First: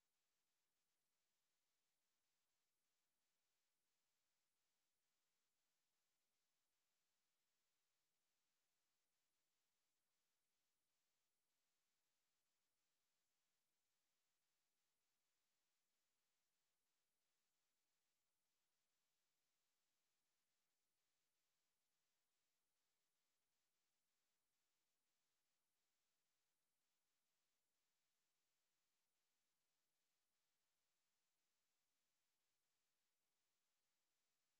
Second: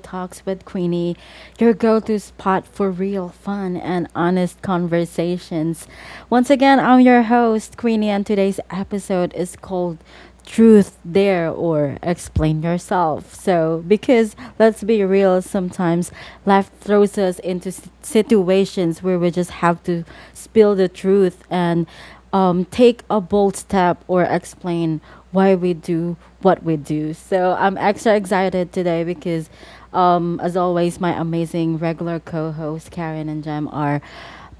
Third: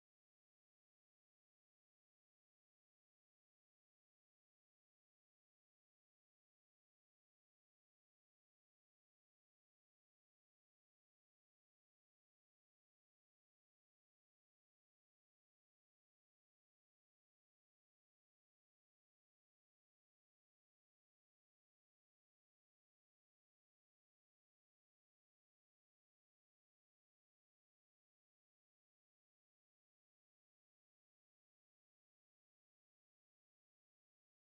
Talks with Queenie, your go to spot for real fun and honest conversations. Once again, I'm your host, Queenie, and today's episode is called Truth Dare or Explain Yourself. Because let's be real, sometimes life throws us into situations where we just have to spill the truth and take a bold step or explain why we do what we do. So I'm extra excited today because, as always, my amazing regular co hosts, Karen and Jem, are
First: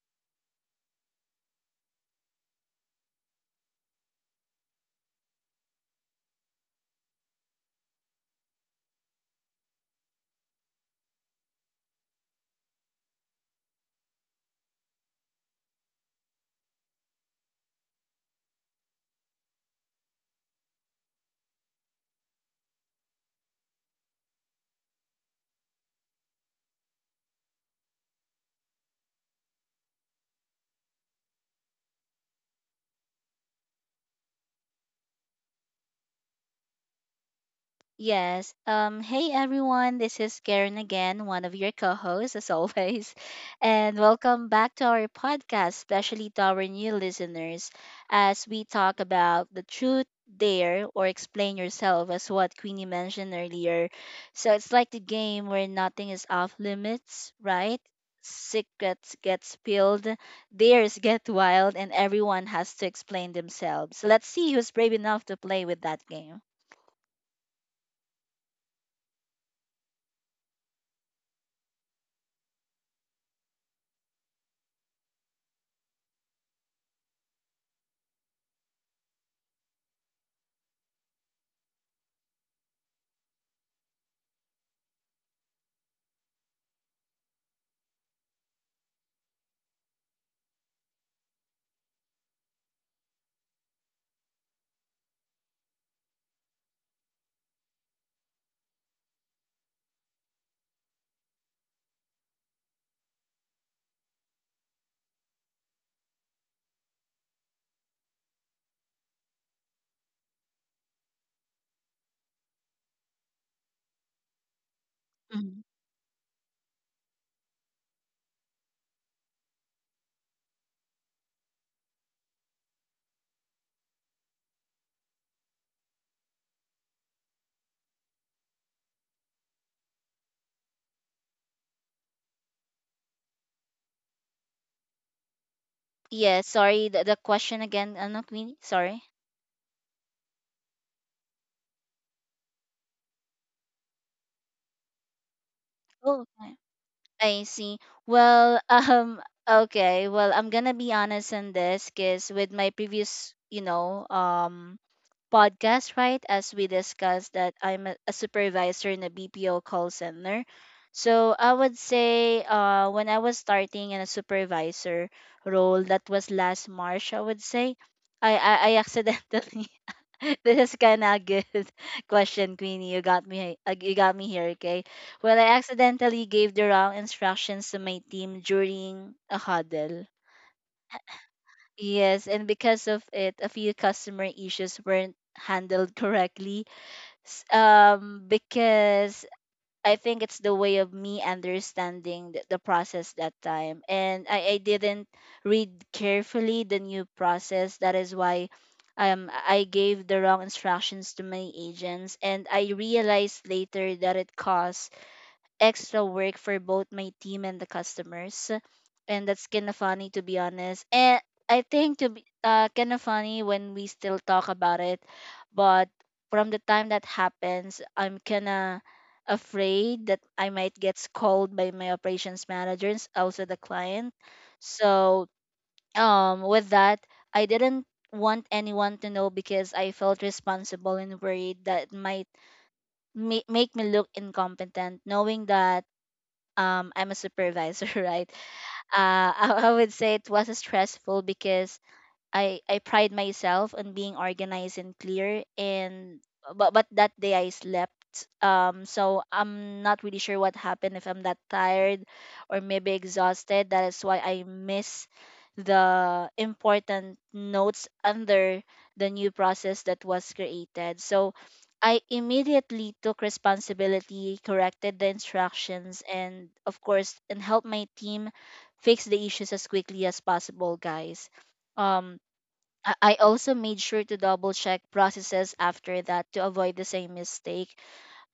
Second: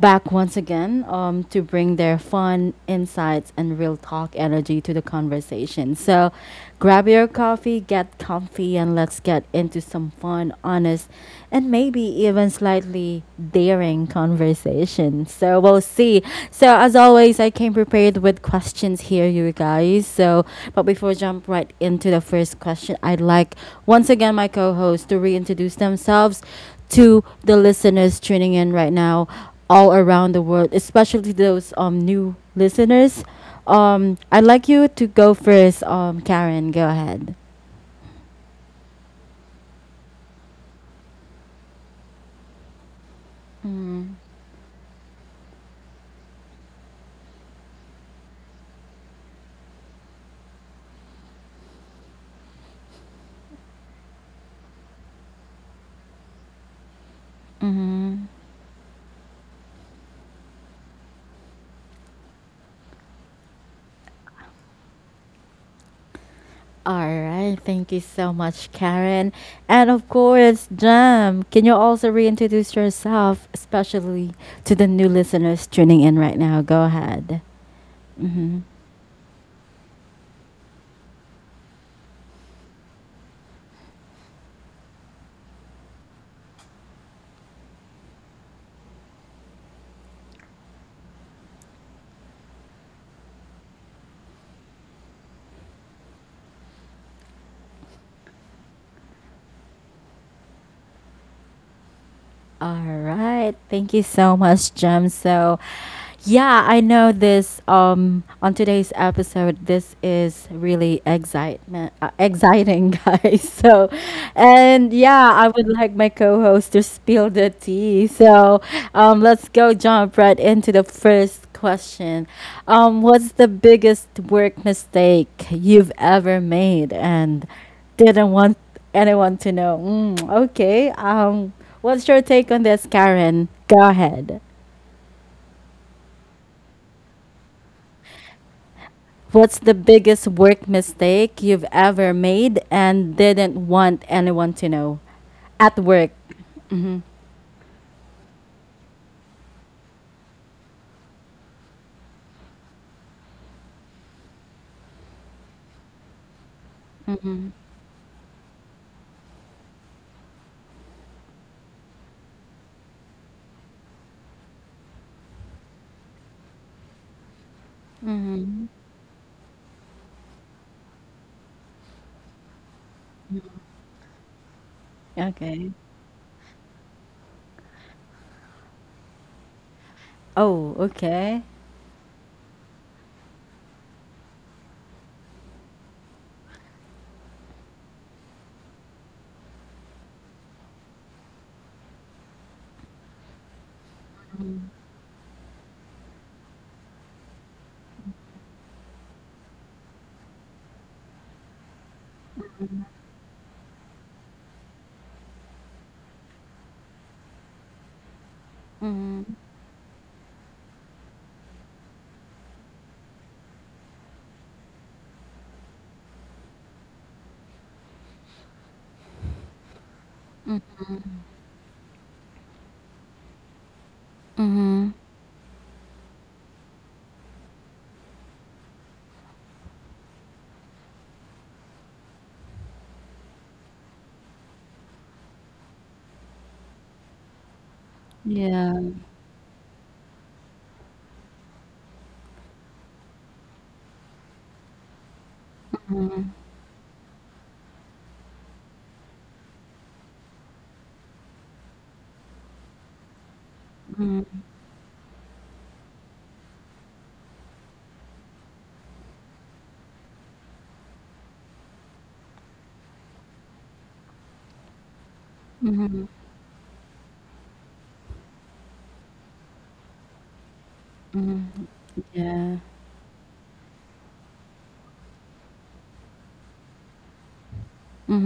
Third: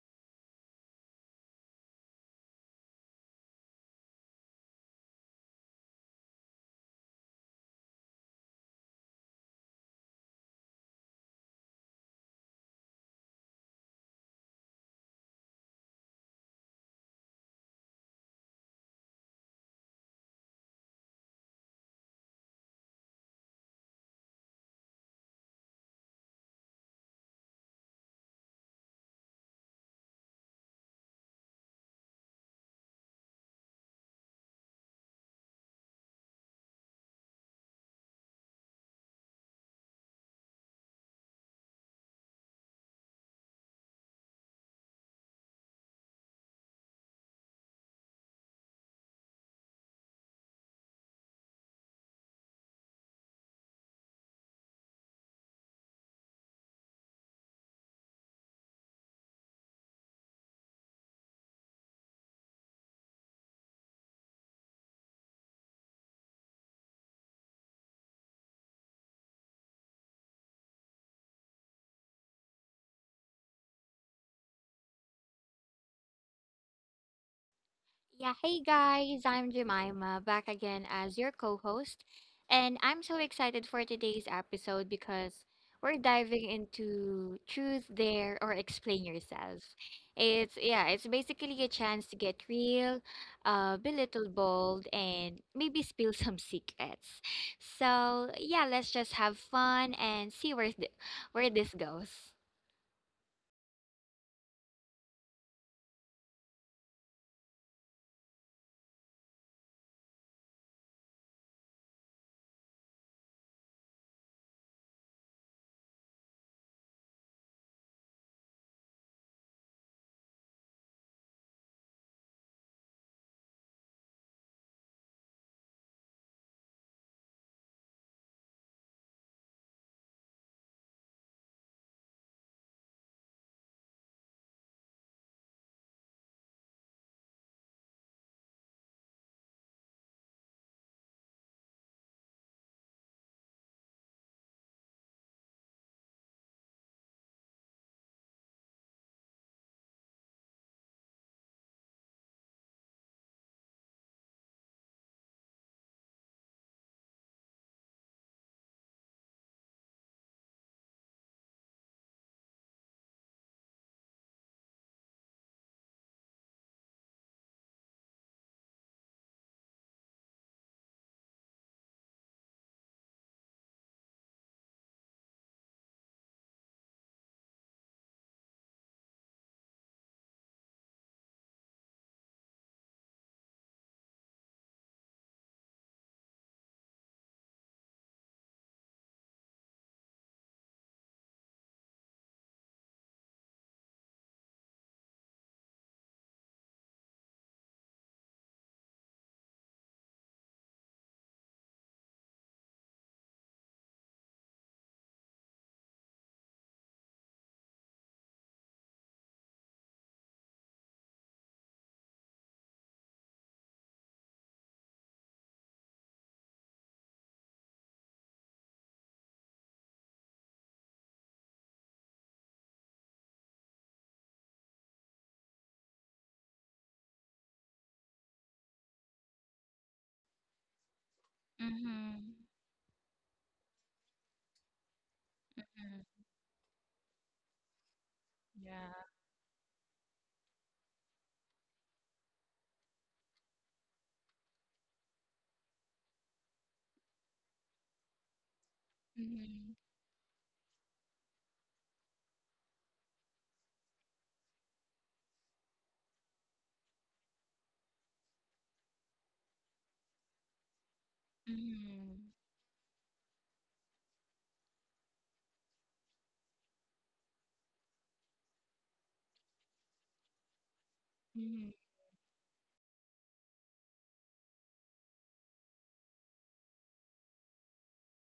back once again to bring their fun insights and real talk energy to the conversation. So grab your coffee, get comfy, and let's get into some fun, honest, and maybe even slightly daring conversation. So we'll see. So as always, I came prepared with questions here, you guys. But before I jump right into the first question, I'd like once again my co-hosts to reintroduce themselves to the listeners tuning in right now all around the world, especially those new listeners. I'd like you to go first. Karen, go ahead. Yes. Hey everyone, this is Karen again, one of your co hosts, as always. And welcome back to our podcast, especially to our new listeners, as we talk about the truth, dare, or explain yourself, as what Queenie mentioned earlier. So it's like the game where nothing is off limits, right? Secrets get spilled, dares get wild, and everyone has to explain themselves. So let's see who's brave enough to play with that game. All right, thank you so much, Karen. And of course, Jam, can you also reintroduce yourself, especially to the new listeners tuning in right now? Go ahead. Yeah, Mm-hmm. hey guys, I'm Jemima, back again as your co host. And I'm so excited for today's episode because we're diving into Truth, Dare, or Explain Yourself. It's basically a chance to get real, be little bold, and maybe spill some secrets. So, yeah, let's just have fun and see where this goes. All right. Thank you so much, Jem. So, yeah, I know this on today's episode this is really excitement exciting, guys. So, and yeah, I would like my co-host to spill the tea. So, let's go jump right into the first question. What's the biggest work mistake you've ever made and didn't want and I want to know. Mm, okay. What's your take on this, Karen? Go ahead. Yeah, sorry, the question again, ano, Queenie? Sorry. What's the biggest work mistake you've ever made and didn't want anyone to know at work? Oh, okay. I see. Well, okay. Well, I'm gonna be honest in this, cause with my previous, podcast, right? As we discussed Mm-hmm. that I'm a supervisor in a BPO call center. So I would say when I was starting in a supervisor role, that was last March, I would say. I, I, Mm-hmm. I accidentally, this is kind of a good question, Queenie. You got me here, okay? Well, I Okay. accidentally gave the wrong instructions to my team during a huddle. Oh, okay. Yes, and because of it, a few customer issues weren't handled correctly, because I think it's the way of me understanding the process that time, and I didn't read carefully the new process. That is why I gave the wrong instructions to my agents, and I realized later that it caused extra work for both my team and the customers. And Mm-hmm. that's kind of funny, to be honest. And I think to be kind of funny when we still talk about it, but from the time that happens, I'm kind of afraid that I might get scolded by my operations managers, also the client. So with that, I didn't want anyone to know, because I felt responsible and worried that it might Mm-hmm. Make me look incompetent, knowing that I'm a supervisor, right? Yeah. Yeah. I would say it was stressful, because I pride myself on being organized and clear, and but that day I slept. So Mhm. I'm not really sure what happened, if I'm that tired or maybe exhausted. That is why I Mm-hmm. miss the important notes under the new process that was created. So I Mm-hmm. immediately took responsibility, corrected the instructions, and of course and helped my team fix the issues as quickly as possible, guys. Mm-hmm. Um Yeah. I also made sure to double check processes after that to avoid the same mistake.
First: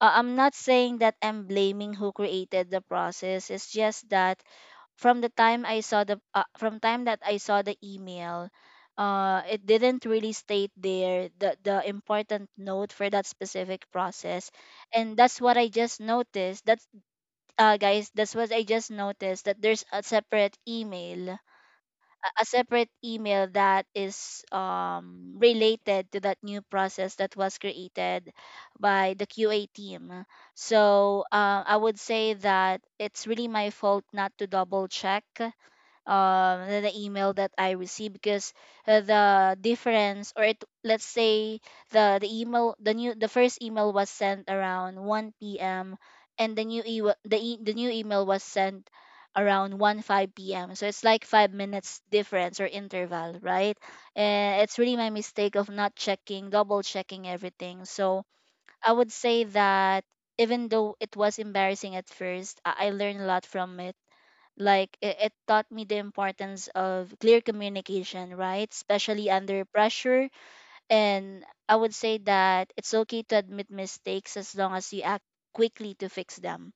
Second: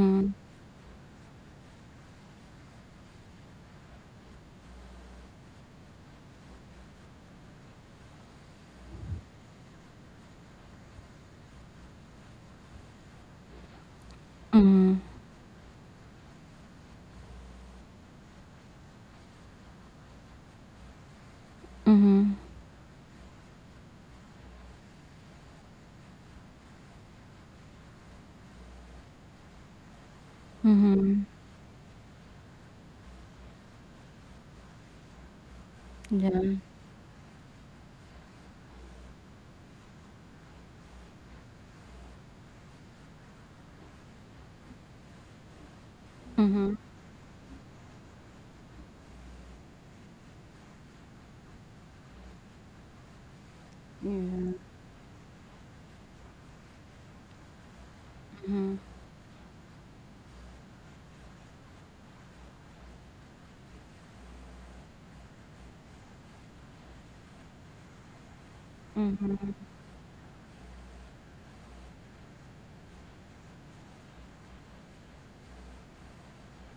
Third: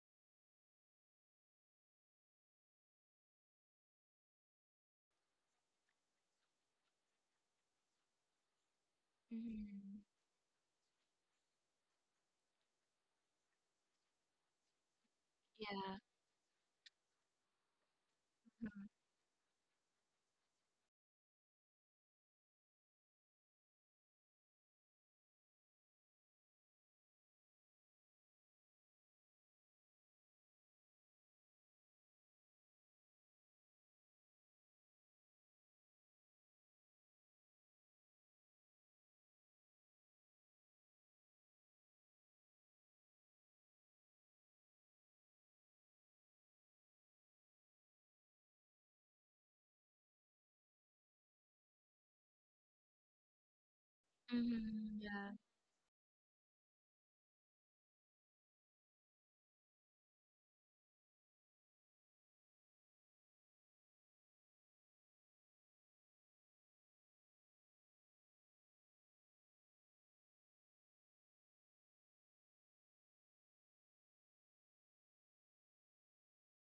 I'm not saying that I'm blaming who created the process. It's just that from the time I saw the from time that I saw the email. It Mm-hmm. didn't really state there the important note for that specific process, Mm-hmm. and that's what I Yeah. just noticed. That's Guys, that's what I just noticed, that there's a separate email, Mm-hmm. a separate email that is related to that new process that was created by the QA team. Mm-hmm. So I would say that it's really my fault not to double check Yeah. The email that I received, because the difference, or it, let's say, the first email was sent around 1 p.m. and the Mm-hmm. new e- the new email was sent around 1 5 p.m. So it's like 5 minutes difference or interval, right? Yeah. And it's really Mhm. my Yeah. mistake of not checking double checking everything. So I would say that, even though it was embarrassing at first, I learned a lot from it. Like it taught me the importance of clear communication, right? Especially Mm-hmm. under pressure. And I would say that it's okay to admit mistakes as long as you act quickly to fix them.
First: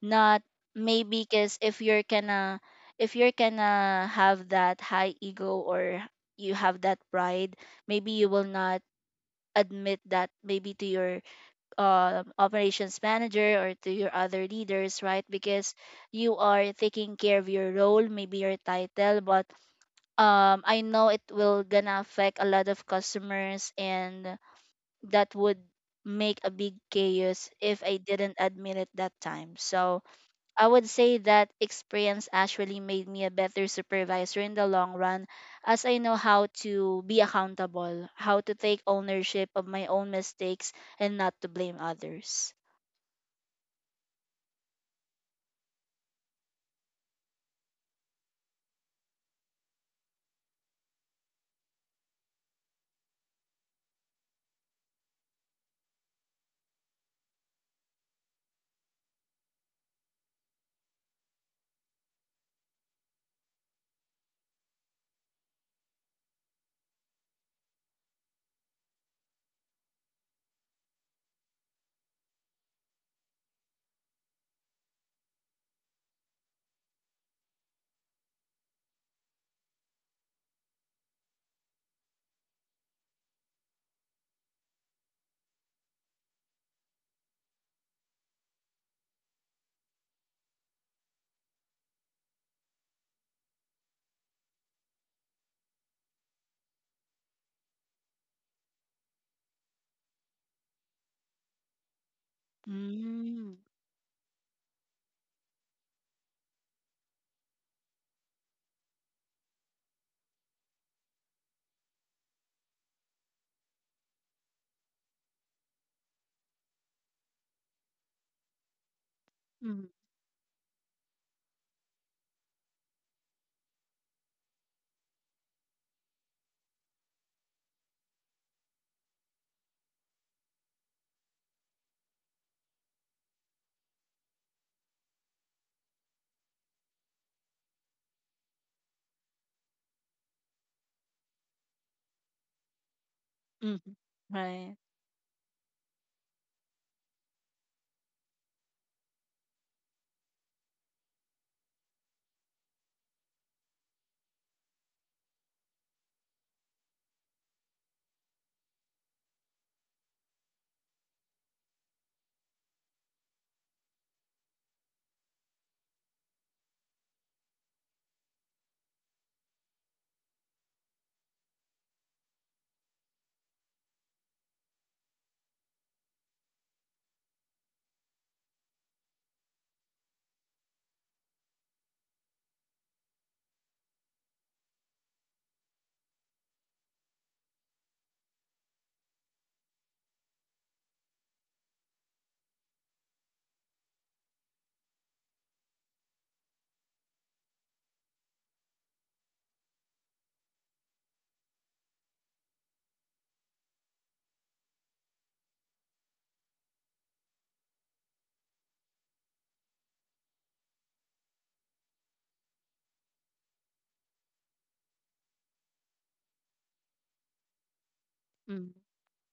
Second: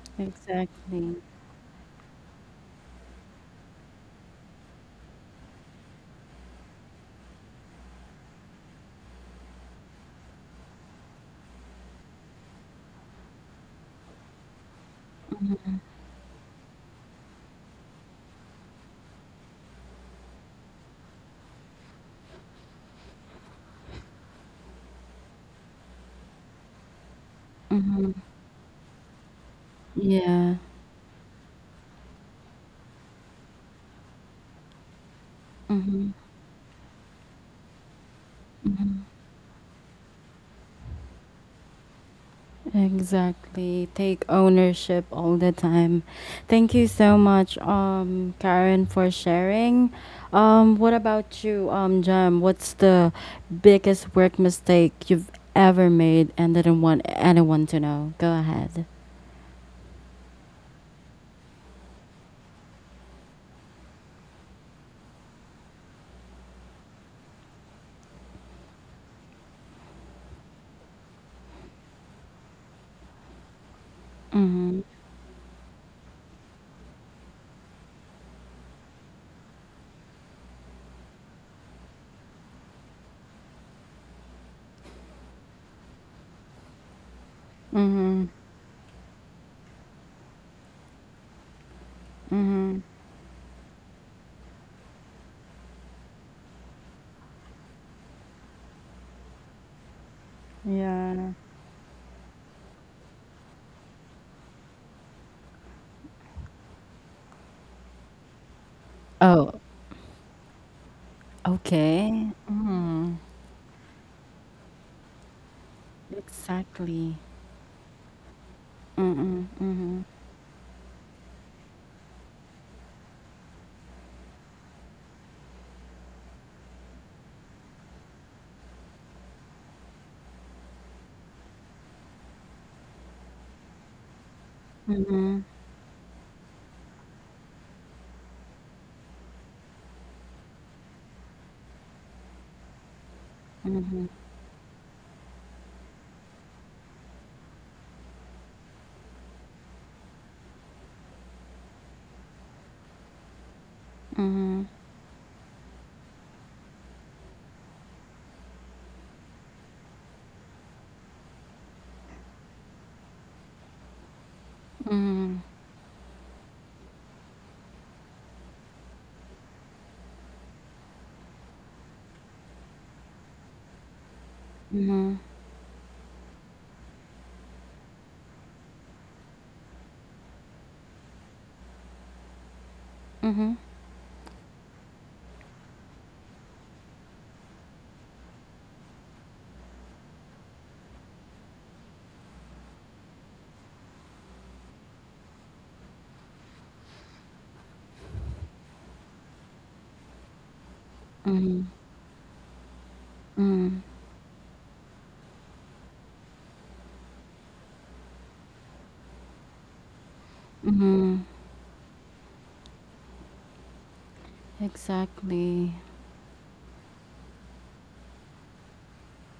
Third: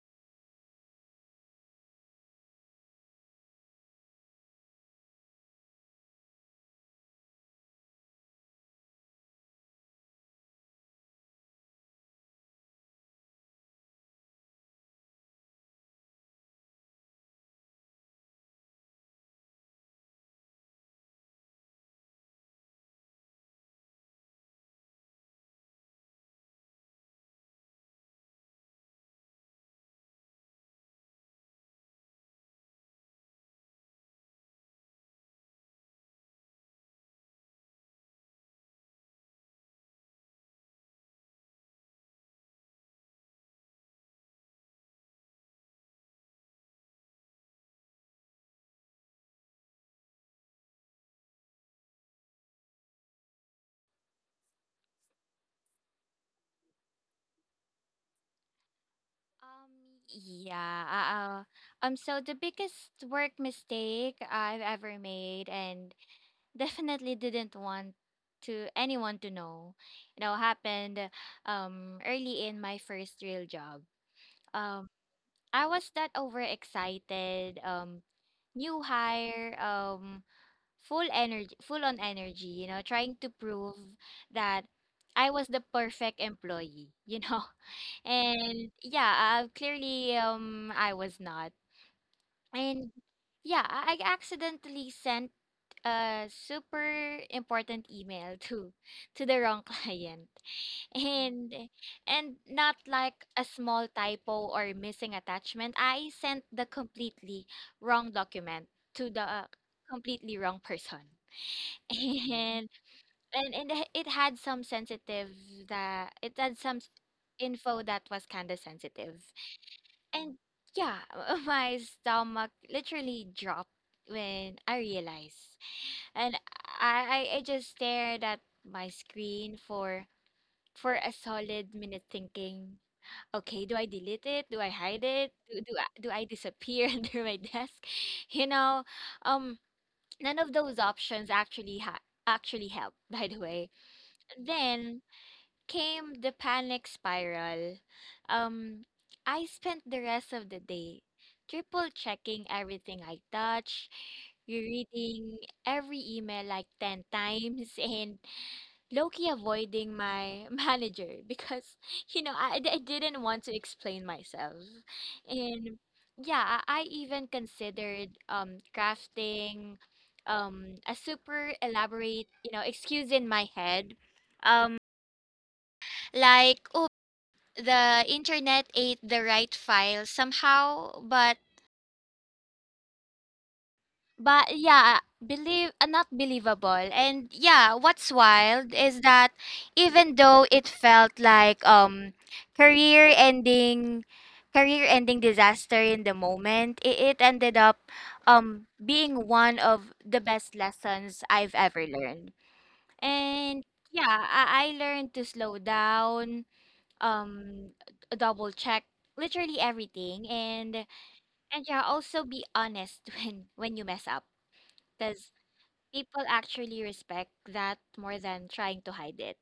Not Exactly. maybe, because if you're gonna have that high ego, or you have that pride, maybe you will not admit that, maybe to your operations manager or to your other leaders, right? Because you are taking care of your role, maybe your title, but I know it will gonna affect a lot of customers, and that would make a big chaos if I Mm-hmm. didn't admit it that time. So Yeah. I would say that experience actually made me a better supervisor in the long run, as I Mm-hmm. know how to be accountable, how to take ownership of my own mistakes, and not to blame others. Exactly. Take ownership all the time. Thank you so much, Karen, for sharing. What about you, Jem? What's the biggest work mistake you've ever made and didn't want anyone to know? Go ahead. Um, yeah. Uh, so the biggest work mistake I've ever made and definitely didn't want to anyone to know, you know, happened early in my first real job. Mm-hmm. Um, I was that overexcited, new hire, full on energy, you know, trying to prove that I was the perfect employee, you know. Mm-hmm. And yeah, clearly I was not. Mm-hmm. And yeah, I accidentally sent a super important email to the wrong client. Yeah. And and not like a Mm, small typo or missing attachment. I sent the completely wrong document to the Oh, completely wrong person. okay. And Mm-hmm. and and it it had some Exactly. info that was kind of sensitive, Mm-hmm. mm, Mm-hmm. and yeah, my stomach literally dropped when I realized. And I just stared at my screen for a solid minute thinking, okay, do I delete it? Do I hide it? Mm-hmm. Do do I, do I disappear under my desk? You know, um none of those options actually ha actually helped, by the way. mm, Mm-hmm. right. Then came the panic spiral. Um, I spent the rest of the day triple checking everything I touch, Mm-hmm. reading every email like 10 times, and Loki avoiding my manager because, you know, I didn't want to explain myself. Mm-hmm. And yeah, I even considered crafting a super elaborate, you know, excuse in my head. Um, Mm-hmm. like, oh, the internet ate the right file somehow, but yeah, believe not believable. And yeah, what's wild is that even though it felt like career ending career ending disaster in the moment, it ended up being one of the best lessons I've Mm-hmm. ever learned. And Mm, yeah, I learned to slow down, double check literally everything, and mhm, yeah, also be honest when you mess up, because exactly. people actually respect that more than trying Mm, to hide it.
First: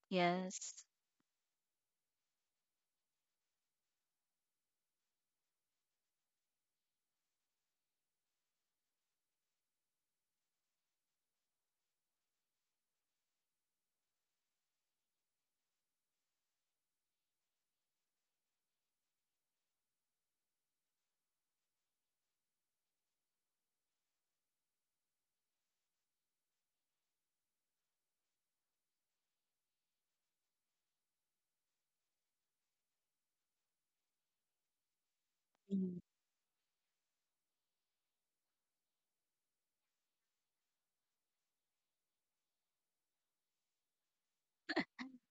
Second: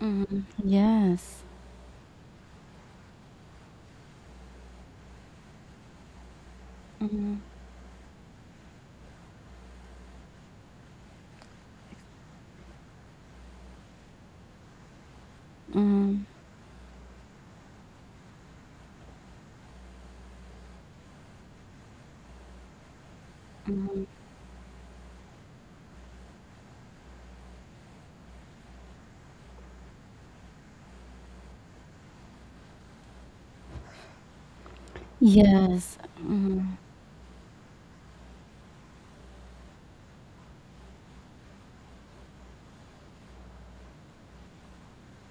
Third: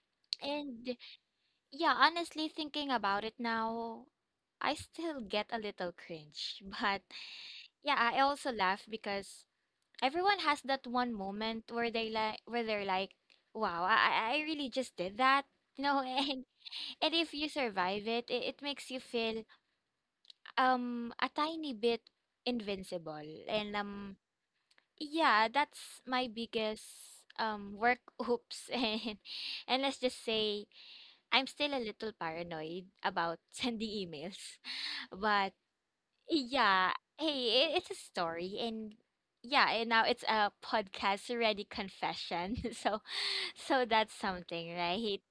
Mhm, yes. And yes. yeah, honestly thinking about it now, I still get a little cringe, but Mhm, yeah, I also laugh because everyone has that one moment where they like where they're like, wow, I really just did that, you know. mhm, And if you survive it, it makes you feel a tiny bit invincible. And yeah, that's my biggest work oops. And let's just say I'm still a little paranoid about sending emails. But yes. Mm, Mhm, yeah, hey, it's a story, and yeah, and now it's a podcast ready confession. So that's something, right?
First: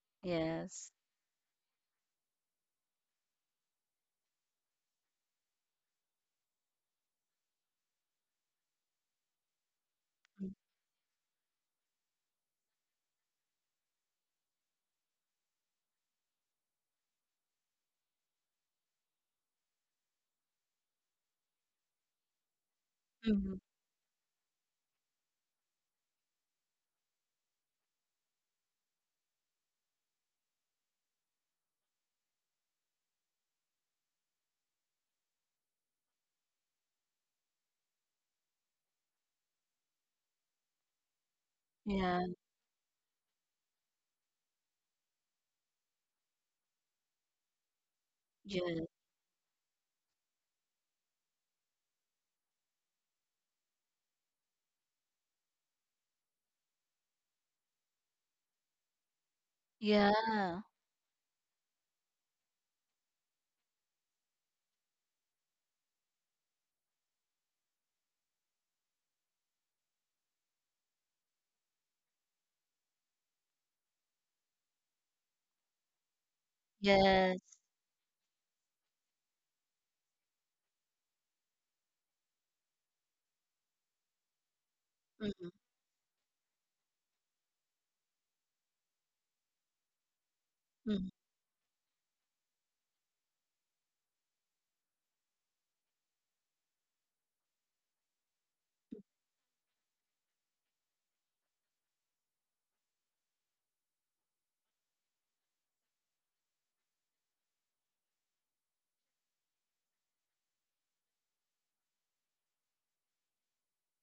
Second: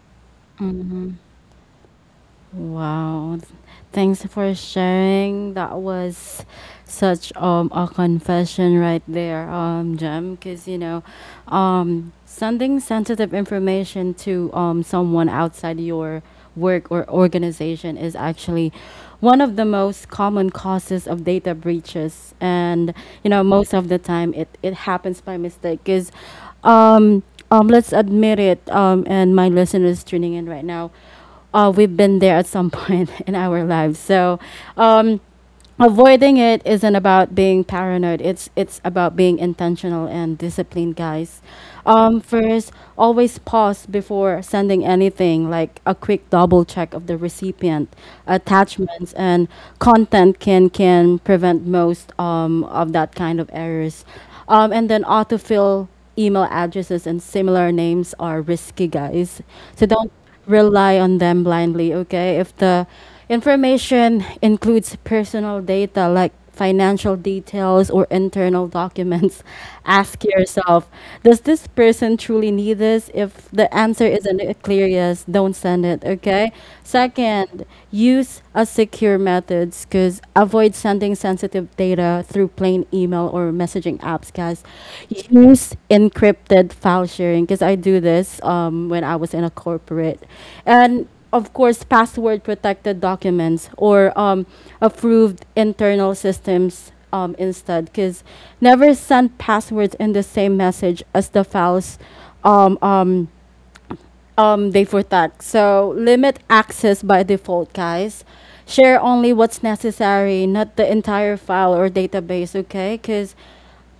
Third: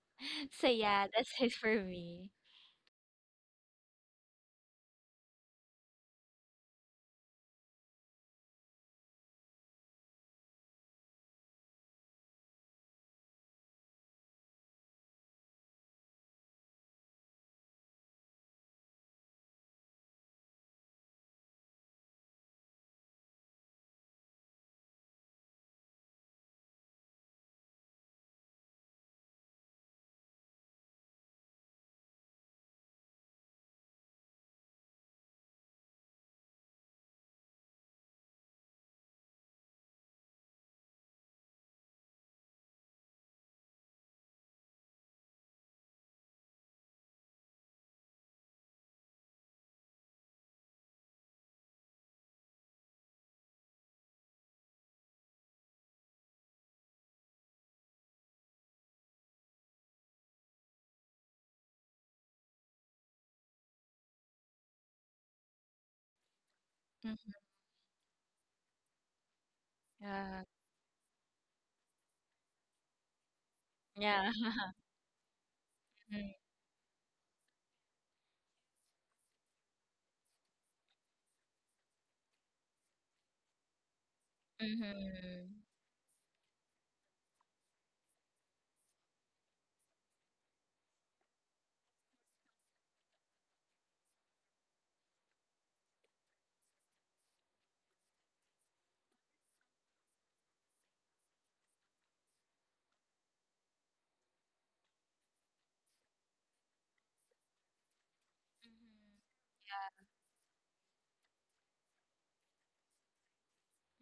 So yes. yeah, mhm. that's it for me. Wow. Thanks for sharing. That was such a confession right there, Jem, Mm, because sending sensitive information to someone outside your work or organization is actually one of the most common causes of data breaches, and you know mm, most of the time it happens by mistake because um let's admit it, and my listeners tuning in right now, we've been there at some point in our lives. So um, avoiding it isn't about being paranoid. It's about being intentional and disciplined, guys. Yeah. First, always pause before sending anything, like a quick double check of the recipient Yeah. attachments and content can prevent most of that kind of errors. And then autofill email addresses and similar names are risky, guys. So don't Yeah. rely on them blindly, okay? If the information includes personal data like financial Mm. details or internal documents, ask Yeah. yourself, does this person truly need this? If the answer is Yeah. a clear yes, don't send it, okay? Yes. Second, use a secure methods because avoid sending sensitive data through plain email or messaging apps, guys. Mm-hmm. Mm, Use encrypted file sharing because I do this when I was in a corporate. mm, And of course, password protected documents or approved internal systems instead. Because never send passwords in the same message as the files um, um, they protect. So limit access by default, guys. Share only what's necessary, not the entire file or database, okay? Because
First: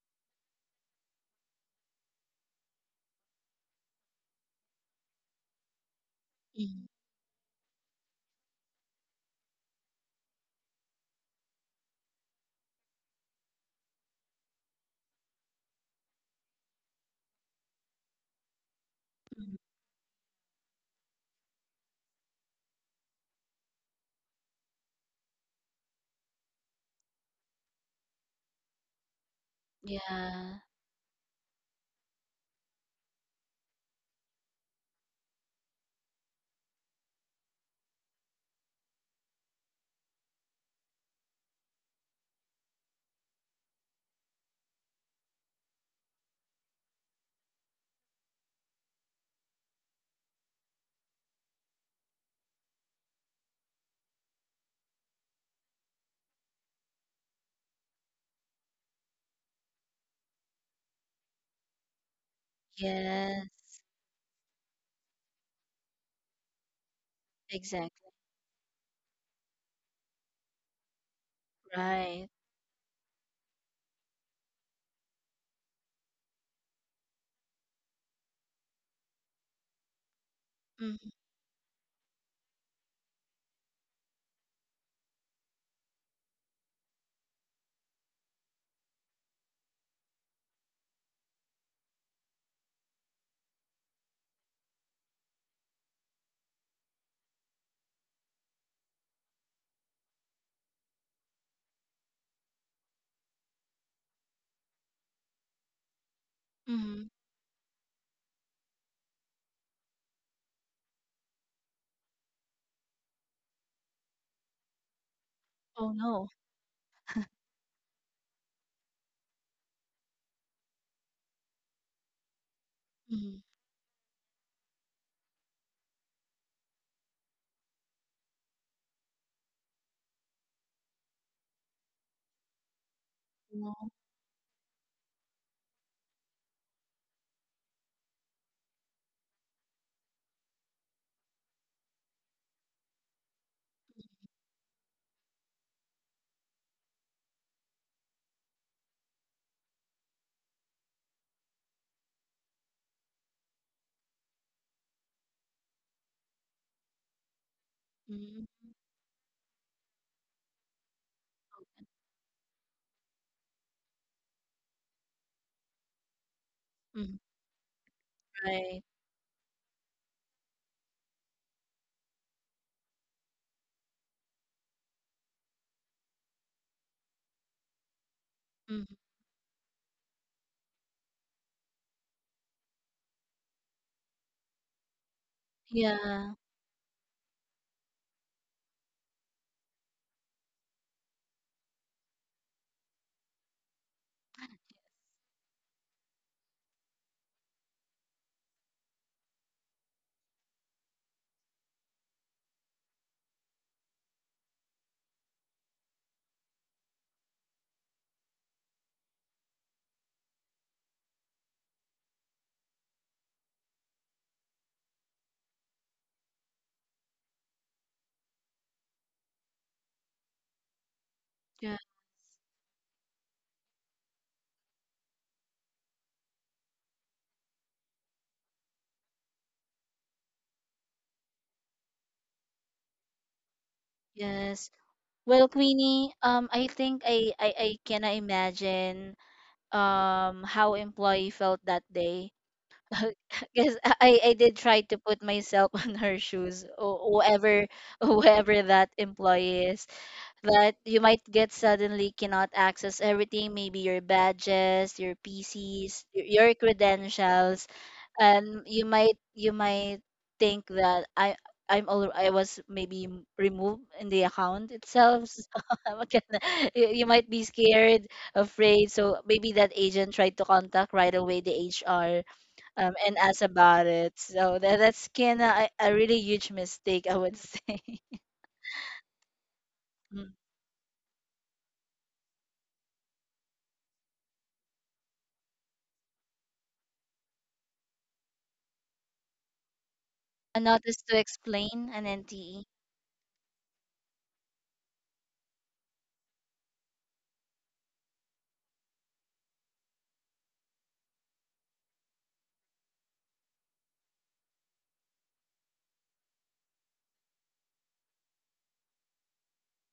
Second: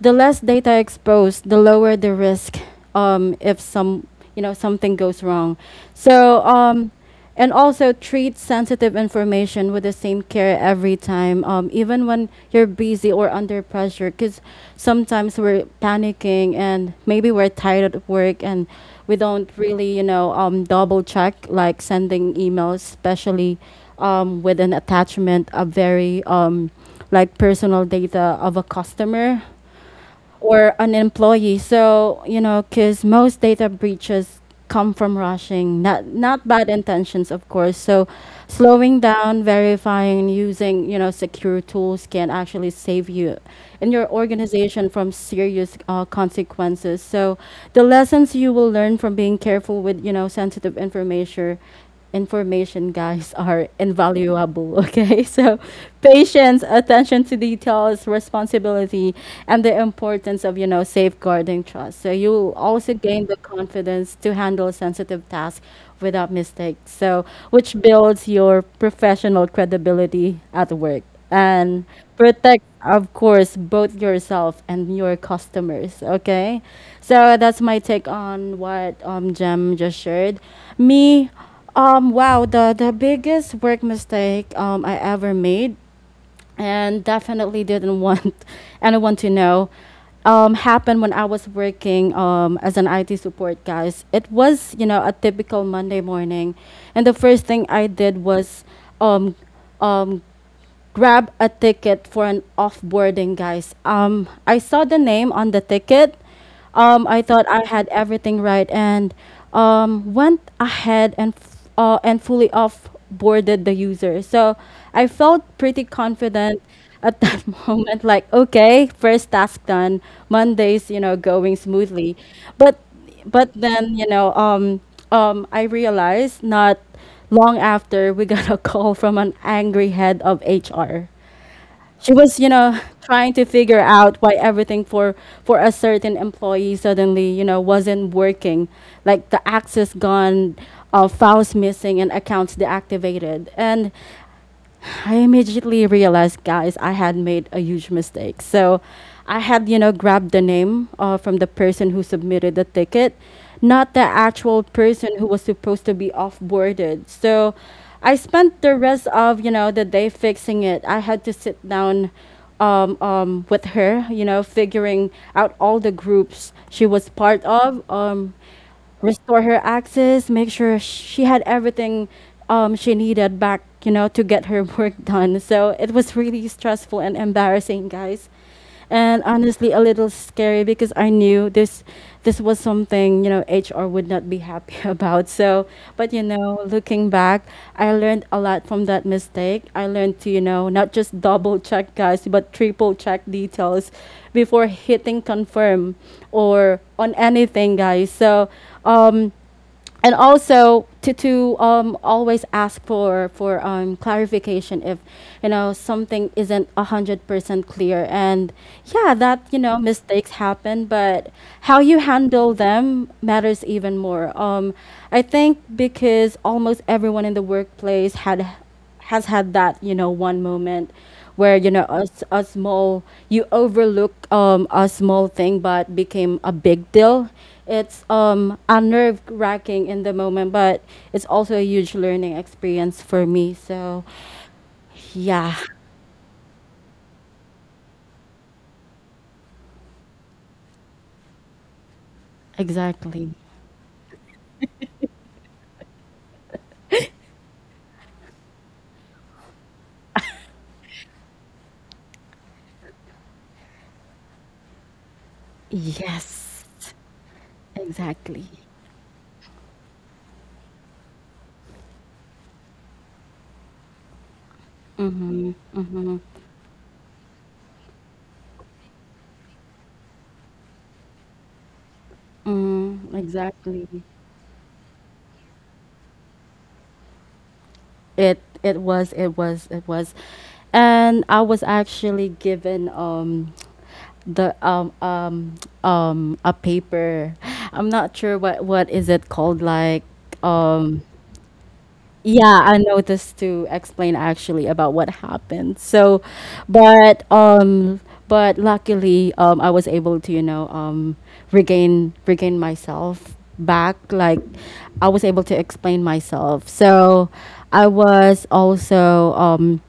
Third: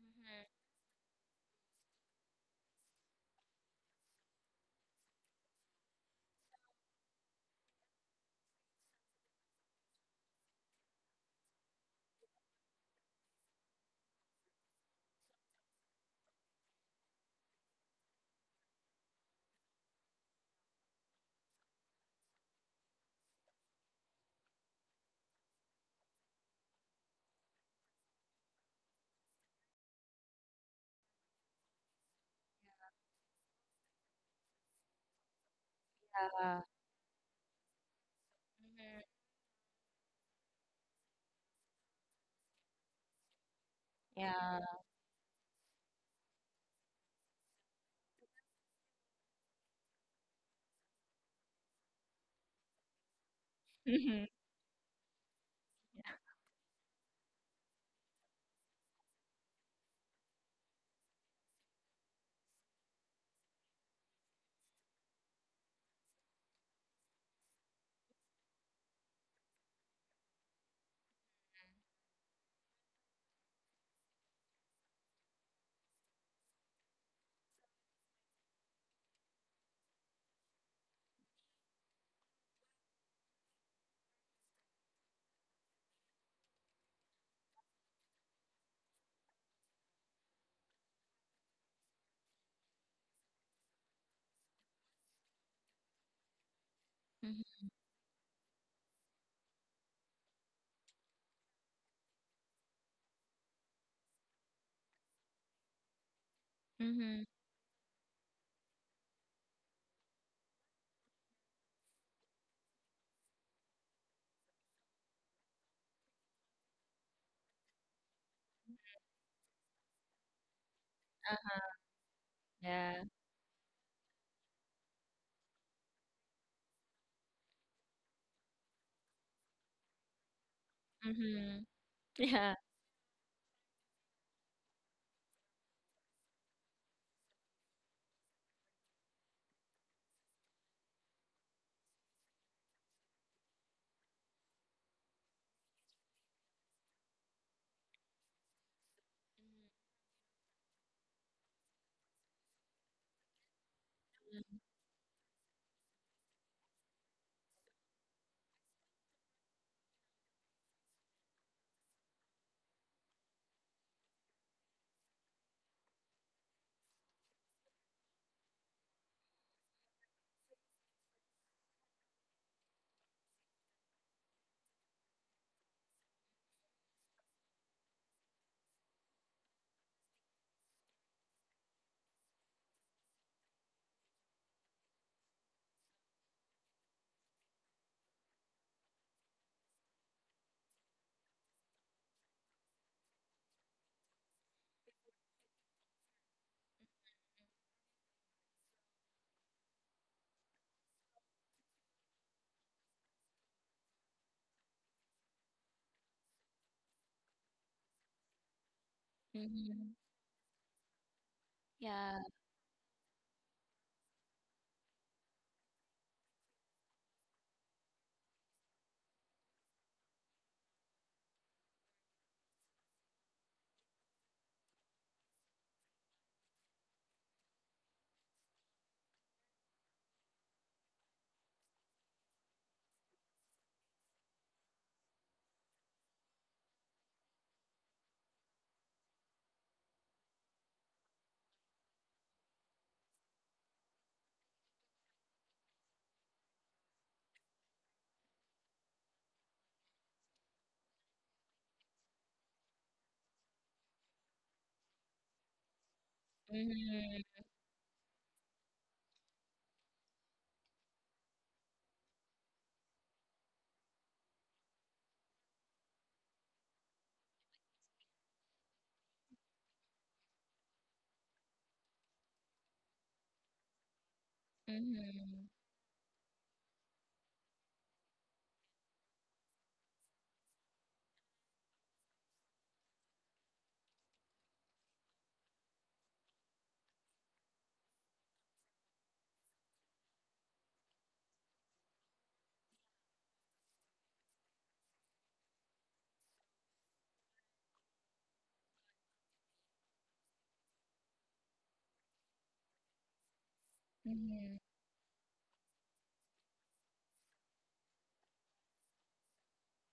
the less data exposed, the lower the risk if some you know something goes wrong. So mm, and also treat sensitive information with the same care every time, even when you're busy or under pressure. Because sometimes we're panicking and maybe we're tired at work, and we don't mm, really double check like sending emails, especially with an attachment of very like personal data of a customer yeah. or an employee. So, you know, because most data breaches come from rushing, not Yeah. bad intentions, of course. So, slowing Mhm. down, verifying, using, you know, secure tools can actually save you and your Yeah. organization from serious consequences. So, the lessons you will learn from being careful with, you know, sensitive information information guys are Mhm. invaluable. Okay, so patience, attention to details, responsibility, and the importance of, you know, safeguarding trust. So you will also gain the Yes. confidence to handle sensitive tasks without mistakes, so which Exactly. builds your professional credibility at work and Right. protect of course both yourself and your customers, okay? So that's my take on what Jem just shared Mm, me. Wow, the biggest work mistake I ever made, and definitely didn't want anyone to know, happened when I was working as an IT support, guys. It was, you know, a typical Monday morning, and the Mhm. first thing I did was um, um, grab a ticket for an offboarding, guys. I saw the name on the ticket. mm. I Mhm. thought I had everything right and went ahead and fully offboarded the user. So I felt pretty Oh no. confident at that moment. Like, okay, first task done. Monday's you know going smoothly, but Yeah. Mm, but then you know I realized not long after we got a call from an angry head of HR. Mhm. She was you Yeah. know trying to figure no. out why everything for a certain employee suddenly you know wasn't working, like the access gone, files missing and accounts deactivated, and I immediately realized, guys, I had made a huge mistake. So I had, you know, grabbed the name from the person who submitted the ticket, not the actual person who was supposed to be off boarded. So I Mm, spent the rest of, you know, the day fixing it. I had to sit down with her, you know, figuring out all the groups she was mm, part of. Right. Restore her access, make sure she had everything she needed back, you know, to get her work done. So it was really stressful and embarrassing, guys. Mm, And honestly, a little scary because I knew this was something you know HR would not be happy about. So, but you yeah. know, looking back, I learned a lot from that mistake. I learned to, you know, not just double check guys, but triple check details before hitting confirm or on anything, guys. So, um, and also to always ask for clarification if you know something isn't 100% clear. And yeah, that you know Mhm. mistakes happen, but how you Yeah. handle them matters even more. I think because almost everyone in the workplace had has had that you know one moment where you Yeah, know a small, you overlook a small thing but became a big deal. It's unnerve wracking in the moment, but it's also a huge learning experience for me. So yes. Well, yeah, Queenie, I think I can imagine how employee felt that day. exactly, Because I did try to put myself on her shoes, or whoever whoever that employee is. That you might get suddenly cannot access everything, maybe your badges, your PCs, your yes, Mhm. credentials, exactly, and you might think that I I'm all I was maybe removed in the account itself. So okay, you might be scared, afraid. So maybe that agent tried to contact right away the HR, and mm, ask about exactly. it. So that's kind Mhm. of a really huge mistake, I would say. It it was, Mm. and I was actually given the a paper. I'm not sure what is it called, like A notice um to explain, an yeah, NTE. I noticed to explain actually about what happened. So, but um, but luckily, I was able to you know regain myself back. Like, Mhm. I was able to explain myself. So, I was also um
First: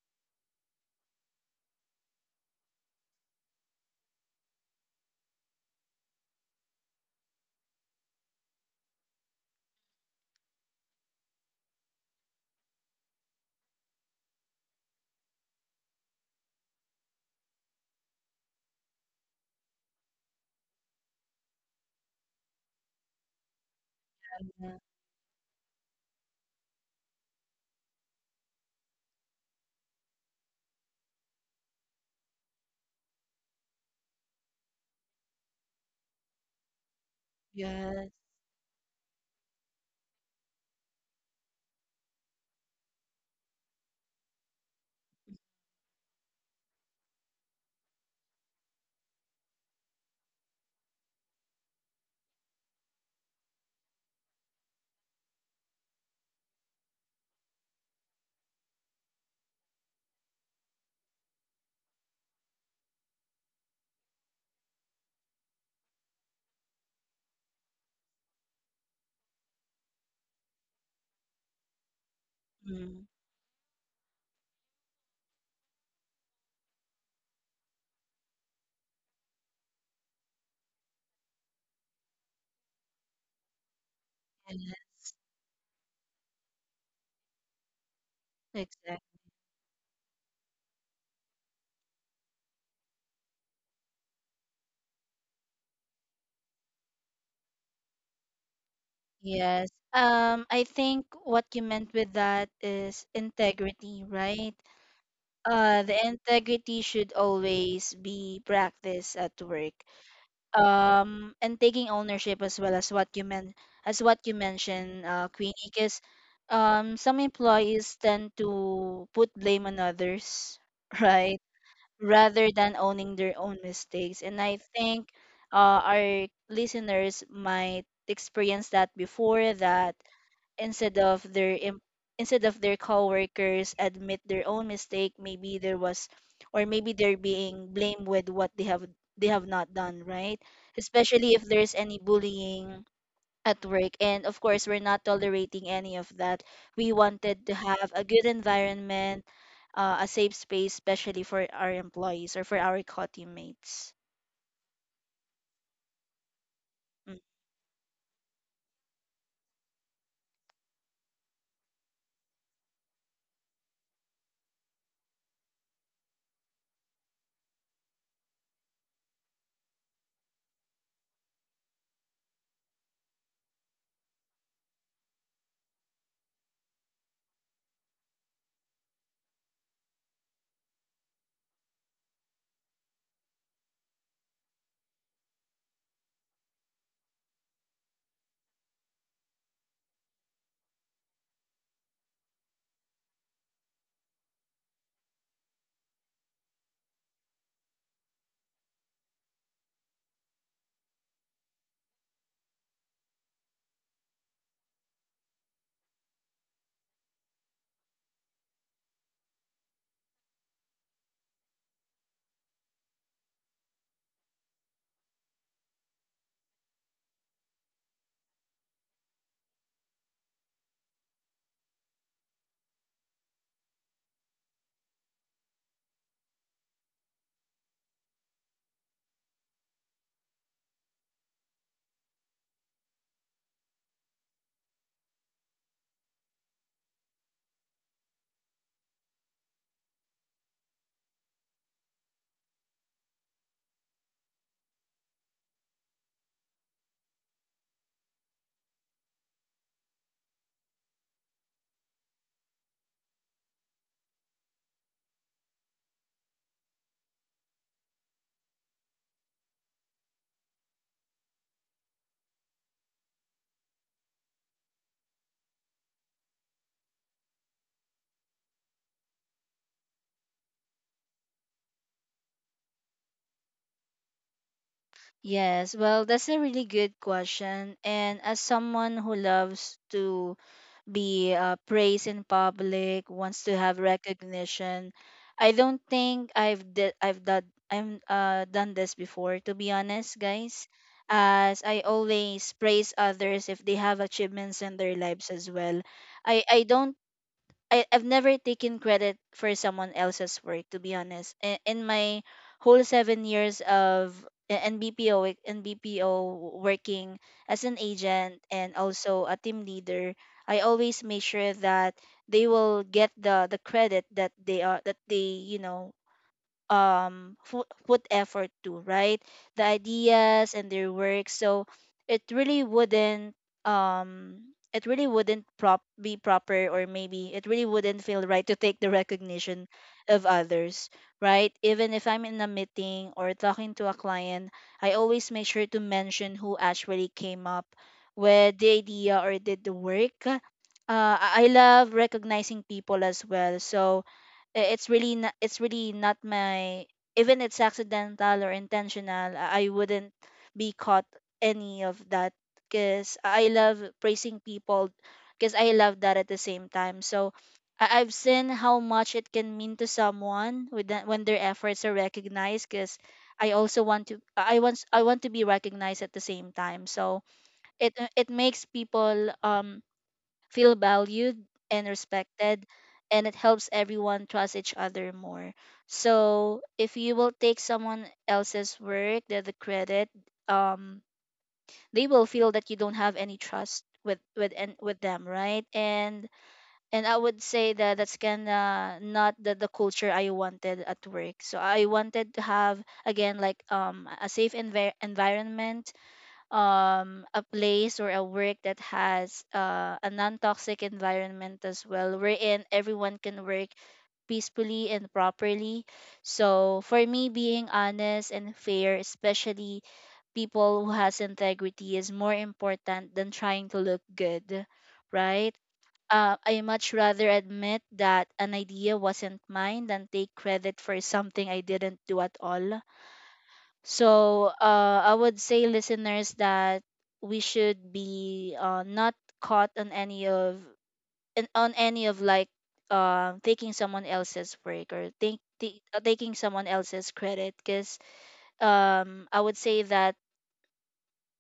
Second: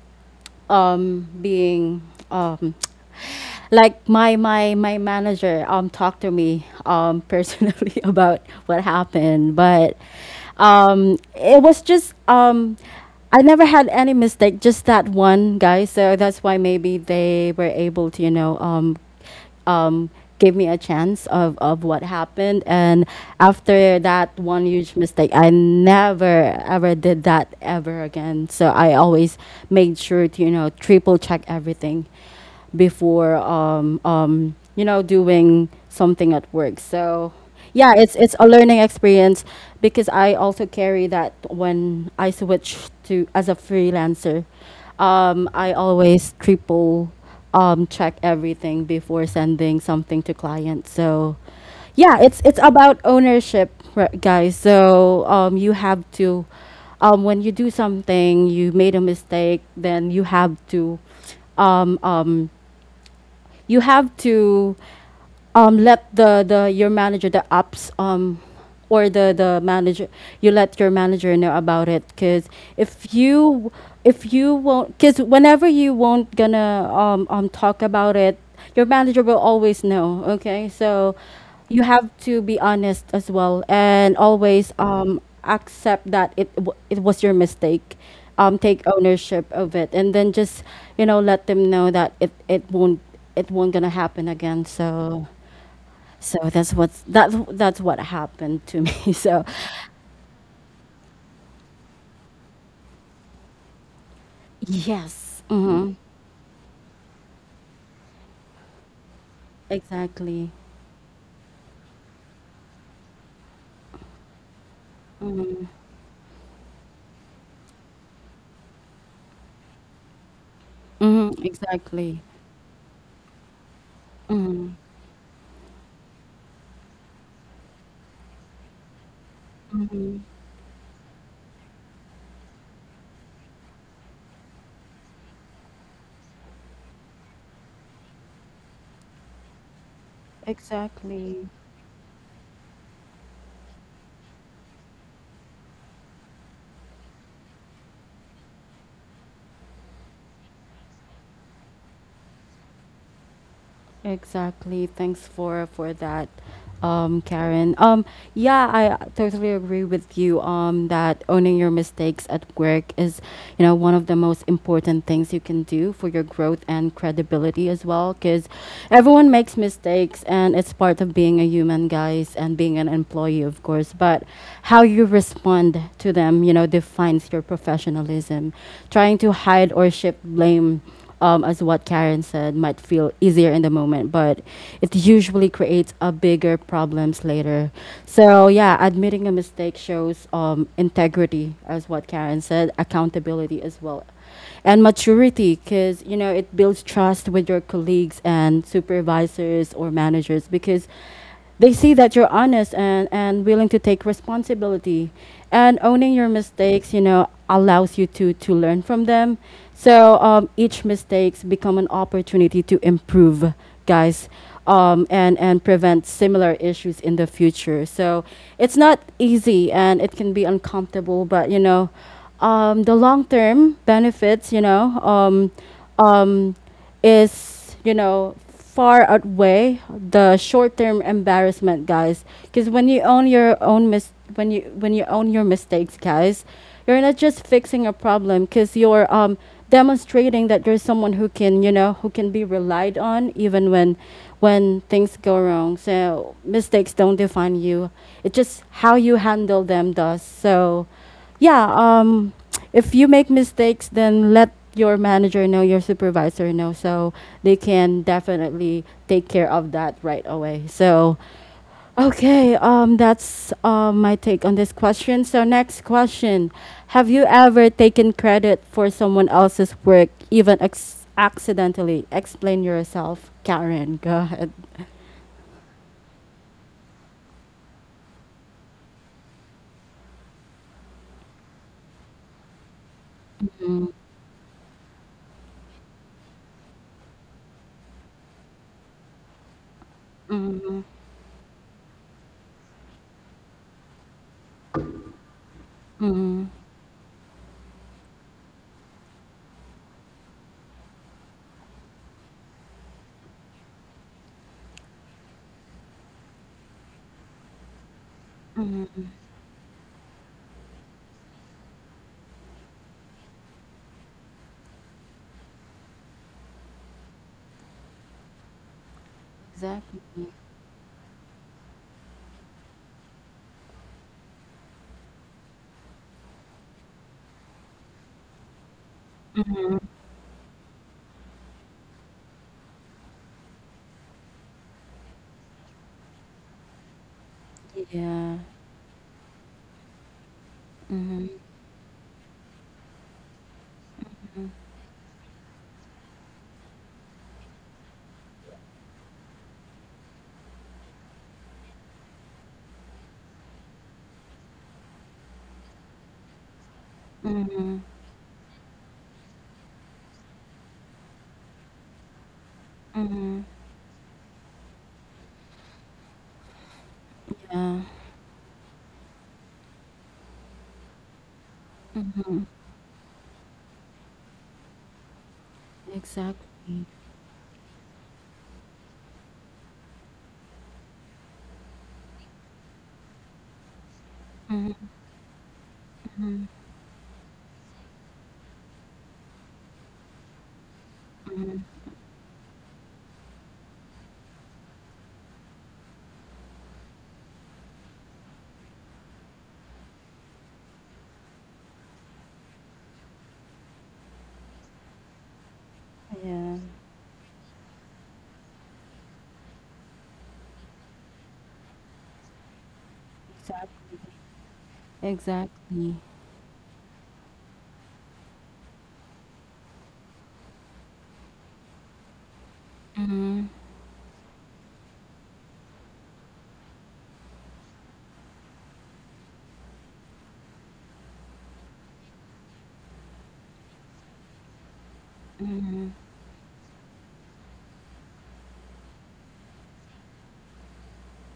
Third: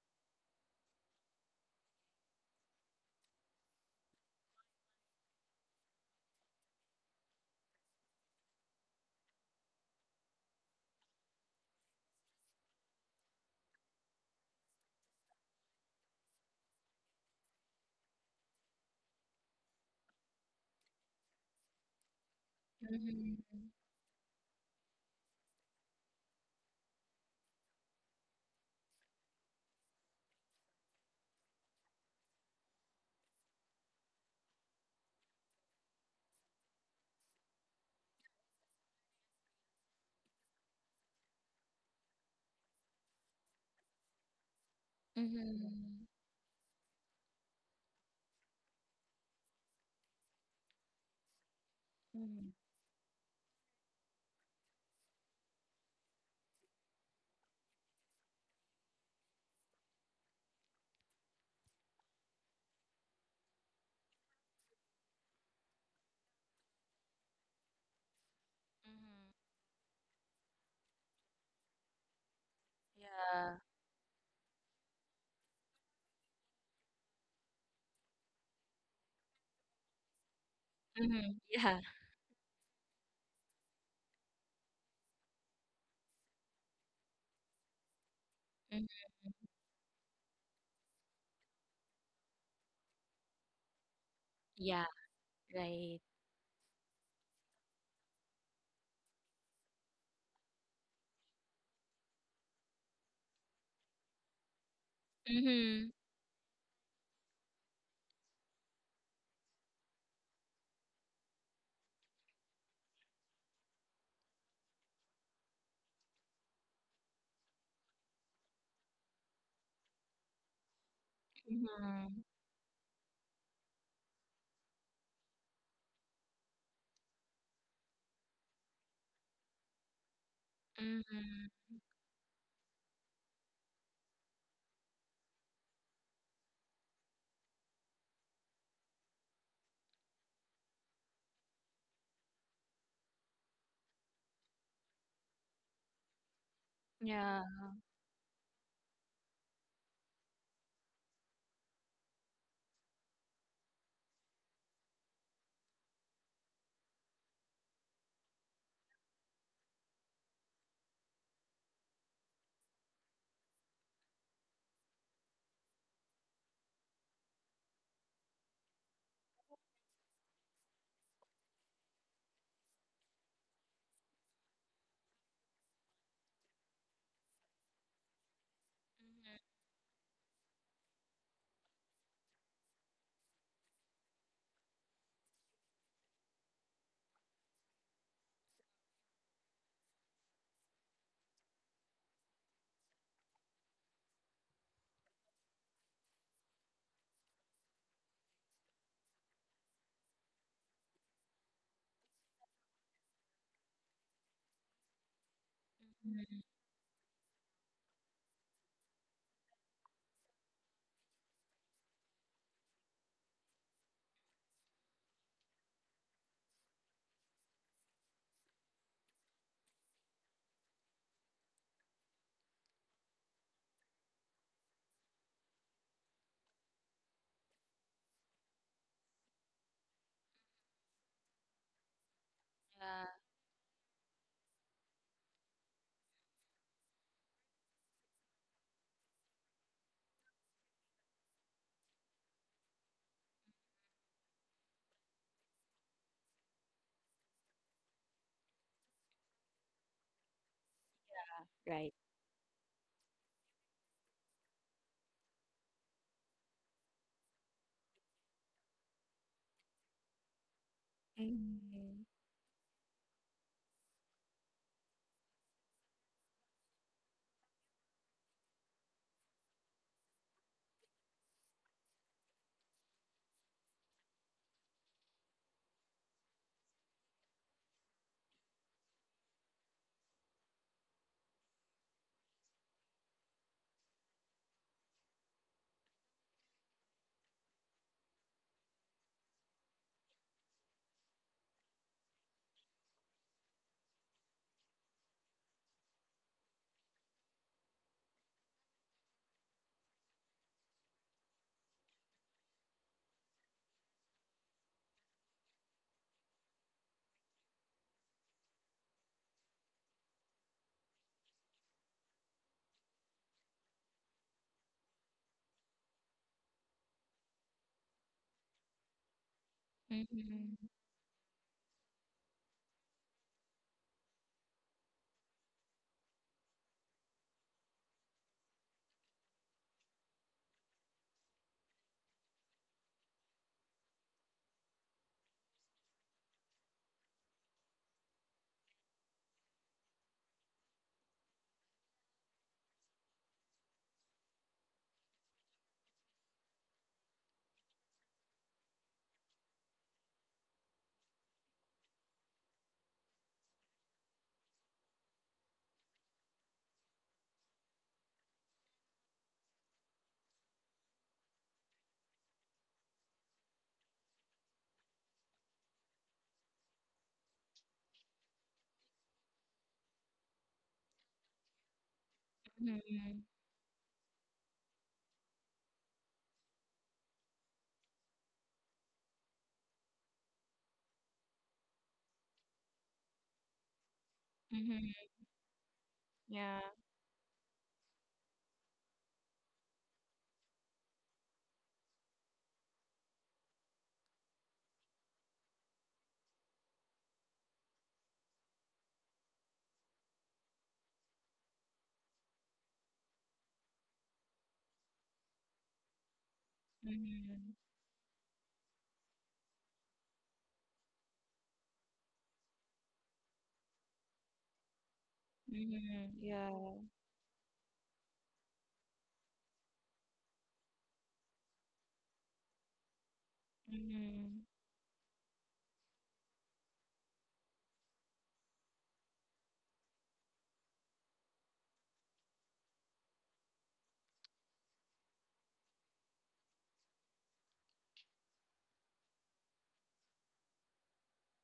um, being um, like my manager talked to me personally about what happened, but it was just I never had any mistake just that one guy, so that's why maybe they were able to you know um, gave me a chance of what happened. And Mhm. after that one Uh, huge mistake, I never ever did that ever again. So I always made sure to, you know, triple check everything before, you know, doing something at work. So yeah, Yes. It's a learning experience because I also carry that when I switch to as a freelancer. I Mhm. always triple check everything before sending something to clients. So, yeah, Mhm. it's about ownership, guys. So you have to, when you do something, you made a mistake, then um, um, you have to let the your manager, the ops, or Mhm. the manager, you let your manager know about it. Because Mm. if Yeah. you, if you won't, because whenever you won't gonna talk about it, your manager will always know. Okay, so Mhm. Yeah. you have to be honest as well, and always Yeah, accept that it was your mistake, take Mhm. exactly. ownership of it, and then just, you know, let them know that it won't, it won't gonna happen again. Yeah. So, Right. so that's what happened to me. So Yes. I think what you meant with that is integrity, right? yes, Mhm. mm-hmm. The integrity should always be practiced at work. Exactly. And taking ownership as well, as what you mentioned, Mm-hmm. Queenie, because some employees tend to put blame on others, right, Mm-hmm. Mhm. Exactly. Mhm. rather than owning their own mistakes. And I Mm-hmm. think our listeners might experience that before, that Mm-hmm. instead of their instead of their coworkers admit their own mistake, maybe there was, or maybe they're being blamed with what they have not done, right? Especially if Exactly. there's any bullying at work, and of course we're not tolerating any of that. We Yeah. wanted to have a good environment, a safe space, especially for our employees or for our co-teammates. Exactly. Thanks for that, Mm. Karen. Yeah, I totally agree with you. That owning your mistakes at work is, you know, one of the most important things you can do for your growth and credibility as well. Because everyone makes mistakes, and it's part of being a human, guys, and being an employee, of course. But how you respond to them, you know, defines your professionalism. Trying to hide or shift blame, as what Karen said, might feel easier in the moment, but it usually creates a bigger problems later. So yeah, admitting a mistake shows integrity, as what Karen said, accountability as well, and maturity, because you know it builds trust with your colleagues and supervisors or managers, because they see that you're honest, and willing to take responsibility. And owning your Mhm. mistakes, you know, allows you to learn from them. So each mistakes become an opportunity to improve, guys, and prevent similar issues in the future. So it's not easy and it can be uncomfortable, but, you know, the long term benefits, you know, um, is you know far outweigh the short-term embarrassment, guys. Because Yeah. When you, when you own your mistakes, guys, you're not just fixing a problem. Because you're demonstrating that you're someone who can, you know, who can be relied on even when things go wrong. So mistakes don't define you. It's just how you handle them does. So yeah, Right. If you make mistakes, then let your manager know, your supervisor know, so they can definitely take care of that right away. So, Mhm. okay, that's my take on this question. So, next question. Have you ever taken credit for someone else's work, even accidentally? Explain yourself, Karen. Go ahead. Yes, well, that's a really good question. And as someone who loves to be praised in public, wants to have recognition, I don't think I've done I'm done this before. To be honest, guys, Mm-hmm. as I always praise others if they have achievements in their lives as well. I Mm-hmm. I don't I've never taken credit for someone else's work, to be honest. In my whole 7 years of NBPO NBPO working as an agent and also a team leader, I always make sure that they will get the credit that they put effort to, right? The Exactly. ideas Mhm. and their work. So it really wouldn't, um it really wouldn't prop be proper, or maybe it really wouldn't feel right to take the recognition of others, right? Even if I'm in a meeting or talking to a client, I always make sure to mention who actually came up Yeah. with the idea or did the work. uh, Mm-hmm. i I love recognizing people as well. So it's really not my, even it's accidental or intentional, I wouldn't be caught any of that, because I love praising people, because I love that at the same time. So Mm-hmm. I've seen how much it can mean to someone with that when their efforts are recognized, because Mm-hmm. I want to be recognized at the same time. So it makes people feel valued and Yeah. respected. Mhm. And it helps everyone trust each other more. So Exactly. if you will take someone else's work, the credit, um they will feel that you don't have any trust Mhm. Mhm, with them, right? Yeah. and I would say that that's kind of not the culture I wanted at work. So mhm. I wanted to have again, like, a safe environment, a place, or a work that has a non-toxic environment as well, wherein everyone can work peacefully and properly. Yeah. So for me, Mhm. being honest and fair, especially people who has integrity, is more important than trying to look Exactly. good, right? Exactly. Mhm. I Yeah. much rather admit that an idea wasn't mine than take credit for something I didn't do at all. Mhm, Mhm. So I would say, listeners, that we should be not caught on any of, on any of, like, taking someone else's break, or think, taking someone else's credit. Because I would say that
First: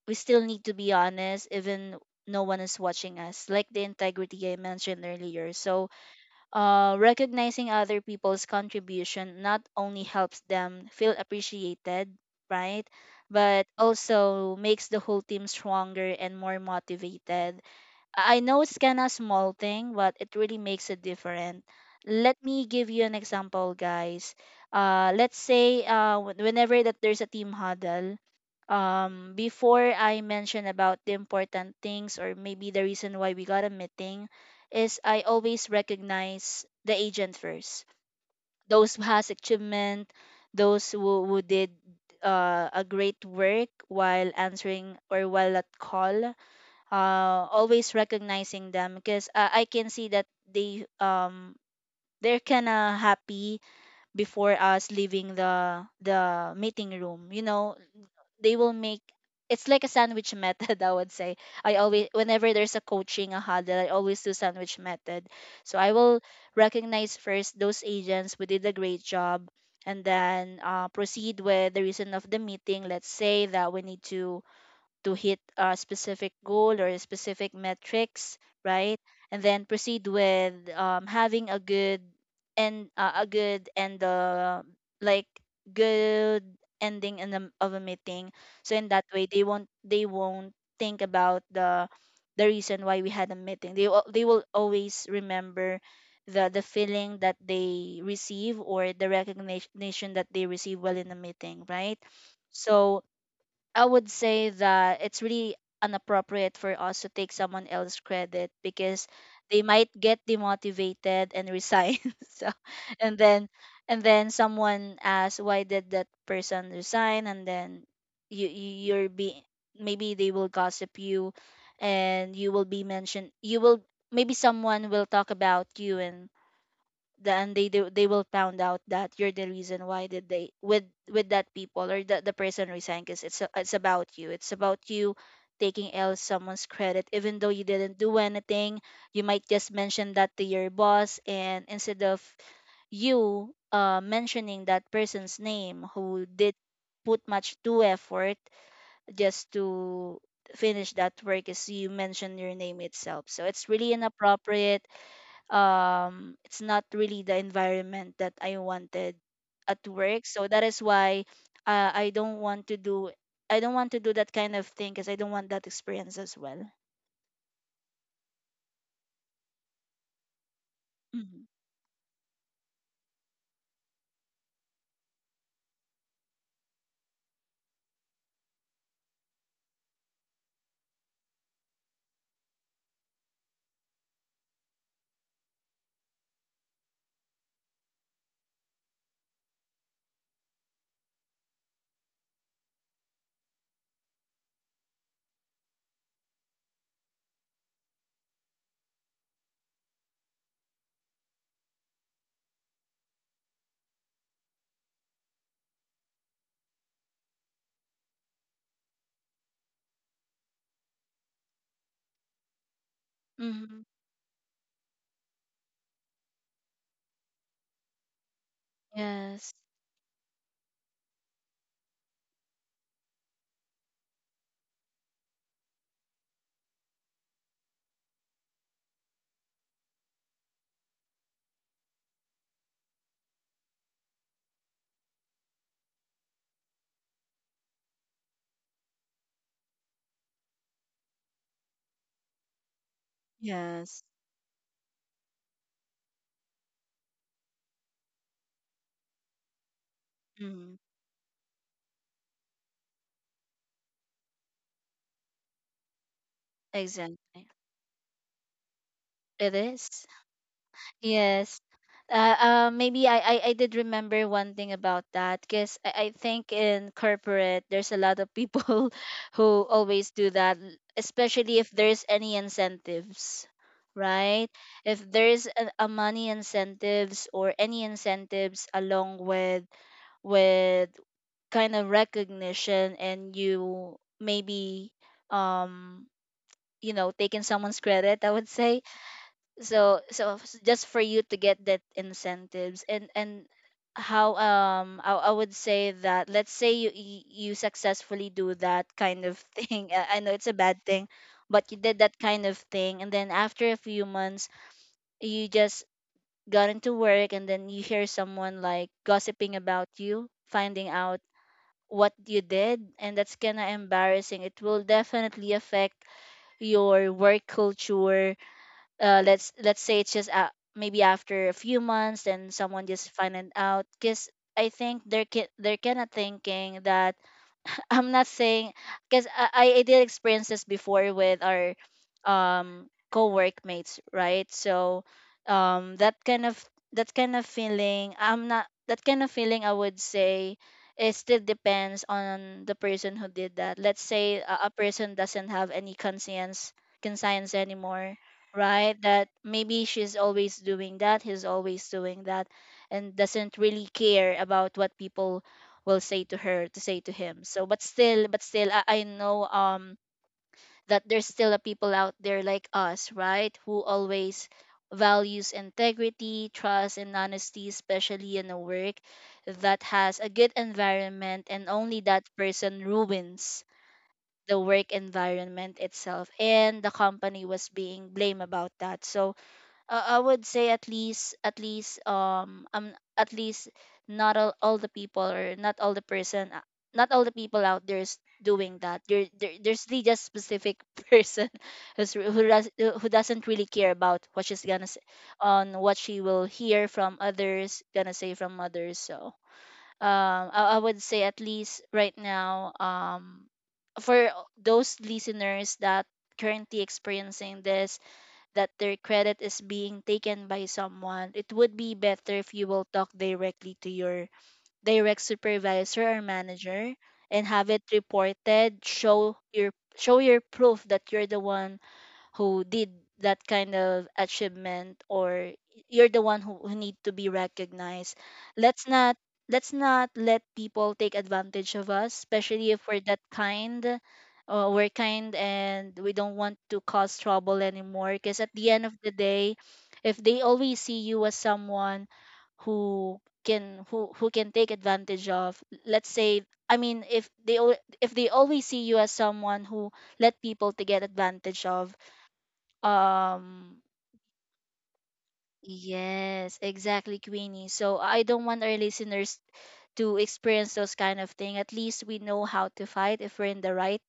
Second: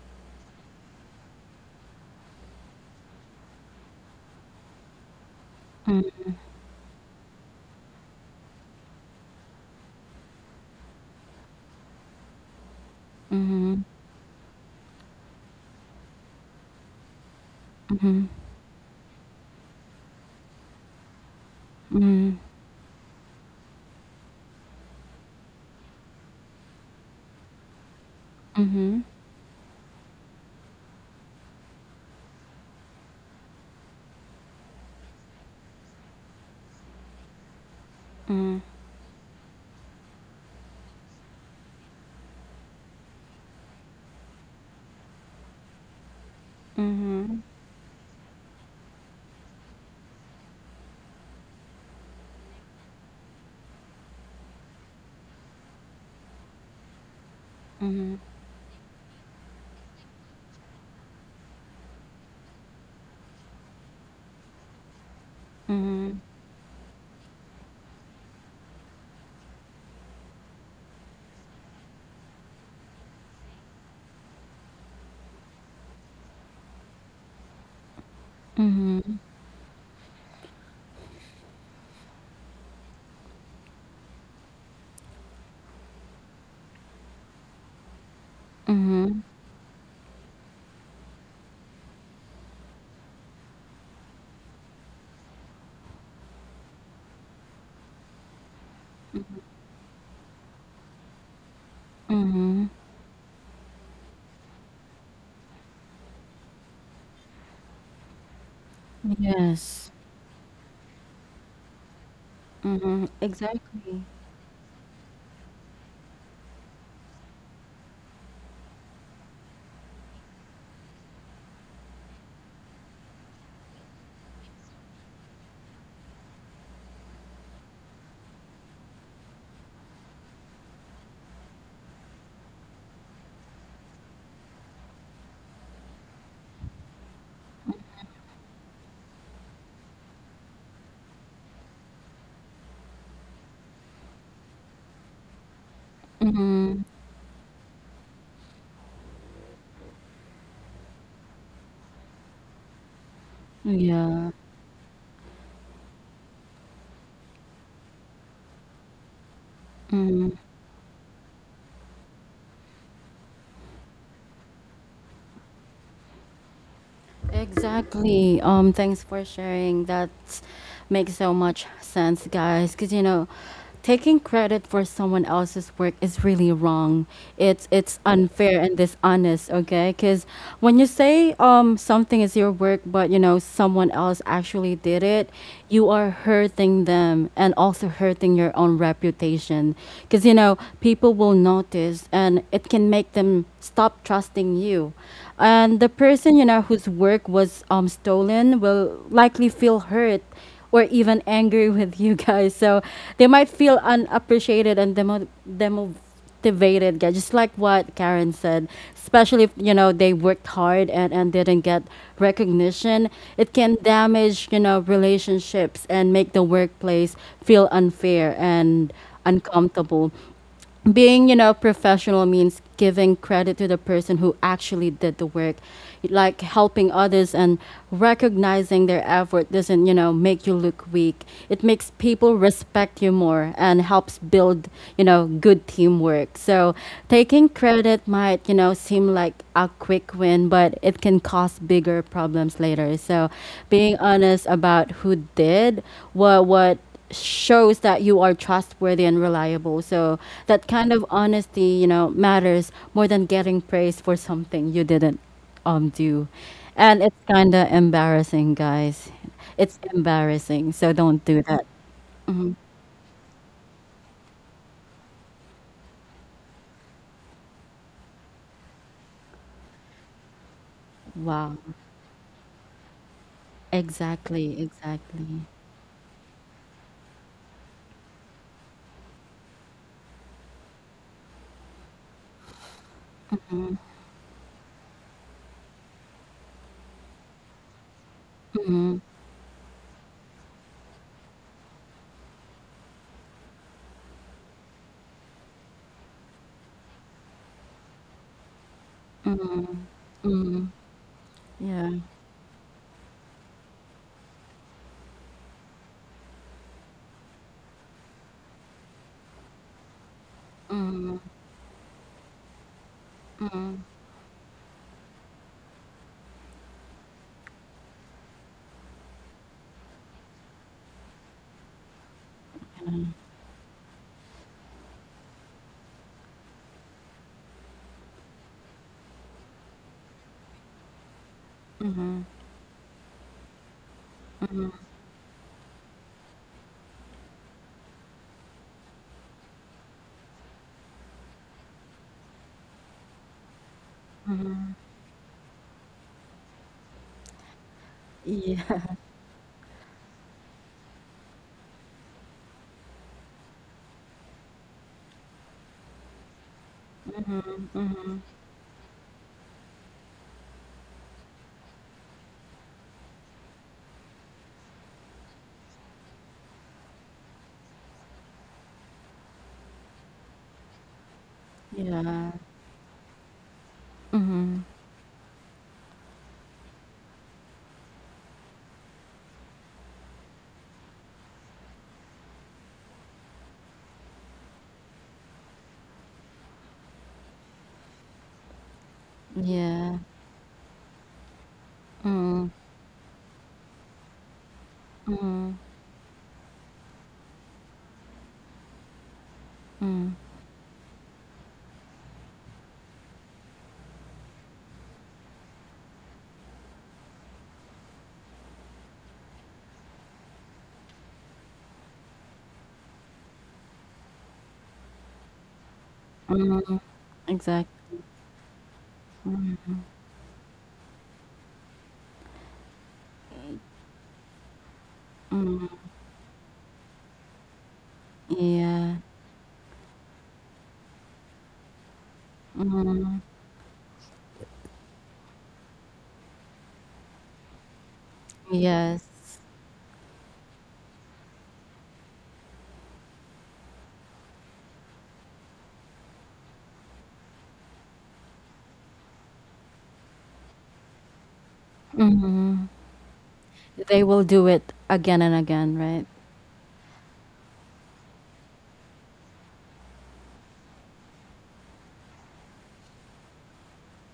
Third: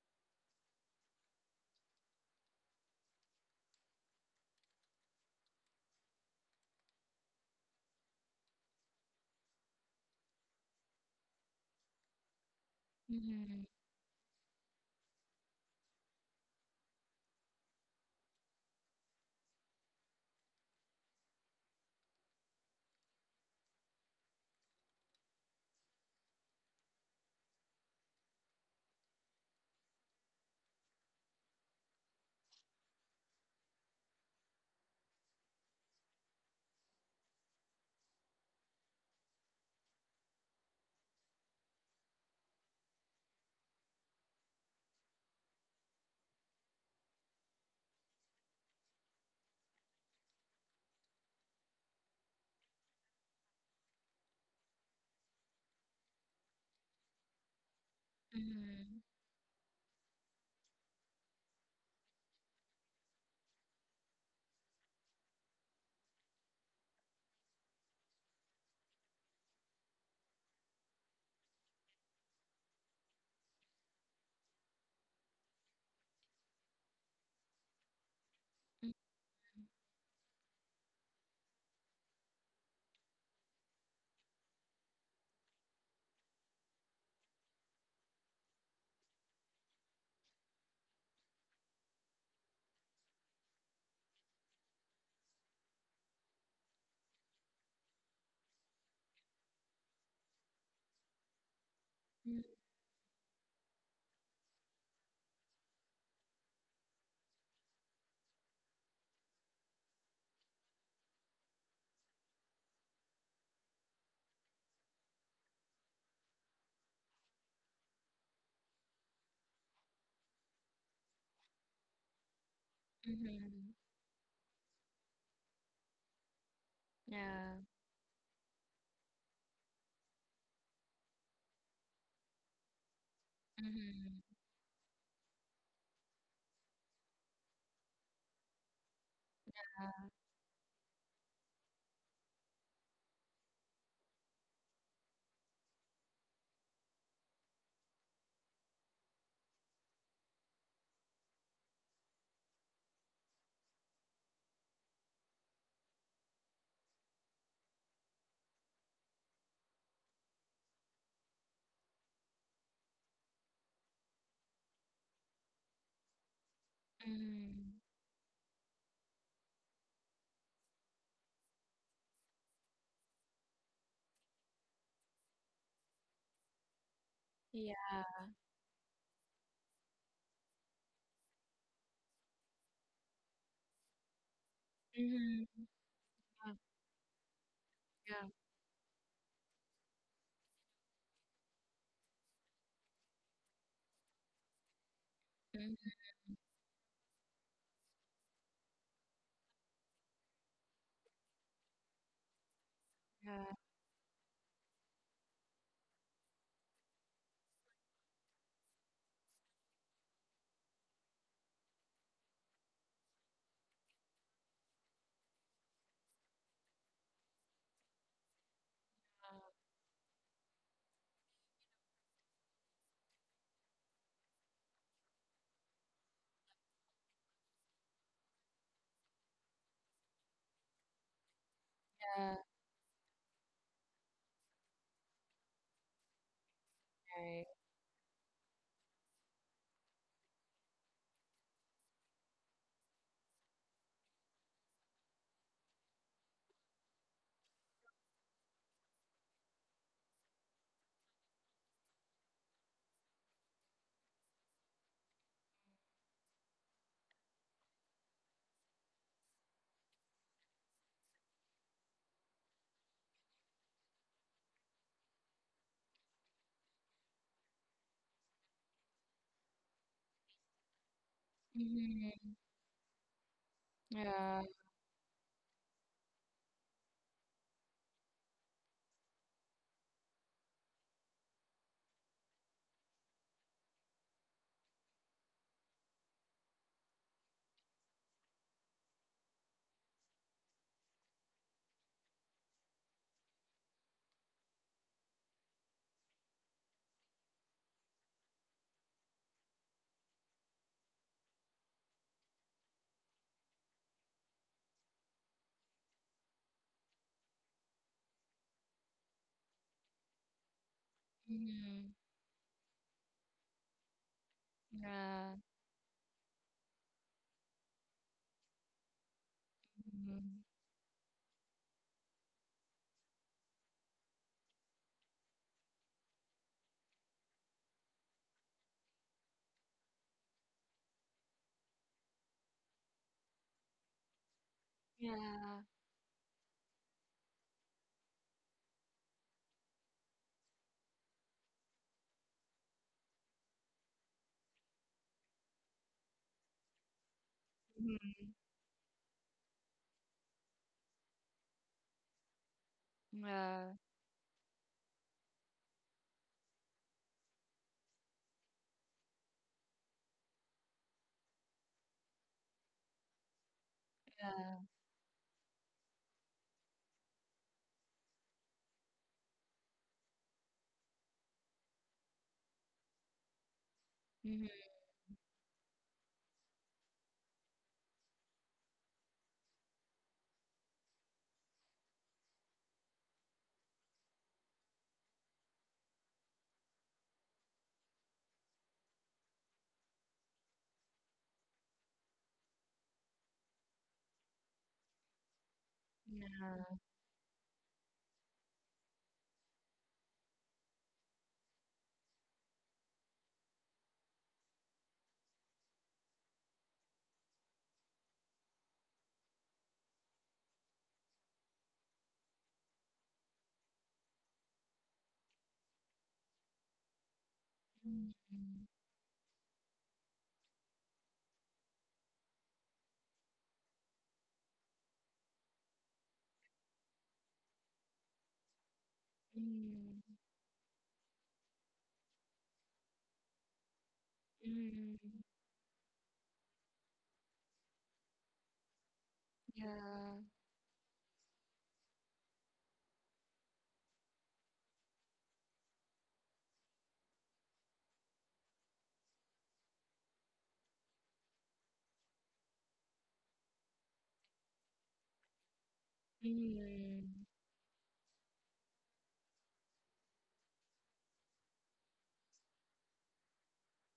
we still need to be honest, even no one is watching us, like the integrity I mentioned earlier. So recognizing other people's contribution not only helps them feel appreciated, right? Mhm. But mhm, also makes the whole team stronger and more motivated. mhm, I know it's kind of small thing, but it really makes a difference. mhm, Let me give you an example, guys. Let's say whenever that there's a team huddle, mhm, before I mention about the important things or maybe the reason why we got a meeting, is I always recognize the agent first. mhm, Those who has achievement, those who did a great work while answering or while at call, mhm, always recognizing them because I can see that they they're kind of happy before us leaving the meeting room. You know, they will make Mhm. it's like a sandwich method. I would say I always whenever there's a coaching a huddle, I always do sandwich method. So I mhm, will recognize first those agents who did a great job. And then proceed with the reason of the meeting. Let's say that we need to hit a specific goal or a specific metrics, right? And then proceed with having a good and like good ending in the, of a meeting. mhm, So in that mhm, way, they won't think about the reason why we had a meeting. They will always remember the feeling that they receive or the recognition that they receive while in the meeting, right? Mhm. mhm. So I would say that it's really inappropriate for us to take someone else's credit because they Yes. might get demotivated and resign. So Mm-hmm. and then Exactly. and then someone asks why did that person resign and then you're be maybe they will gossip you and you will be mentioned you Mhm. will maybe someone will talk about you and then Yeah. they do, they will found out that you're the reason why did they with that people or the person resigned because it's about Mhm. you it's about you taking L someone's credit even though you didn't do anything. You might just mention that to your boss, and instead of you mentioning that person's name who did Mhm. put much to effort just to finish that work is you mention your name itself, so it's really Yeah. inappropriate. It's not really the environment that I wanted at work. Mm-hmm. So that is why uh, I don't want to do I don't want to do that kind of thing because I don't want that experience as well. Mhm. Exactly. Thanks for sharing. That makes so Hmm. much sense, guys. Because you know, taking credit for someone else's work is really wrong. It's Yeah. unfair and dishonest. Okay, because when you say something is your work, but you know someone else actually did it, Mhm. you are hurting them and also Yeah. hurting Yeah. your own reputation. Because you know people will notice, and it can make them stop trusting you, and the Mhm. person, you know, whose work was stolen will likely feel hurt or even angry with you, guys. So they might Yeah. feel unappreciated and demotivated, guys, just like what Karen said, especially if you know they worked hard, and didn't get recognition. It can Hmm. damage, you know, relationships and make the workplace feel unfair and Yes. uncomfortable. Being, you know, professional means giving credit to the person who actually did the work, like helping others and recognizing their effort doesn't, you know, make you look weak. It makes people Yeah. respect you more and helps build, you know, good teamwork. So taking Right. credit might, you know, seem like a quick win, but it can cause bigger problems later. So being Yes. honest about who did what shows that you are trustworthy and reliable. So that Mm, kind of honesty, you know, matters more than getting praise for something you didn't do. And it's exactly. kind of embarrassing, guys. It It's is. embarrassing. So don't do Yes. that. Maybe I did remember one thing about that because I think in corporate there's a lot of people who always do that, Wow. especially if there's any Mhm. incentives, right? Yeah. Exactly, If exactly. there's a money incentives or any incentives along with with kind of recognition and you maybe um you know taking someone's credit, I would say. Just for you to get that incentives, and how I would say that let's say you successfully do that kind of thing. I know it's a bad thing, but you Yeah. did that kind of thing and then after a few months you just got into work and then you hear someone like gossiping about you, finding out Mhm. what you did, and that's kind of embarrassing. It will Yeah. definitely affect your work culture. Let's say it's just Mhm. maybe after a few months then someone just find it out. Because I think they're kind of thinking that, I'm not saying, because I did experience this before with our co-workmates, right? So Yeah. um that kind of that kind of feeling, I'm not that kind of feeling, I would say it still depends on the person who did that. Let's say a person doesn't have any conscience anymore, Mhm. Yeah. right? That maybe she's always doing that, he's always doing that and doesn't Yeah. really care about what people will say to her to say to him. So but still I know that there's still a people out there like us, right, who always Yeah. values integrity, trust and honesty, especially in a work that has a good environment, and only Yeah. that person ruins Mhm. the Mhm. work environment itself, and the company was being blamed about that. So I would say at least not all, all the people, or not all the person not all the people out there is doing that. There's Yeah. really just specific person Mm. who does who doesn't really care about what she's gonna say on what she will hear from others gonna say from others. So Mm. I would say at least right now, for those listeners that currently experiencing this, that their credit is being taken by someone, it would be better if you will talk directly to your direct supervisor or manager and have it Exactly. Mhm. reported. Show your proof that you're the one who did that kind of achievement, or you're the one who need to be recognized. let's Yeah. not let's not Mhm. let people take advantage of us, especially if we're Mhm. that kind. We're Mhm. kind and we don't want to cause trouble anymore. Because at the end of the Yes. day, if Yeah. they always see you as someone who can take advantage of, let's say, I mean, if they always see you as someone who let people to get advantage of, Mhm. um, They will do it again and again, right? yes, exactly, Mhm. Queenie. So I don't want our listeners to experience those kind of thing. At least we know how to fight if we're in the right,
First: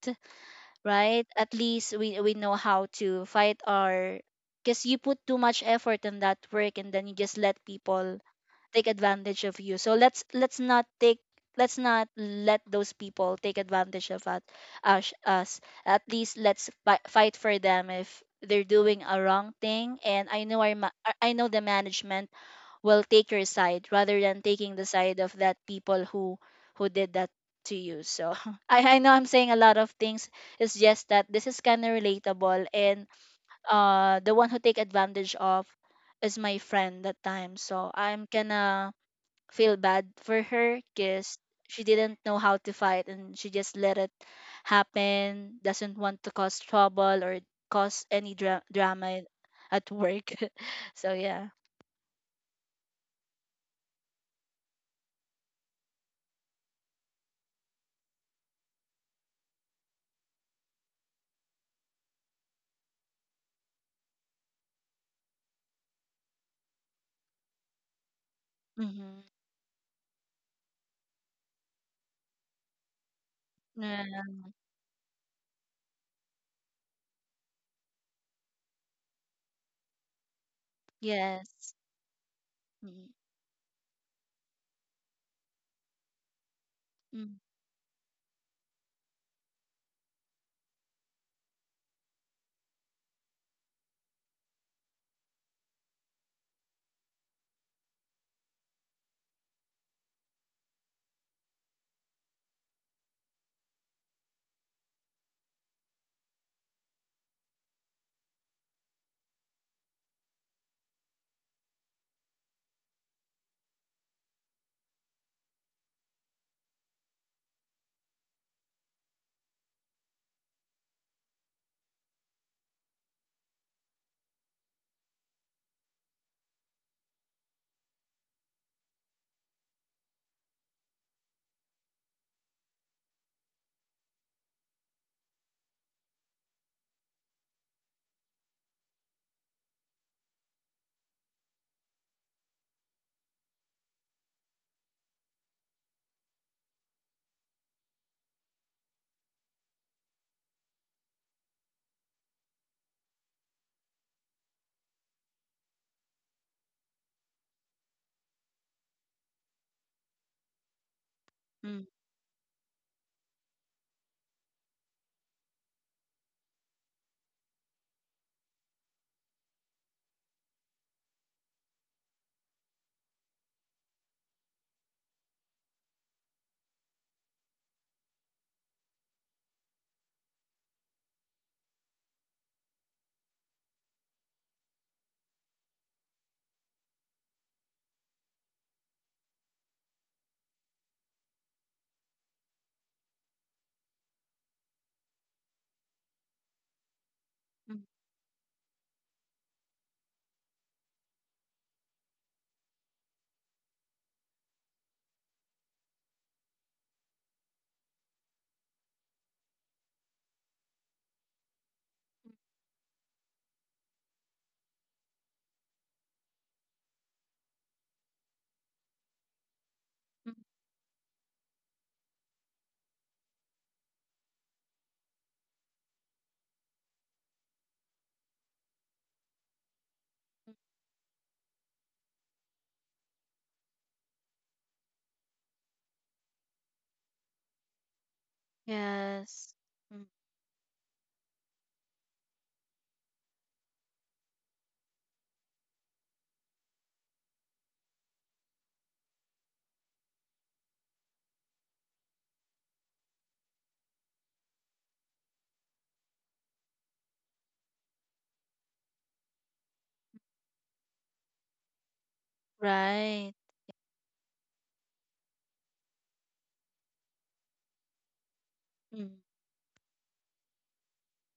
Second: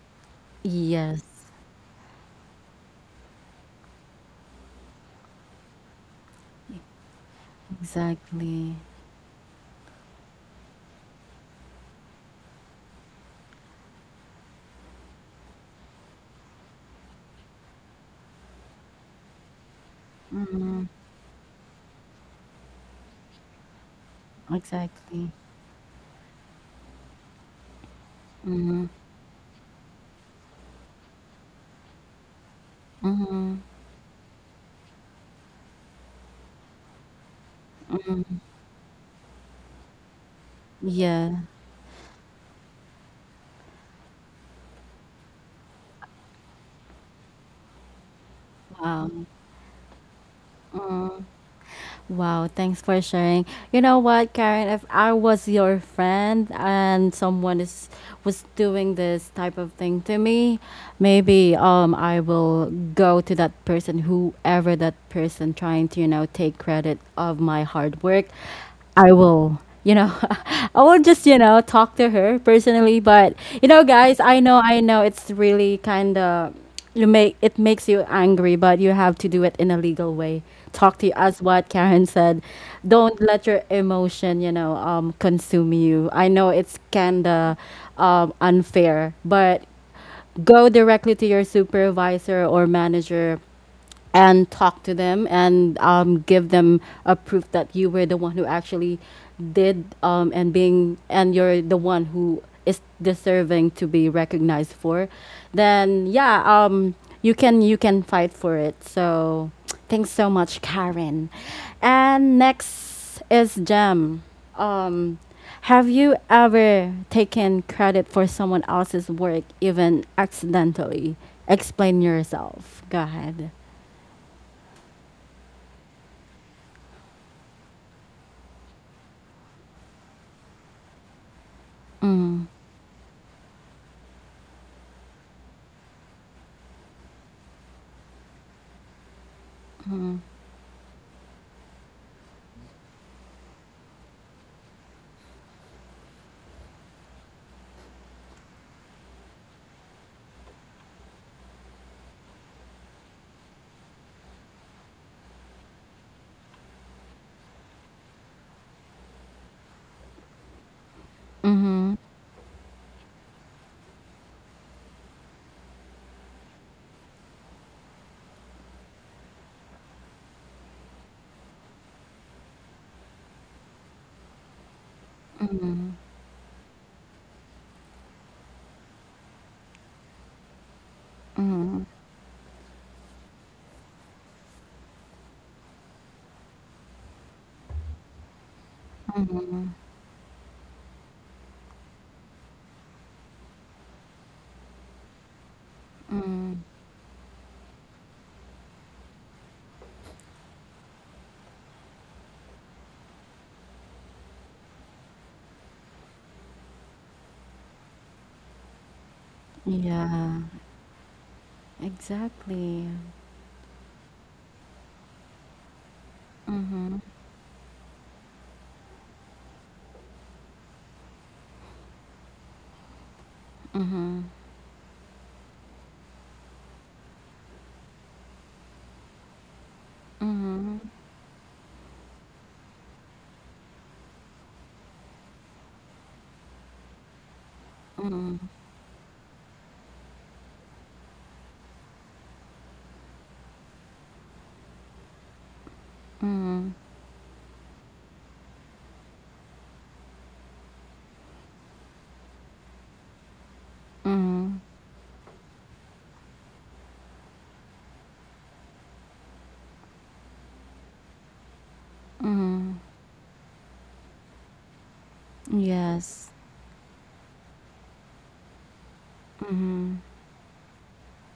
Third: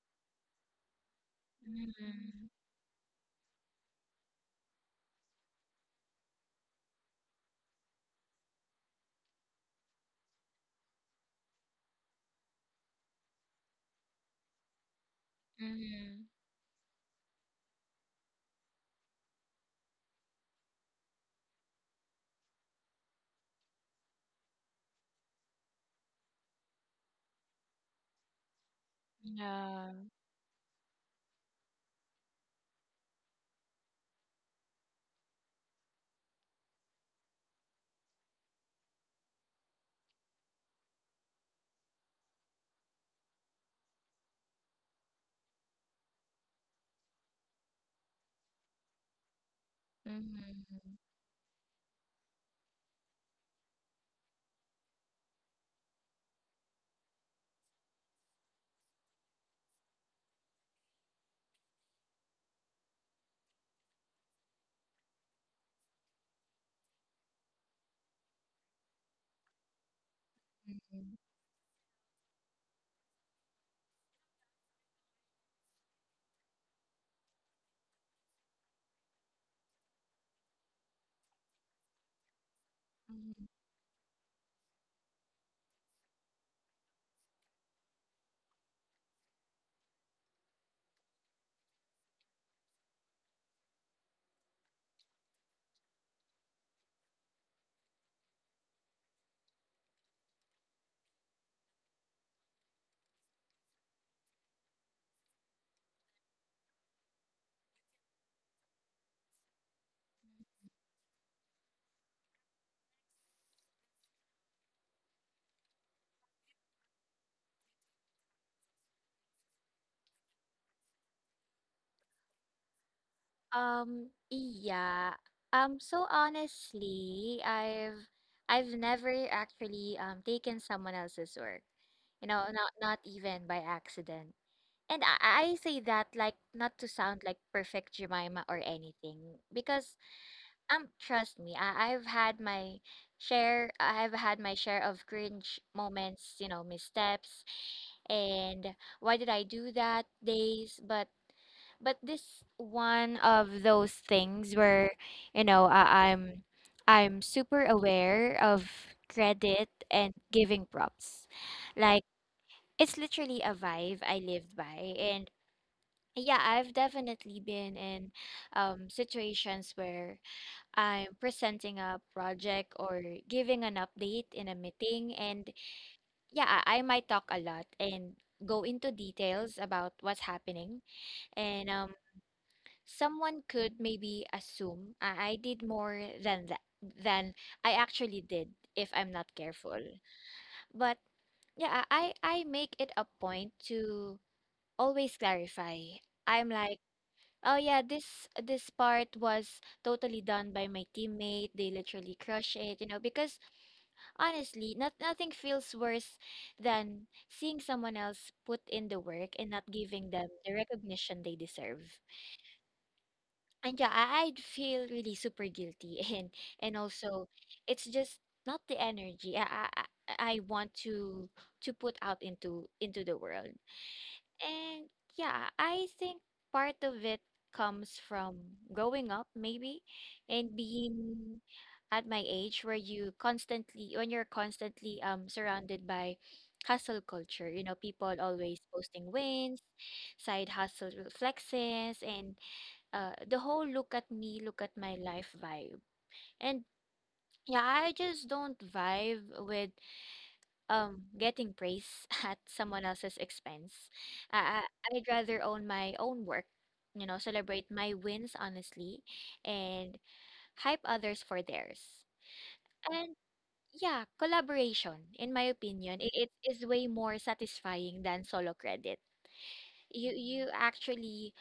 right? Yes, At least we Mhm. know how to fight our, because you put too much effort in that work and then you just let people exactly, take advantage of you. So let's not let those people take advantage of us. Us, us. At Mhm. least fight for them if they're doing a wrong thing. And I know I know the management will take your side rather than taking the side of exactly. that people who did that to you. So I know I'm saying a lot of Yeah. things. It's just that this is kind of relatable, and Mhm. The one who take advantage of is my friend that time. So I'm gonna feel bad for her because Yeah, she didn't know how to fight and she just let it happen, doesn't want to cause trouble or cause any wow. drama at work. Mhm. So, Mm. yeah. Wow, thanks for sharing. You know what, Karen, if I was your friend and someone is, was doing this type of thing to me, maybe I will go to that person, whoever that person trying to, you know, take credit of my hard work. I Mm-hmm. will, you know, I will Mhm. just, you know, talk to her personally. But you know, guys, Yeah. I know, I know it's really kind of, you make, it makes you angry, but you have to do it in a legal way. Talk to you, as what Yes. Karen said, Mm, don't Mhm. let your emotion, you know, consume you. I know it's mm, kinda unfair, but go directly to your supervisor or manager, and talk to them, and give them a proof that you were the one who actually did, and being, and you're the one who is deserving to be recognized for. Then yeah, you can, you can fight for it. So thanks so much, Karen. And next is Jem. um, have you ever taken credit for someone else's work, even accidentally? Explain yourself, go ahead. Um, yeah. So honestly, I've never actually taken someone else's work. You know, not even by accident. And I say that, like, not to sound like perfect Jemima or anything, because trust me, I've had my share of cringe moments, you know, missteps and why did I do that days, but this one of those things where you know I'm super aware of credit and giving props, mm, like, it's literally a vibe I lived by. And yeah, I've definitely been in situations where I'm presenting a project or giving an update in a meeting, and yeah, I might talk a lot and go into details about what's happening. And someone could maybe assume I did more than I actually did, if I'm not careful. But yeah, I make it a point to always clarify. I'm like, oh yeah, mm, this part was totally done by my teammate. They literally crush it, you know. Because honestly, nothing feels worse than seeing someone else put in the work and not giving them Yeah, the recognition they deserve. exactly. And yeah, I'd feel really super guilty and also it's just not the energy I mm, want to put out into the world. And yeah, I think part of it comes from growing up maybe and mm. being at my age, where you constantly when you're constantly surrounded by hustle culture, you know, people always posting Yes. wins, Mm. side hustle flexes, and the whole look at me, look at my life vibe. And yeah, I just don't vibe with getting praise at someone else's expense. I'd rather own my own work, you know, celebrate my wins honestly, and hype others for theirs. And Right. yeah, collaboration, in my opinion, it Yes. is way more satisfying than solo credit. Mm. Mhm. You actually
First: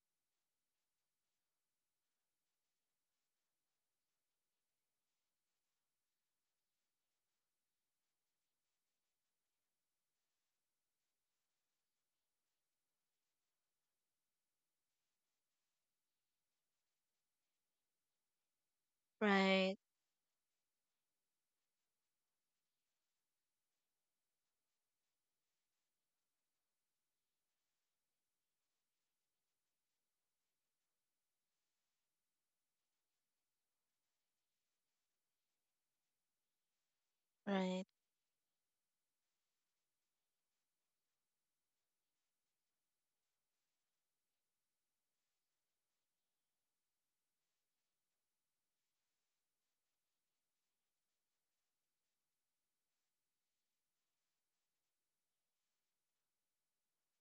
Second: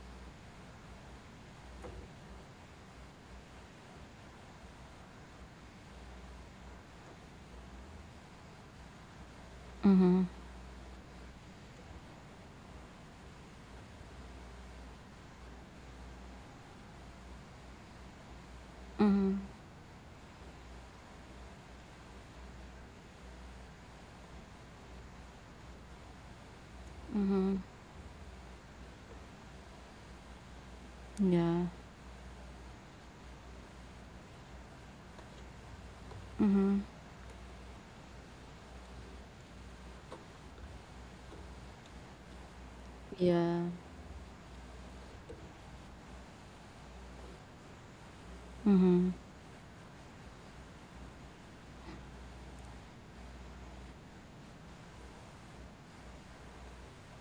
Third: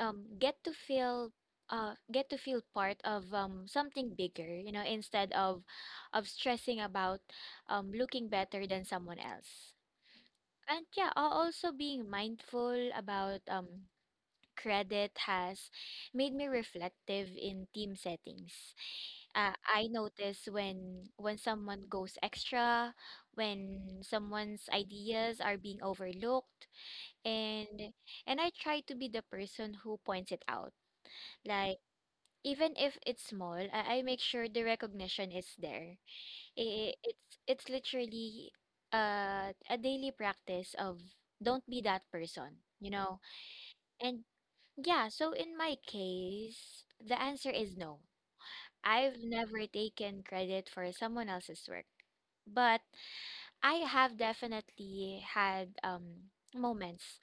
um get to feel get to feel part of something bigger, you know, instead of stressing about looking better than someone else. And yeah, also being mindful about credit has made me reflective in team settings. Mhm. Right. I notice when someone goes extra, when someone's ideas are being overlooked, Mhm. and I try to be the person who points it out. Yeah. Like, even if it's small, I make sure the recognition is there. Mhm. It's Right. literally a daily practice of don't be that person, you know. Yeah. And yeah, so in my case, the answer is no. Mhm. I've never taken credit for someone else's work, but I have definitely had moments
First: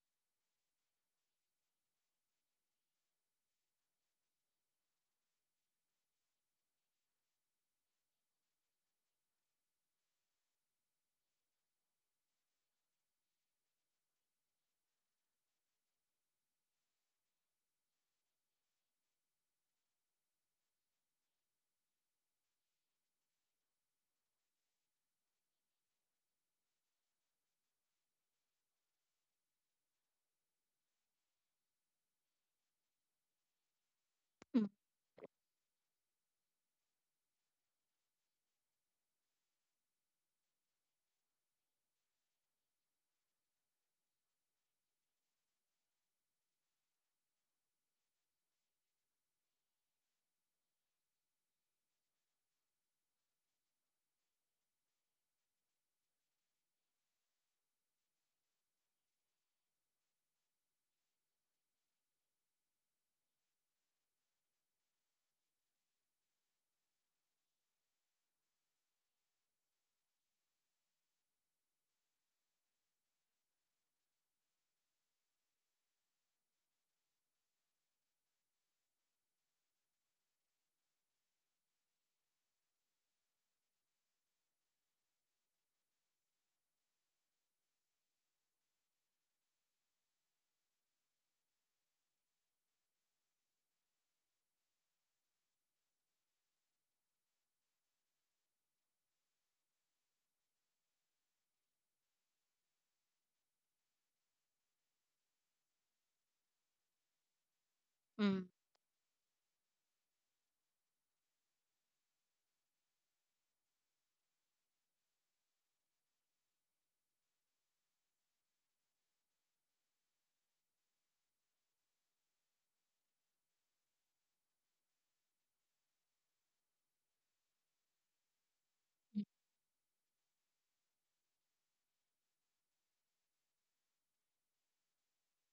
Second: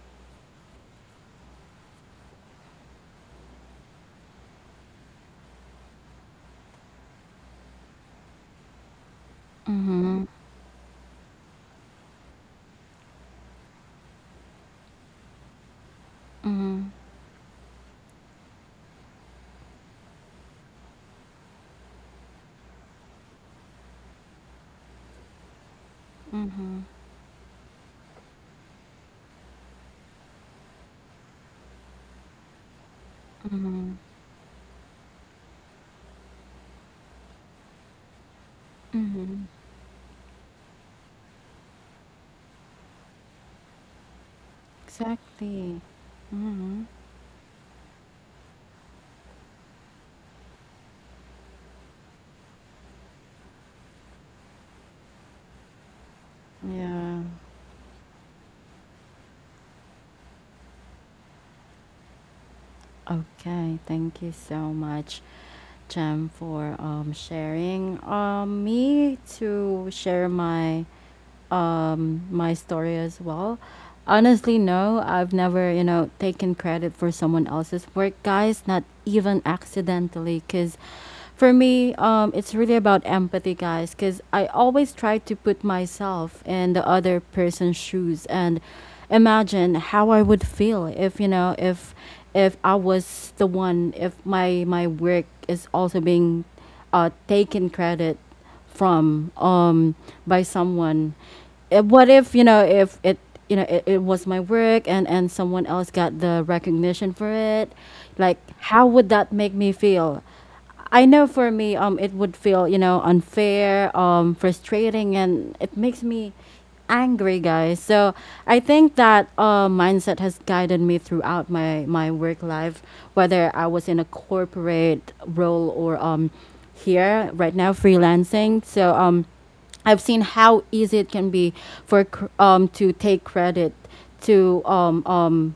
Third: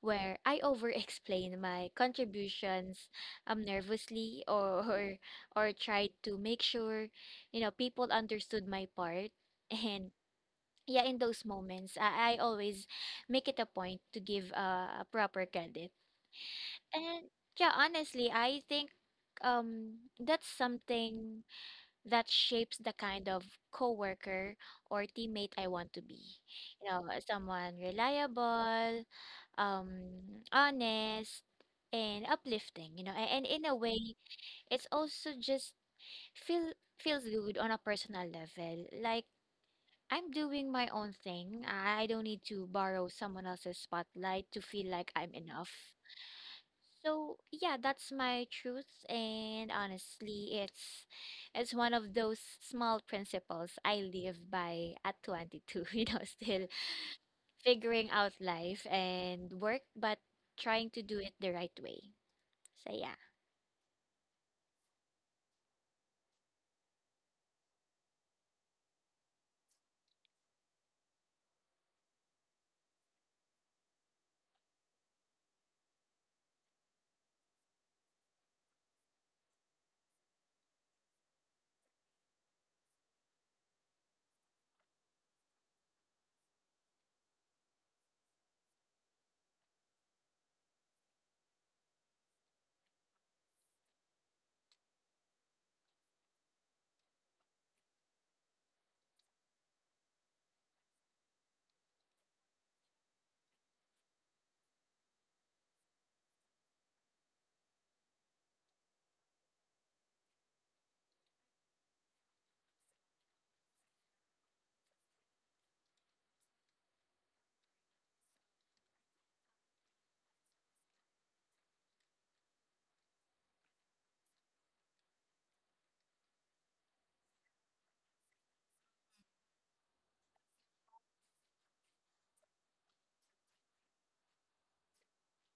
where I over explain my contributions nervously, or tried to make sure you know people understood my part. And Mhm. yeah, in those moments, I always make it a point to give a proper credit. Mhm. And yeah, honestly I think that's something that shapes the kind of coworker or teammate I want to be. Mhm. You know, someone reliable, um, honest, and uplifting. You know, and in a Mhm. way, Mm, it's also just feel feels good on a personal level. Like, Mhm. I'm doing my own thing. I don't need to borrow someone else's spotlight to feel like I'm enough. Exactly. Mhm. So yeah, that's my truth, and honestly it's one of those small principles I live by at 22, you know, still Yeah. figuring out life and work, but trying to do it the right way. So yeah. Okay. Thank you so much, Jem, for sharing. Me to share my my story as well. Honestly, no, I've never, you know, taken credit for someone else's work, guys, not even accidentally. Because for me, it's really about empathy, guys, because I always try to put myself in the other person's shoes, and imagine how I would feel if, you know, if I was the one, if my, my work is also being taken credit from, by someone. Eh, what if, you know, if it, you know, it was my work, and someone else got the recognition for it, like mm. how would that make me feel? I know for me, it would feel, you know, unfair, frustrating, and it makes me angry, guys. So I think that mindset has guided me throughout my, my work life, whether I was in a corporate role, or here right now freelancing. So I've seen how easy it can be for to take credit, to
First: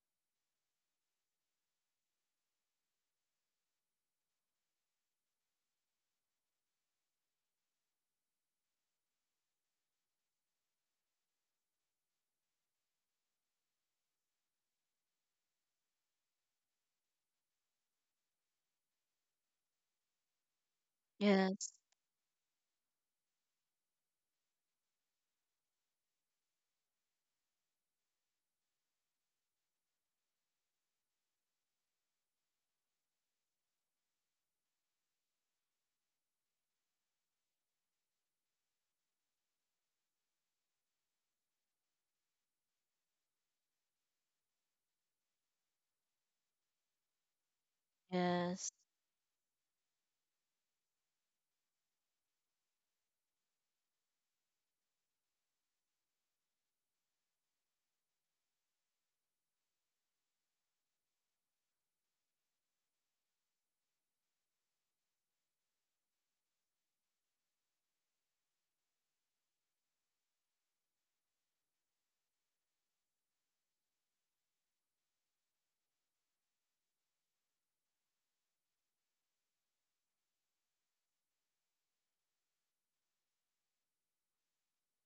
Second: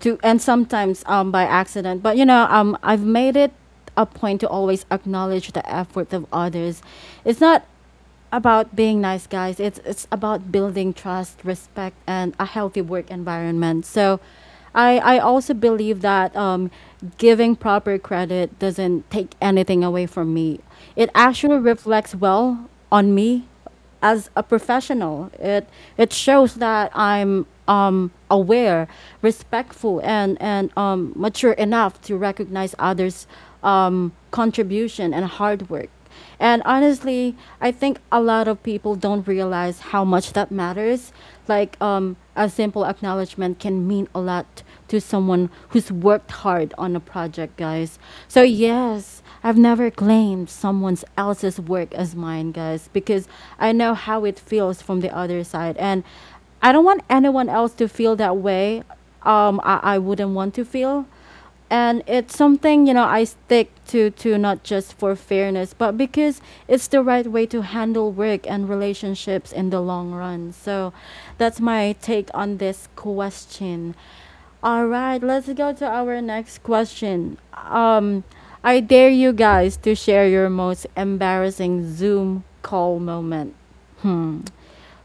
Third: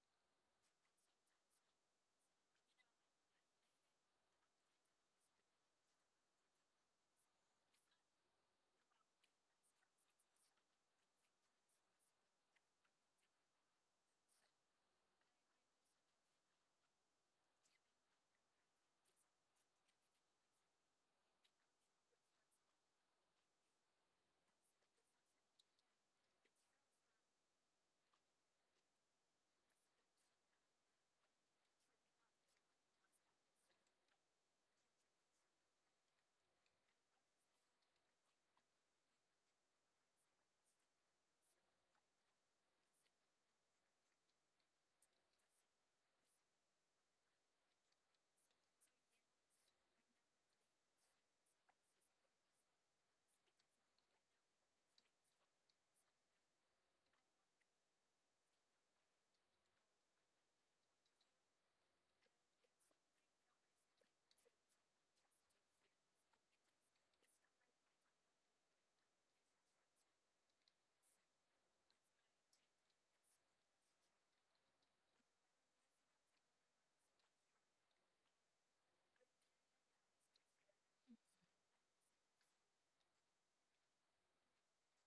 to, and sometimes by accident. But you know, I've made it a point to always acknowledge the effort of others. It's not about being nice, guys. It's about building trust, respect, and a healthy work environment. So, I also believe that, giving proper credit doesn't take anything away from me. It actually Yes. reflects well on me as a professional. It shows that I'm aware, respectful, and mature enough to recognize others' contribution and hard work. And honestly, I think a lot of people don't realize how much that matters. Like a simple acknowledgement can mean a lot to someone who's worked hard on a project, guys. So, Yes. yes, I've never claimed someone else's work as mine, guys, because I know how it feels from the other side. And I don't want anyone else to feel that way. I wouldn't want to feel. And it's something, you know, I stick to not just for fairness, but because it's the right way to handle work and relationships in the long run. So that's my take on this question. All right, let's go to our next question. I dare you guys to share your most embarrassing Zoom call moment. Hmm,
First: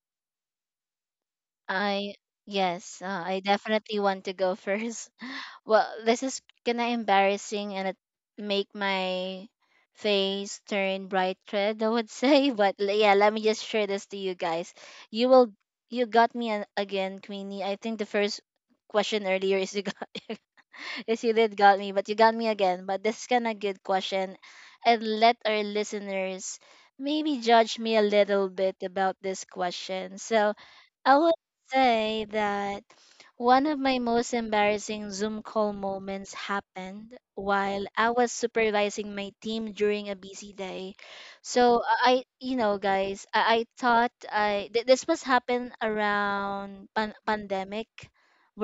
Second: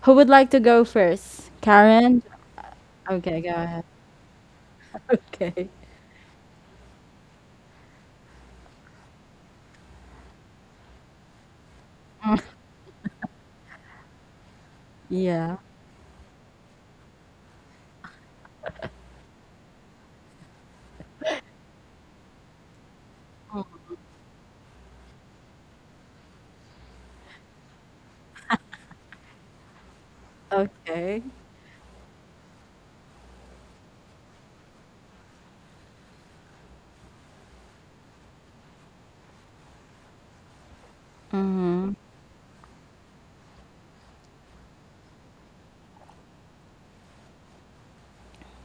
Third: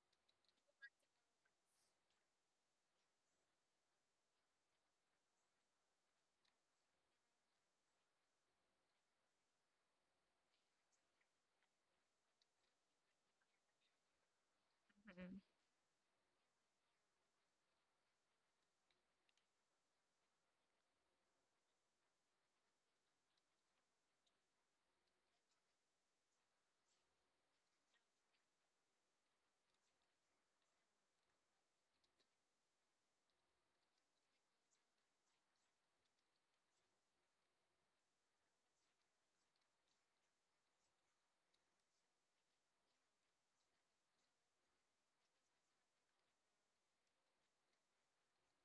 who would like to go first, I, Karen? yes, Okay, I go ahead. definitely want to go first. Okay. Well, this is kind of embarrassing and it make my face turn bright red, I would say. But yeah, let me just share this to you guys. you Mhm. will Yeah. you got me again, Queenie. I think the first question earlier is you got is you did got me, but you got me again. But this is kind of good question, and let our listeners maybe judge me a little bit about this question. So I Okay. would say that one of my most embarrassing Zoom call moments happened while I was supervising my team during a busy day. So Mhm, I, you know, guys, I thought this must happen around pandemic,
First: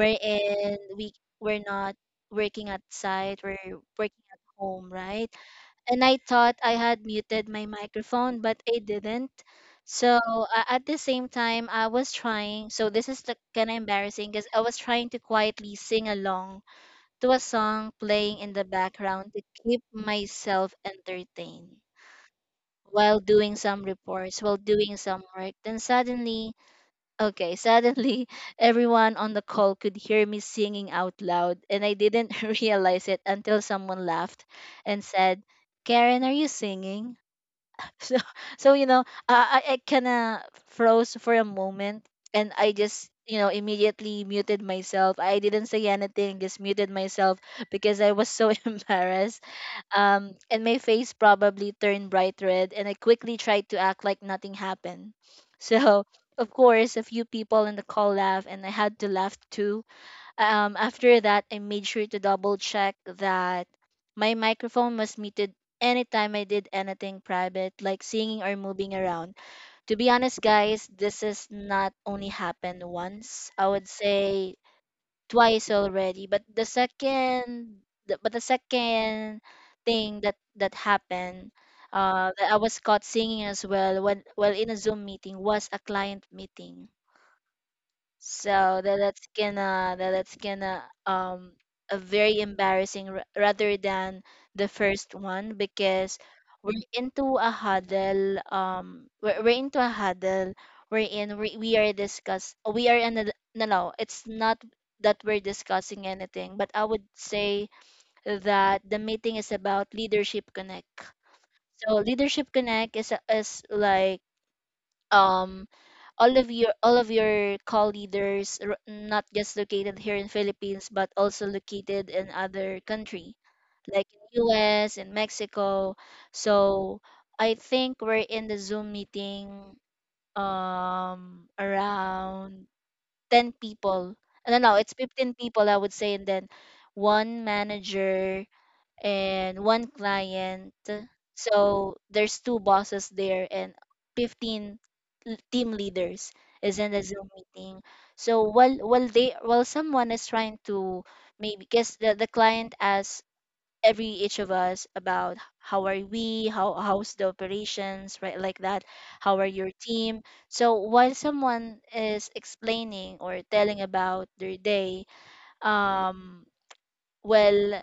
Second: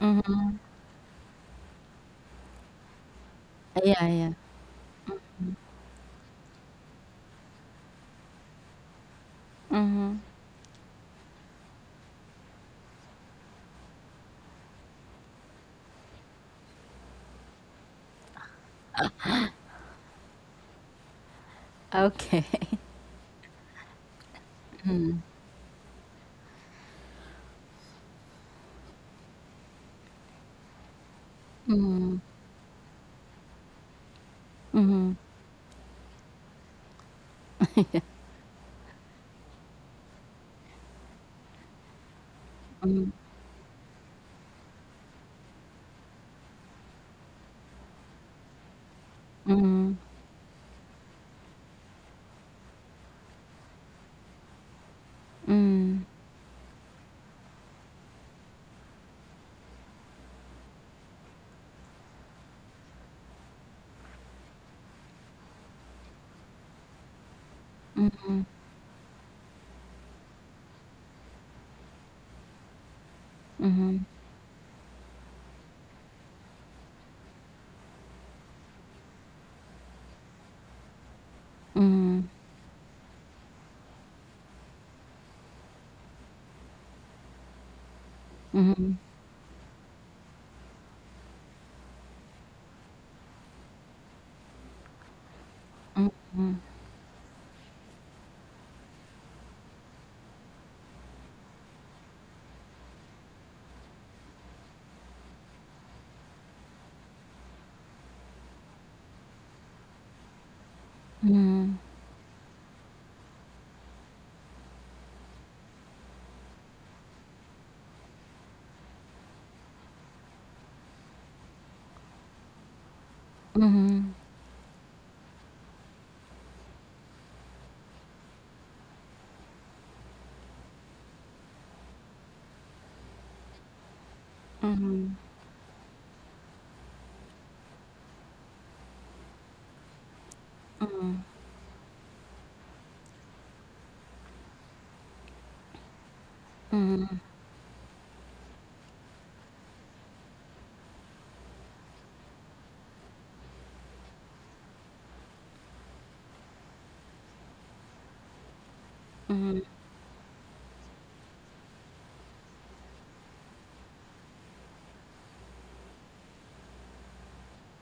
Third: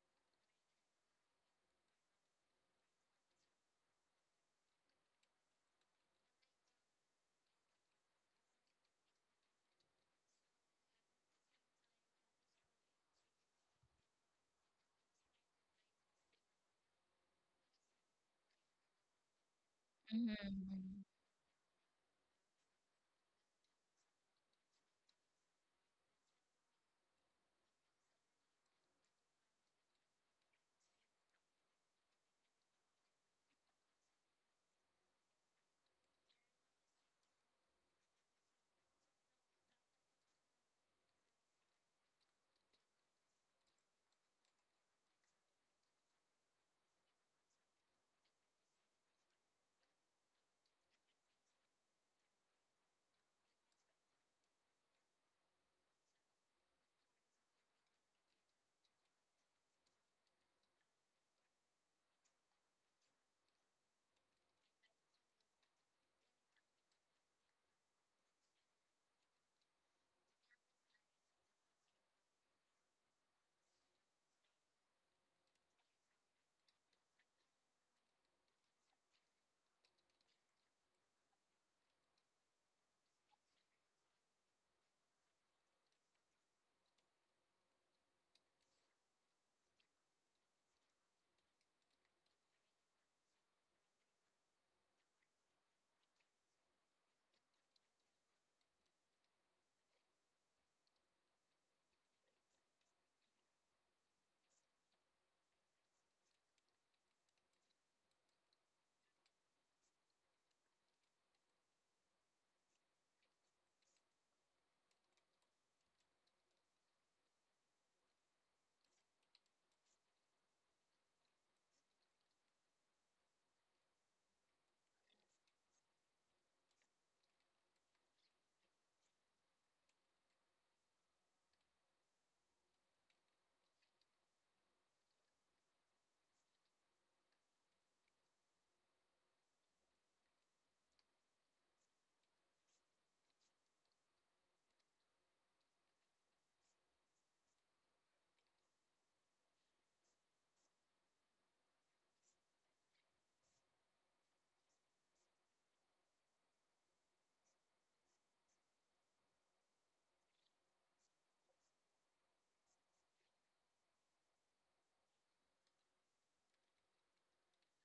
mhm. We're not working at site, we're Yeah, working yeah. at home, right? And I thought I had muted my microphone, but I didn't. Mhm. So at the same time, I was trying. So this is the kind of embarrassing, because I was trying to quietly sing along to a song playing in the background to keep myself Mhm. entertained Okay. while doing some reports, while doing some work. Then suddenly, okay, suddenly everyone on the call could hear me singing out loud, and I Mhm, didn't realize it until someone laughed and said, Karen, are you singing? So, so you know, I kind of froze for a moment, and I just mhm, you know immediately muted myself. I didn't say anything, just muted myself because I was so embarrassed. mhm, And my face probably turned bright red, and I quickly tried to act like nothing happened. mhm, So, of course, a few people in the call laughed, and I had to laugh too. After that, I made sure to double check that my microphone was muted anytime I did anything private, like singing or moving around. To be honest, guys, this has not only happened once, I would mhm, say twice already. But but the second thing that that happened, mhm, that I was caught singing as well when while in a Zoom meeting, was a client meeting. mhm, mhm, So that mhm, that's gonna that that's gonna um a very embarrassing r rather than the first one. Because we're into a huddle, we are discuss we are in a, no, no, it's not that we're discussing anything, but I would say that the meeting is about Leadership Connect. mhm, So Leadership Connect is is like um all of your call leaders, not just located here in Philippines but also located in other country like in US and Mexico. So I think we're in the Zoom meeting, around 10 people. No, no, it's mhm, 15 people I would say, and then one manager and one client. So there's two bosses there and 15 team leaders is in mhm, the mhm, Zoom meeting. So while someone is trying to maybe guess the client asks every each of us about how are we, how's the operations, right? Like that. How are mhm. your team? So while someone is explaining or telling about their day, um well uh,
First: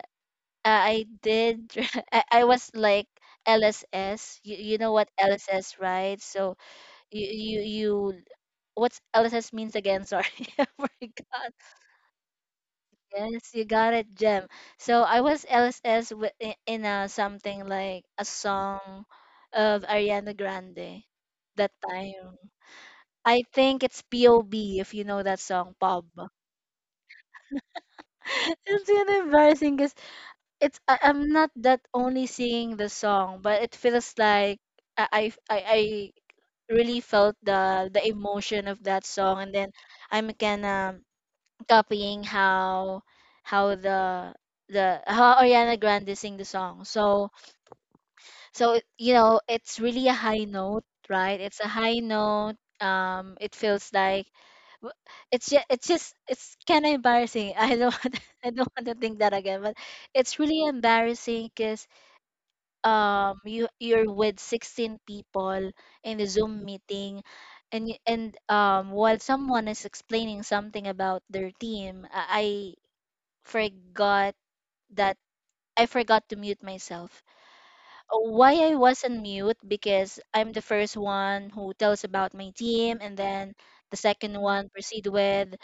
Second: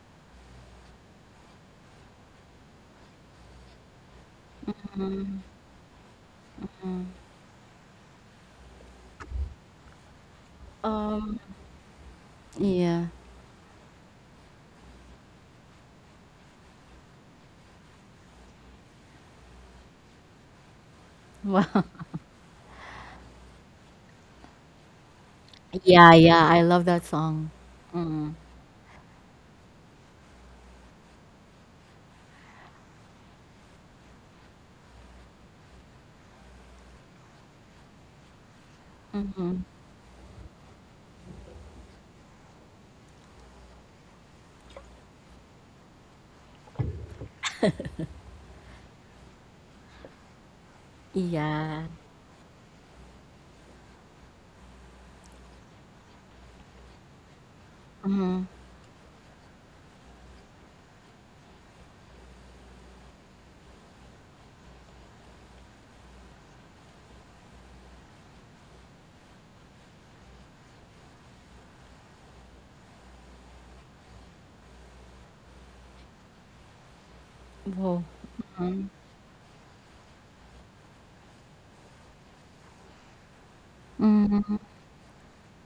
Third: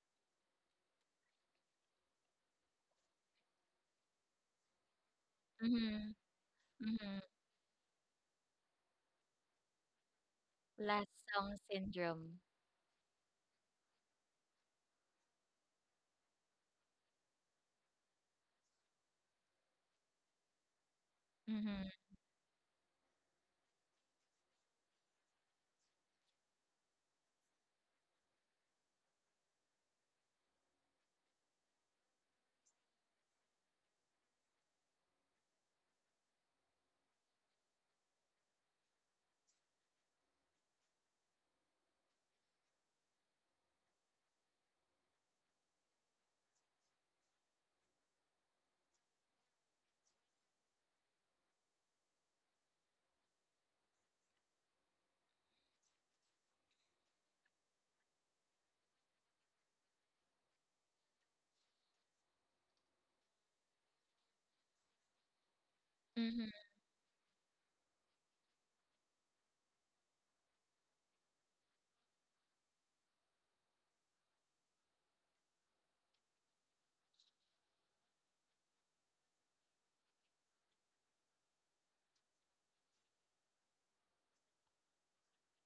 I did. I was like LSS. You you know what LSS, Mhm. right? So Mhm. you what's LSS means again? Sorry, I Last Um, forgot. song syndrome. yeah. Yes, you got it, Jem. So I was LSS with in a something like a song of Ariana Grande that Wow. Mhm. time. I think it's POB, if you know that song, P O Yeah, B. yeah. I love that song. Mhm, It's kind of embarrassing. It's I, I'm not that only singing the song, but it feels like I really felt the emotion of that song, and mhm. then I'm kinda copying how the how Ariana Grande sing the song. So so you know it's really a high note, right? It's a Yeah. high note. It feels like w- it's just, it's just it's kind of embarrassing. I don't want Mhm. I don't want to think that again, but it's really embarrassing because you you're with 16 people in the Mhm. Zoom meeting. And and while someone is explaining something about their team, I forgot that I forgot to mute myself. Whoa. Why I wasn't mute? Because I'm the first one who tells about my team, and then the second Mhm, one proceed with,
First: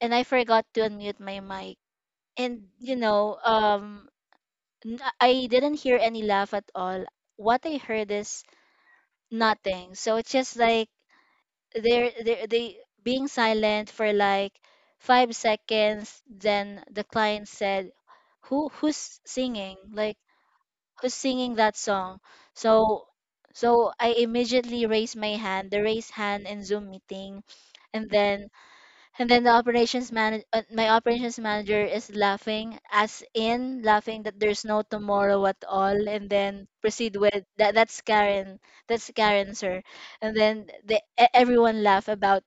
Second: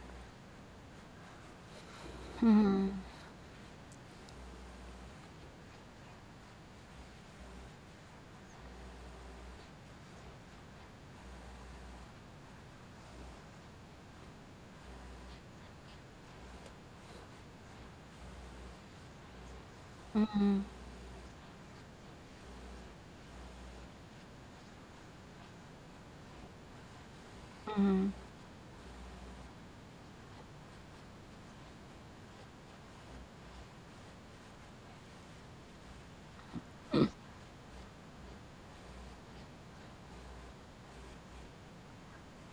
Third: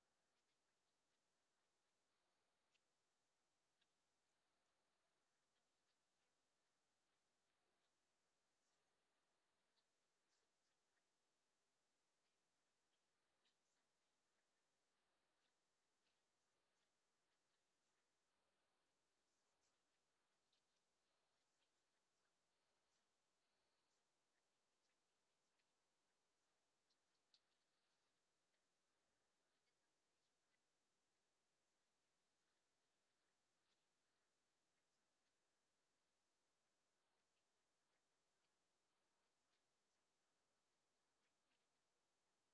and I forgot to unmute my mic. And you know, I didn't hear any laugh at all. What I heard is nothing. So it's just like they being silent for like 5 seconds. Then the client said, who's singing? Like who's singing that song?" So so I immediately raised my hand, the raise hand in Zoom meeting, and then and then the operations manager, my operations manager is laughing, as in laughing that there's no tomorrow at all. And then proceed with that. That's Karen. That's Karen, sir. And then everyone laugh about,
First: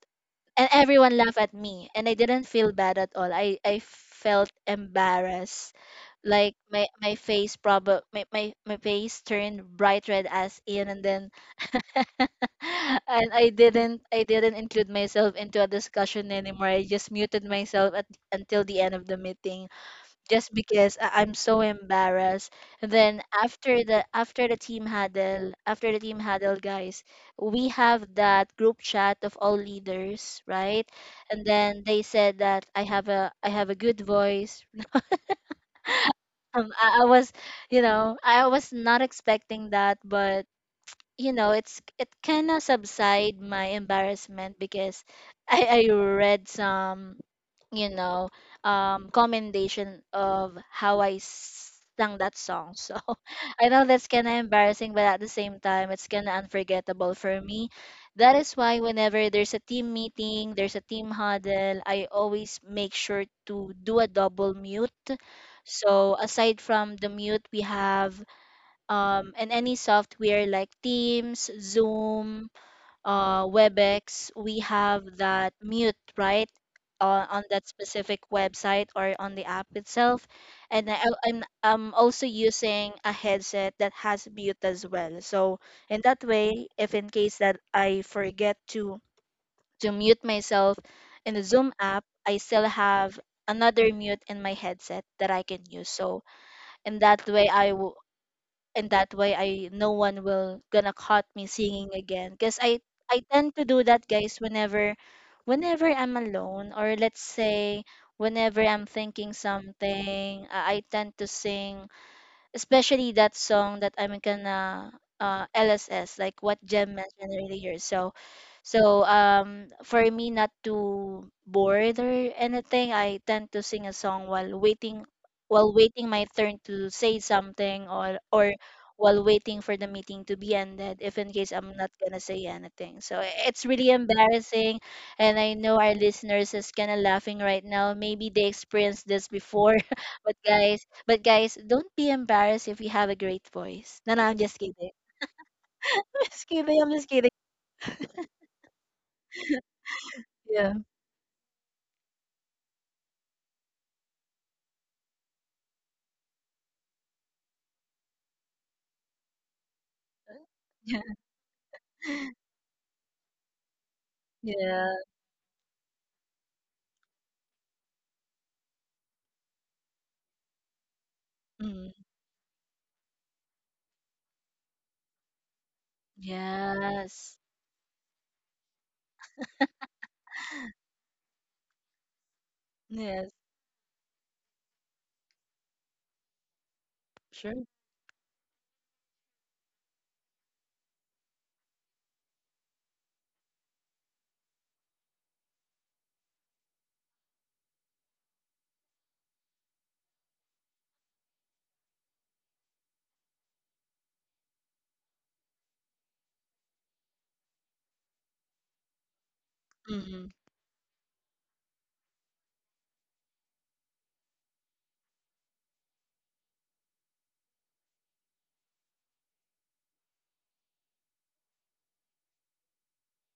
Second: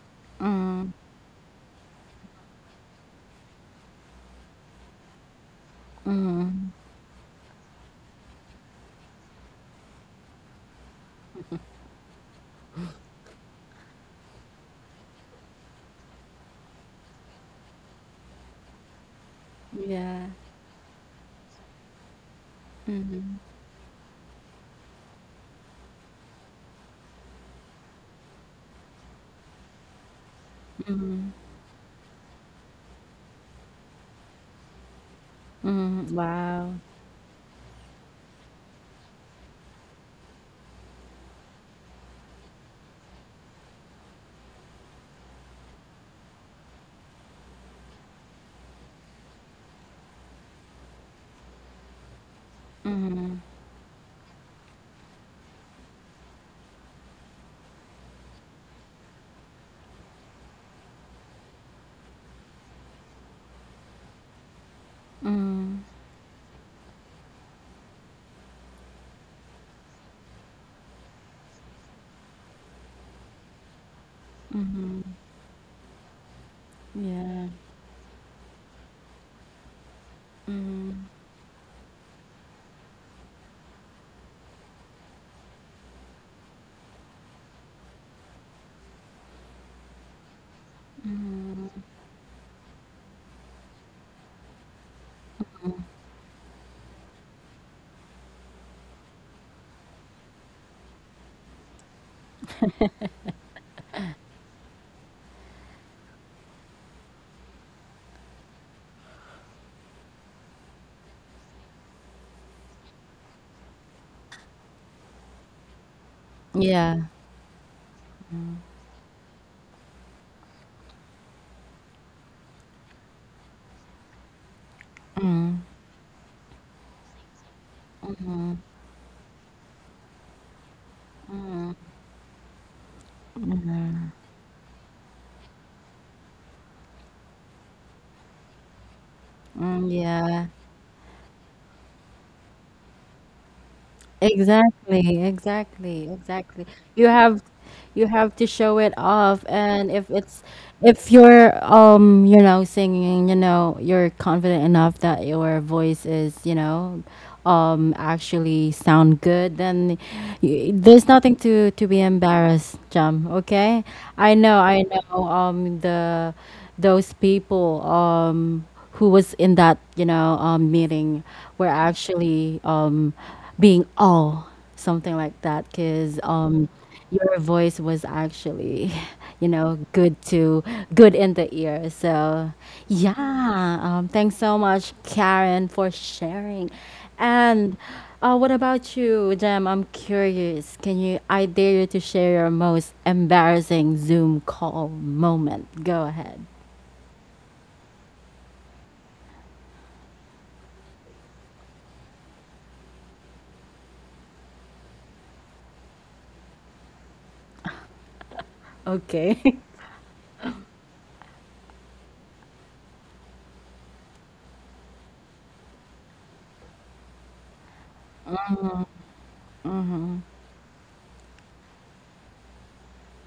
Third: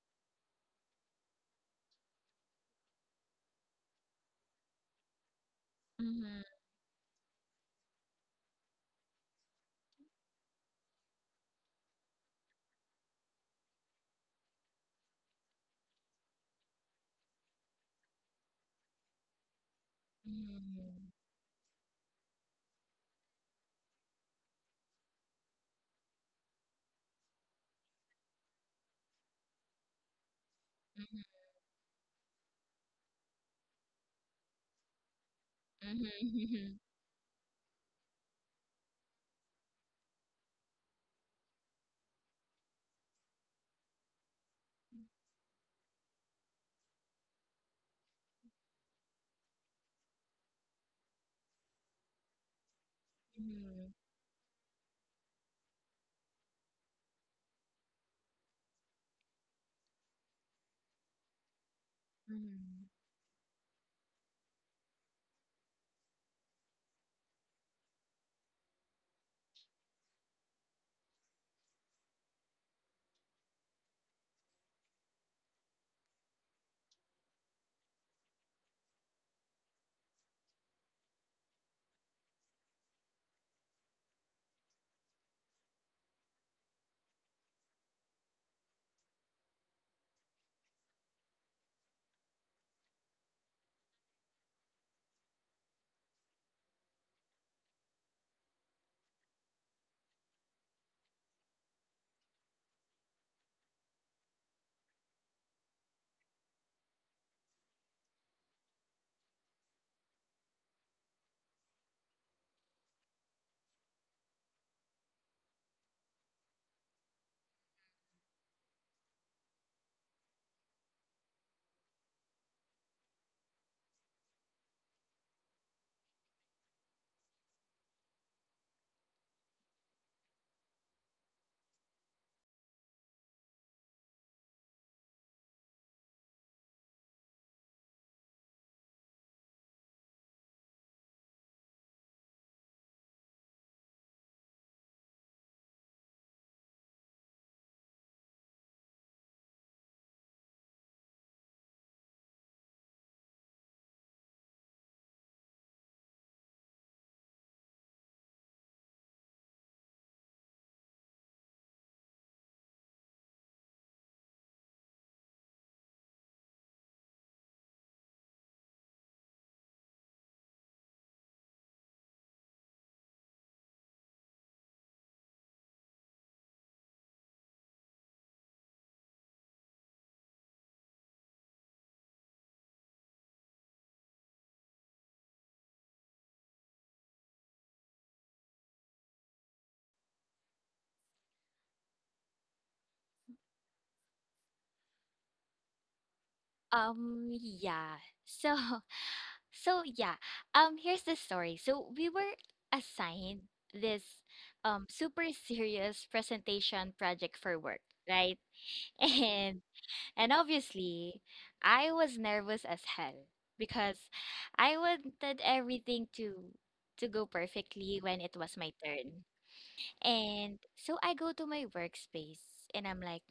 and mhm. everyone laugh at me. And I didn't feel bad at all. I felt embarrassed, Mhm. like my face, probably my my face turned bright red as in. And then and I didn't include myself into a discussion anymore. I just muted until the end of the meeting, Yeah. just because Mhm. I, I'm so embarrassed. And then Mhm, after the team huddle, after the team huddle, guys, we have that group chat of all leaders, right? Mhm. mhm, And then they said that I have a good voice. mhm. Wow. Mhm. I was, you know, I was not expecting that, but you know, it's it kind of subside my embarrassment because I read some, you know, commendation of how I sang that song. So Mhm, I know Mhm. that's kind of embarrassing, but at the same time, it's kind of unforgettable for me. That is why whenever there's a team meeting, there's a team huddle, I always make Mhm. sure to do a double mute. mhm, So aside from the mute, we have in any software like Teams, Zoom, WebEx, we have mhm. that mute, right? On Yeah. that specific website or on the app itself. And Mm. I'm also using a headset that has mute as well. So in that way, if in case that to mute myself in the Zoom app, I still have another mute in my headset that I can use. So in that way, I w and that way, I no one will gonna caught me singing again. Because I tend to do that, guys, whenever I'm alone, or let's say whenever I'm thinking something, I tend to sing, especially that song that I'm gonna LSS, like what Jem Yeah. mentioned earlier. So, so for me not to bored or anything, I tend to sing a song Mm. while waiting my turn to say something, or while waiting for the meeting to be ended, if in case I'm Mm. not gonna say anything. So it's really embarrassing, and I know our listeners is kind of laughing right now. Maybe they experienced this before, Mm, but yeah. guys, but guys, don't be embarrassed if you have a great voice. No, no, I'm just kidding. Exactly, exactly, I'm just exactly. kidding. I'm just You kidding. have, you have to show it off, and if it's, Yeah. if you're, you know, singing, you know, you're confident enough that your voice is, you know, actually sound good, then y Yeah. there's nothing to, to be embarrassed, Jam, okay? I Yeah. know the those people who was in that, you know, meeting were Mm. actually being all something like that, because Yes. your voice was actually you know good to good in the ear. So Yes. yeah, thanks so much, Karen, for sharing. Sure. And what about you, Jem? I'm curious. Can you, I dare you to share your most embarrassing Zoom call moment, go ahead. Yeah. So so yeah, here's the story. So we were assigned this super serious presentation project for work, right? And Okay. Mm-hmm. and obviously, I was nervous as hell because I wanted everything to go perfectly when it was my turn. And so I go to my workspace and I'm like,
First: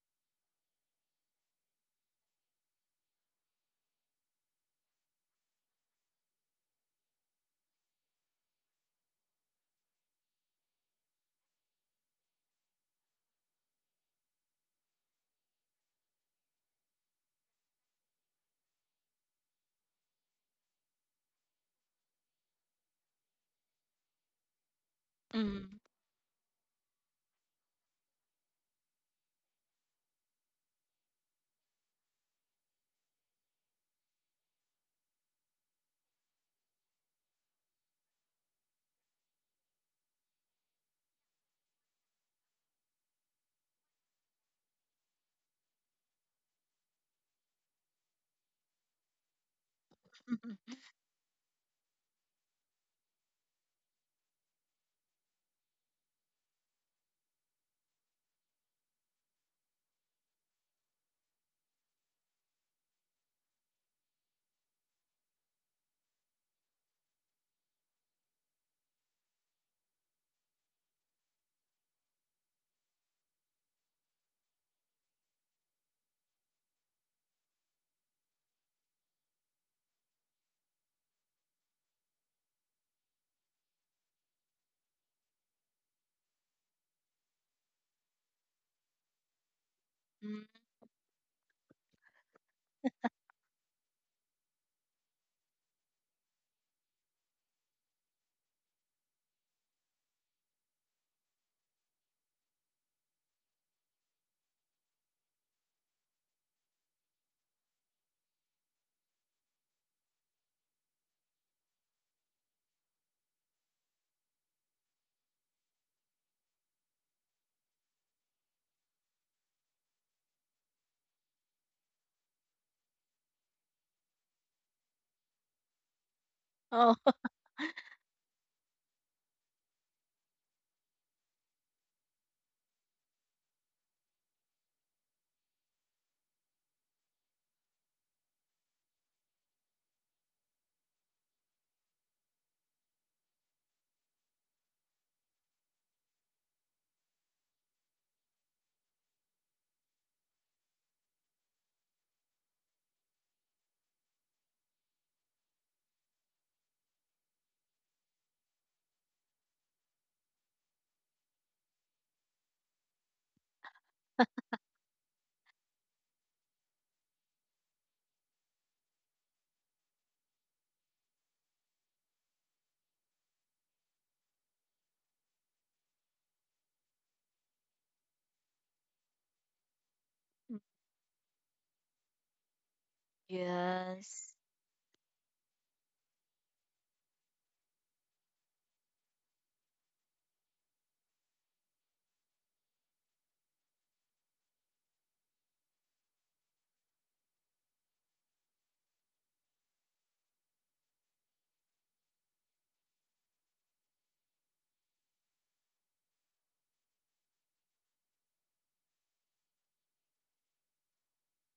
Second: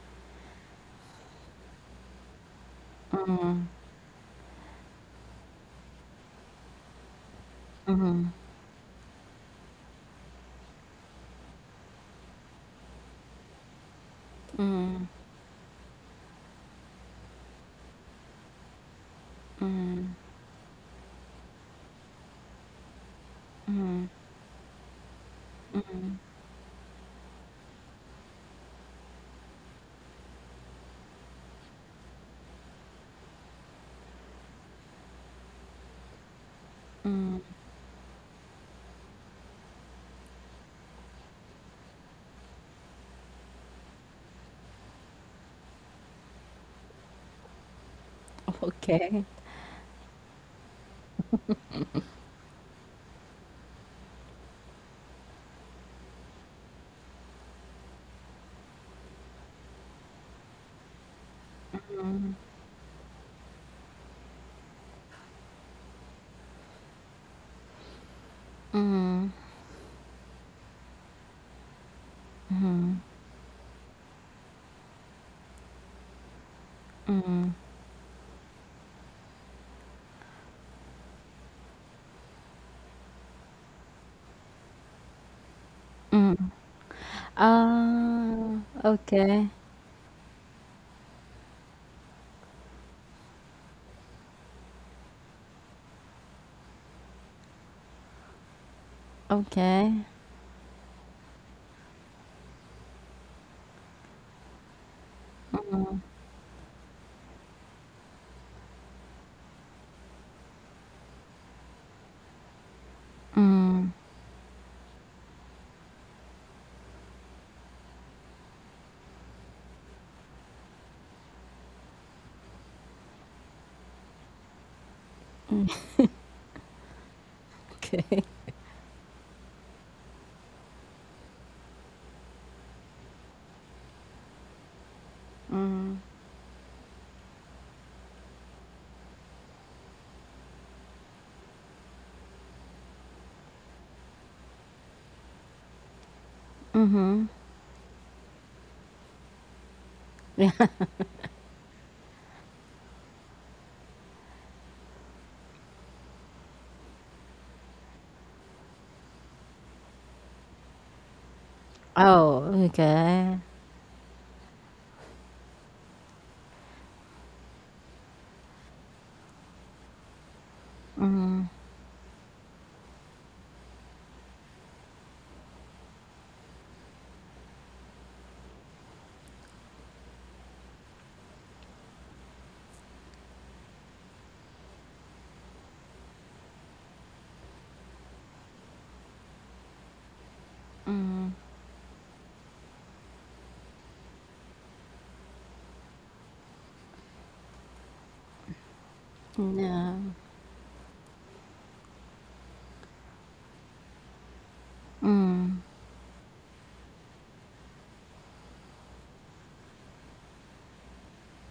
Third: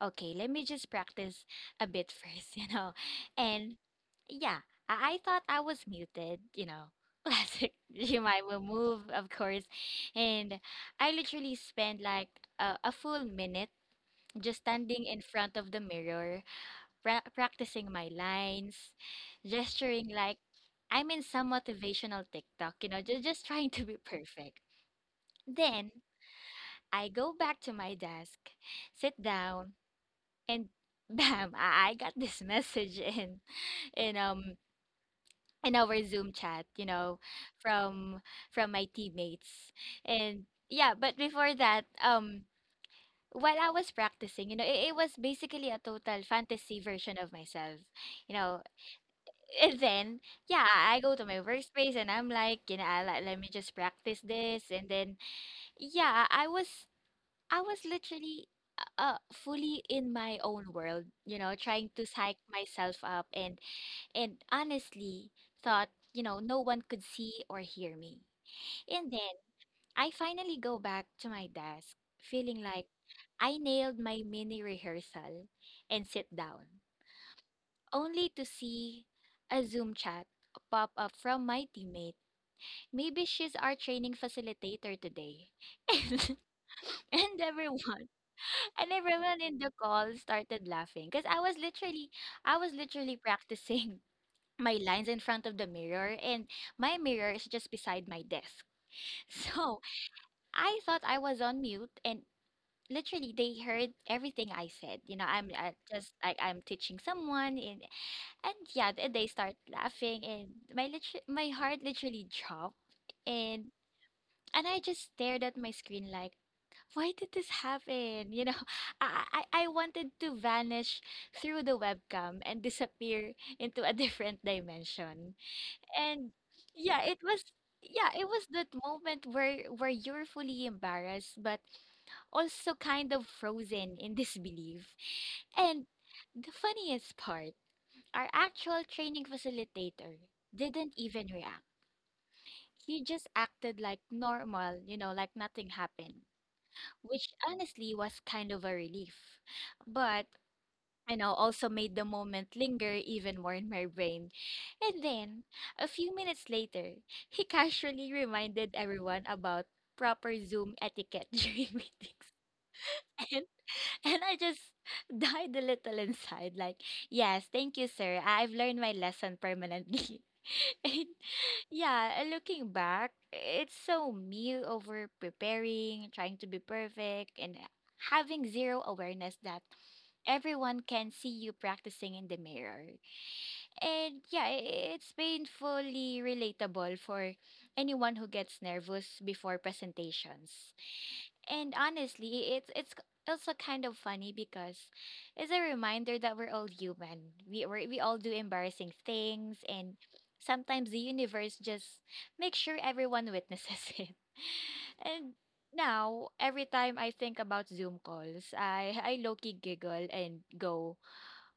okay, let me just practice a bit first, you know. And yeah, I thought I was muted, you know. Classic Jemai will move, of course. And I literally spent like a full minute just standing in front of the mirror, practicing my lines, gesturing like I'm in some motivational TikTok, you know, just trying to be perfect. Mm-hmm. Then I go back to my desk, sit down, and bam, I got this message in um in our Zoom chat, you know, from from my teammates. And yeah, but before that, while I was practicing, you know, it was basically a total fantasy version of myself, you know. Okay. And then, yeah, I go to my workspace and I'm like, you know, let me just practice this. And then, yeah, I was literally fully in my own world, you know, trying to psych myself up, and honestly thought, you know, no one could see or hear me. And then I finally go back to my desk, feeling like I nailed my mini rehearsal, and sit down, only to see a Zoom chat pop up from my teammate. Maybe she's our training facilitator today. And, and everyone Oh, And everyone okay, in the call Mm. started laughing, because I was literally practicing my lines in front of the mirror, and my mirror is just beside my desk. So okay. I thought I was on mute, and literally they heard everything I said. You know, I'm just like I'm teaching someone, and yeah, they start laughing, and my heart literally dropped. And and I just stared at my screen like, why did this happen? You know, I wanted to vanish through the webcam and disappear into a different dimension. And Oh. yeah, it was that moment where you're fully embarrassed but also kind of frozen in disbelief. And the funniest part, our actual training facilitator didn't even react. He just acted like normal, you know, like nothing happened, which honestly was kind of a relief. But you know, also made the moment linger even more in my brain. And then, a few minutes later, he casually reminded everyone about proper Zoom etiquette during meetings. Oh, okay. And I just died a little inside. Like, yes, thank you, sir. I've learned my lesson permanently. And yeah, looking back, it's so me, over preparing, trying to be perfect, and having zero awareness that everyone can see you practicing in the mirror. And Yes. yeah, it's painfully relatable for anyone who gets nervous before presentations. And honestly, also kind of funny because it's a reminder that we're all human. We all do embarrassing things, and Yeah. sometimes the universe just makes sure everyone witnesses it. And now, every time I think about Zoom calls, I low-key giggle and go,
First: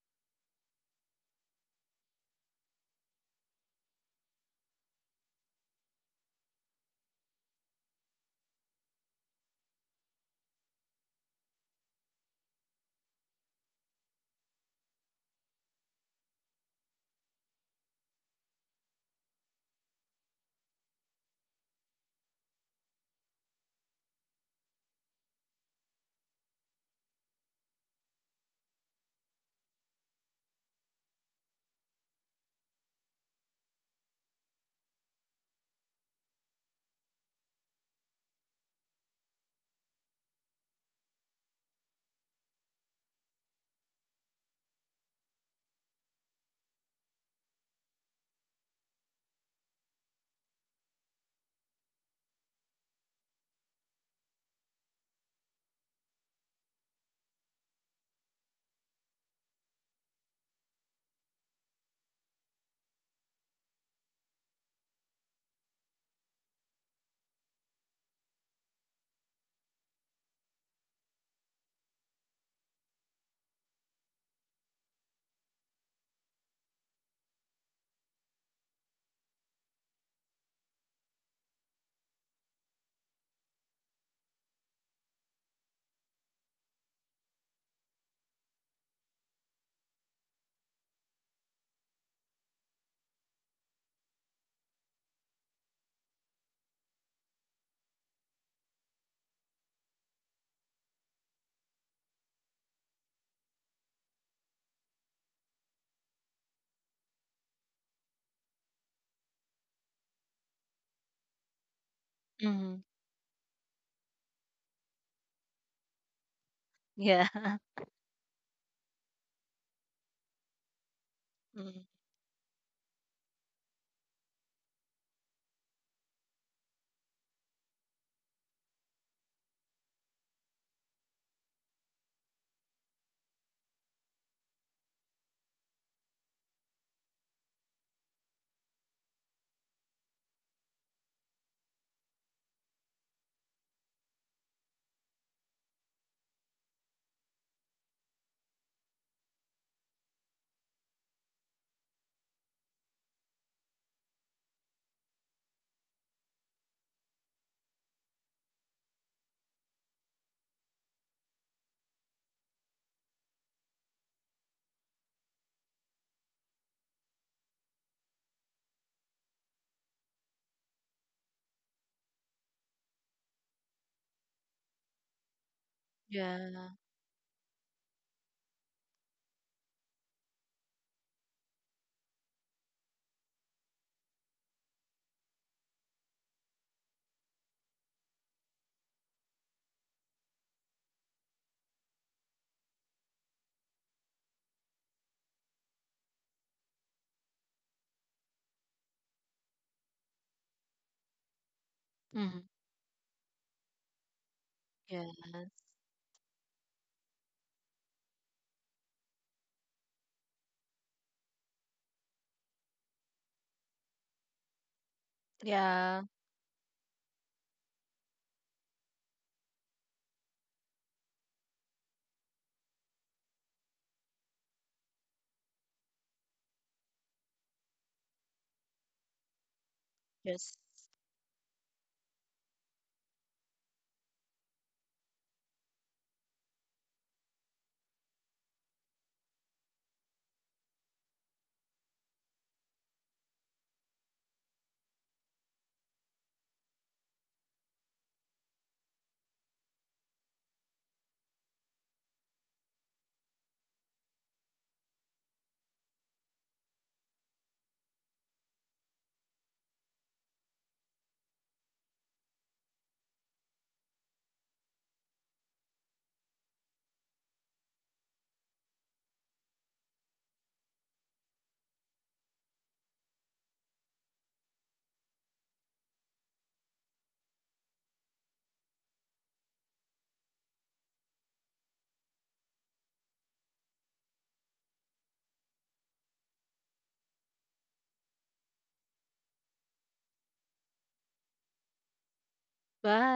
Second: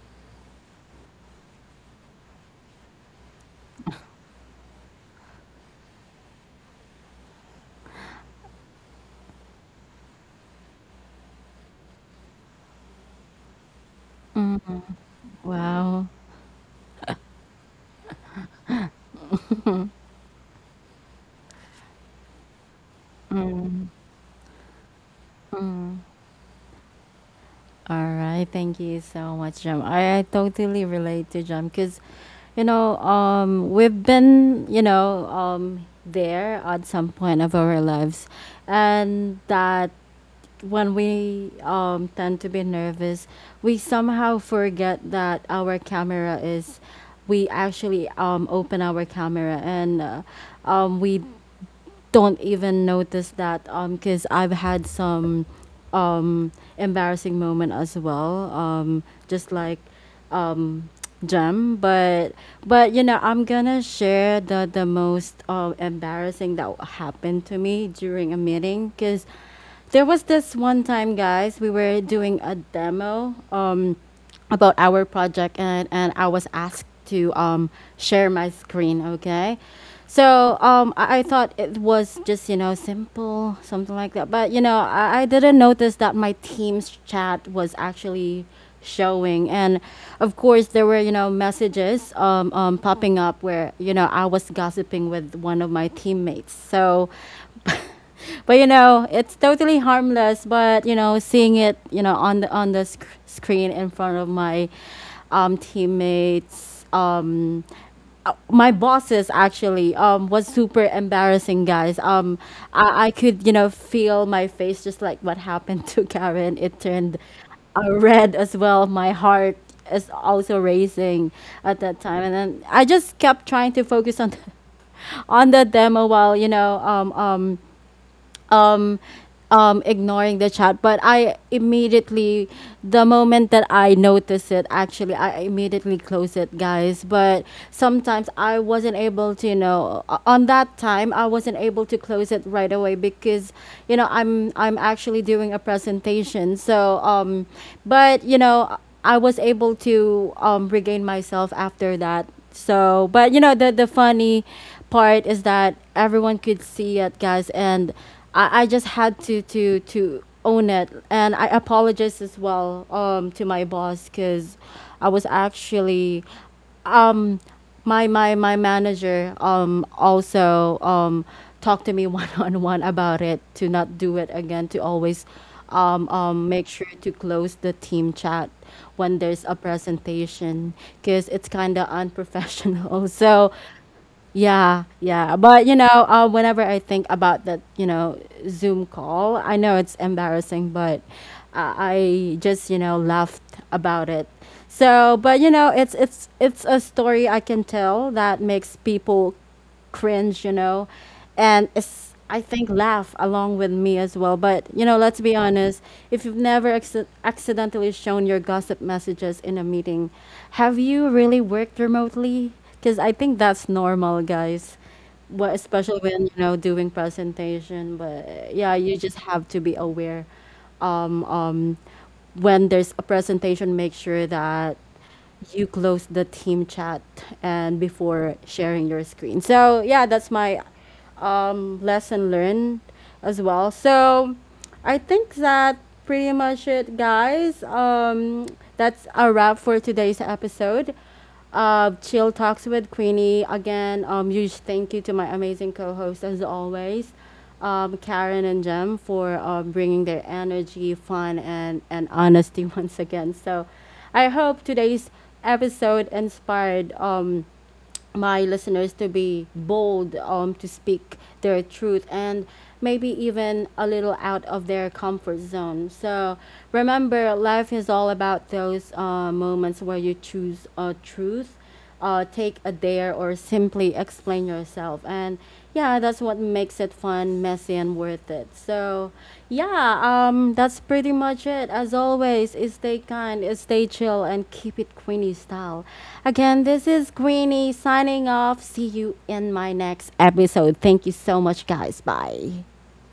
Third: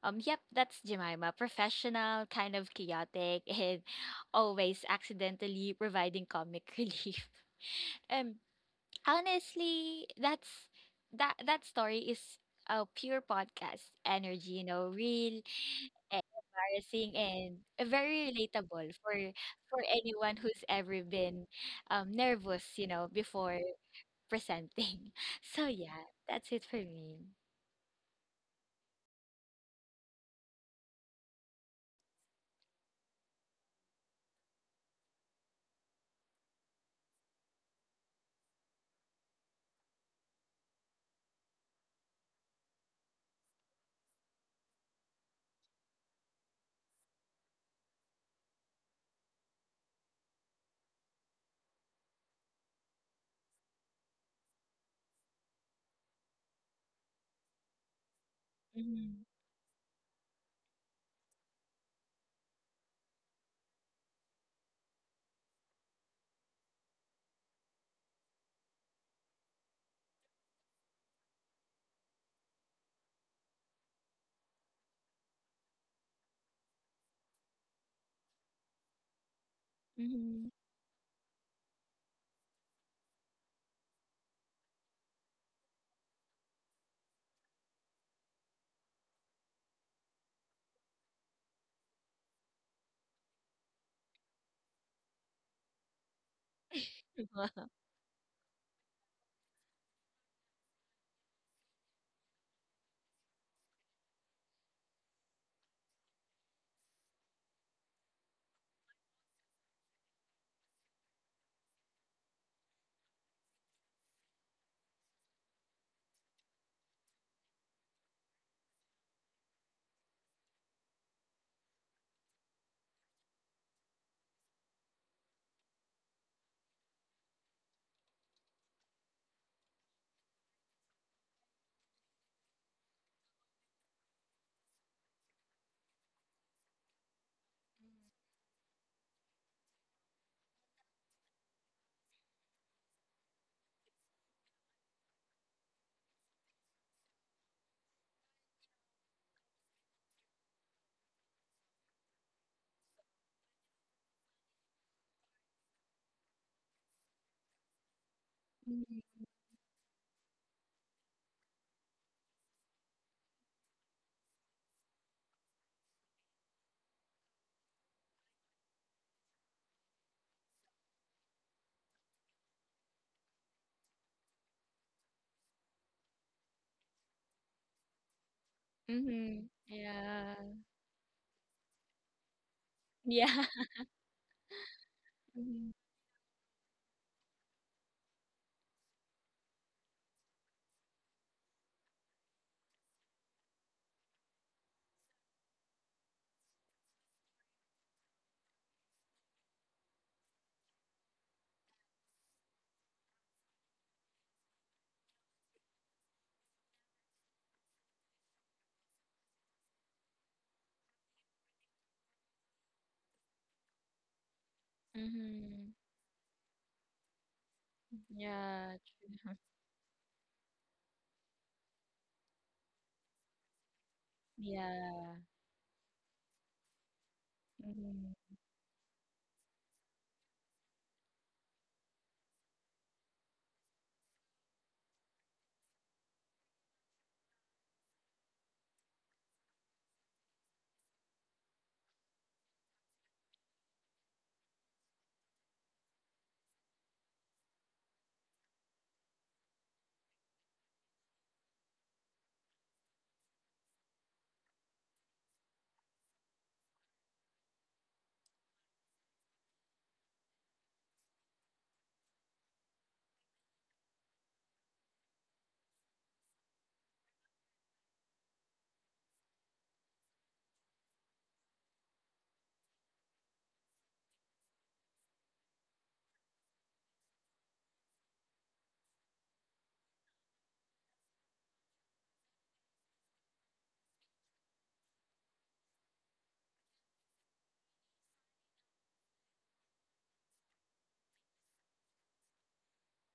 yep, that's Jemima. Professional, kind of chaotic, and always accidentally providing comic relief. Um, honestly, that story is a pure podcast energy, you know, real, Wow. All embarrassing, and very relatable for anyone who's ever been nervous, you know, before presenting. So yeah, that's it for me. right. Thank you so much, Jam. I totally relate to Jam because, you know, we've been, you know, there at some point of our lives, and that when we tend to be nervous, we somehow forget that our camera is. We actually open our camera and we don't even notice that because I've had some embarrassing moment as well, Hmm. just like um, Jem. But you know, I'm gonna share the most embarrassing that happened to me during a meeting because there was this one time, guys, we were doing a demo. About our project and I was asked to share my screen, okay? Hmm. So I thought it was just, you know, simple, something like that. But, you know, I didn't notice that my team's chat was actually showing. And of course, there were, you know, messages popping up where, you know, I was gossiping with one of my teammates. So but you know it's totally harmless but you know seeing it you know on the screen in front of my teammates my bosses actually was super embarrassing, guys, Mm-hmm. I could you know feel my face just like what happened to Karen. It turned Yeah. Red as well. My heart is also racing at Mm-hmm. that time, and then I just kept trying to focus on the, on the demo while you know um, ignoring the chat. But I immediately, the moment that I noticed it, actually, I immediately closed it, guys. But sometimes I wasn't able to, you know, on that time, I wasn't able to close it right away because, you know, I'm actually doing a presentation. So, but you know, I was able to regain myself after that. So, but you know, the funny part is that everyone could see it, guys, and I just had to own it, and I apologize as well to my boss because I was actually um my manager also talked to me one on one about it, to not do it again, to always make Yeah. sure to close the team chat when there's Mhm. a Yeah. presentation because it's kind of unprofessional. Yeah. So, yeah, yeah. But, Mhm. you know, whenever I think about that, you know, Zoom call, I know it's embarrassing, but I just, you know, laughed about it. So, but you know, it's a story I can tell that makes people cringe, you know, and it's I Mm-hmm. think laugh along with me as well. But you know, Yes. let's be honest. If you've never accidentally shown your gossip messages in a meeting, have you really worked remotely? Because I think that's normal, guys. What, Mhm. especially Yeah. when you know doing presentation. But Yeah, yeah, you just true. have to be aware. Um, um, when there's a presentation, make sure that Yeah. you close the team chat and Mhm. before sharing your screen. So yeah, that's Yes. my lesson learned as well. So I think that pretty much it, guys. That's a wrap for today's episode of Chill Talks with Queenie. Again, huge thank you to my amazing co-host as always, Karen and Jem, for bringing their energy, fun, and honesty once again. So I hope today's episode inspired my listeners to be bold, to speak their truth and maybe even a little out of their comfort zone. So remember, life is all about those moments where you choose a truth, take a dare, or simply explain yourself. And yeah, that's what makes it fun, messy, and worth it. So, yeah, that's pretty much it. As always, stay kind, stay chill, and keep it Queenie style. Again, this is Queenie signing off. See you in my next episode. Thank you so much, guys. Bye. Bye.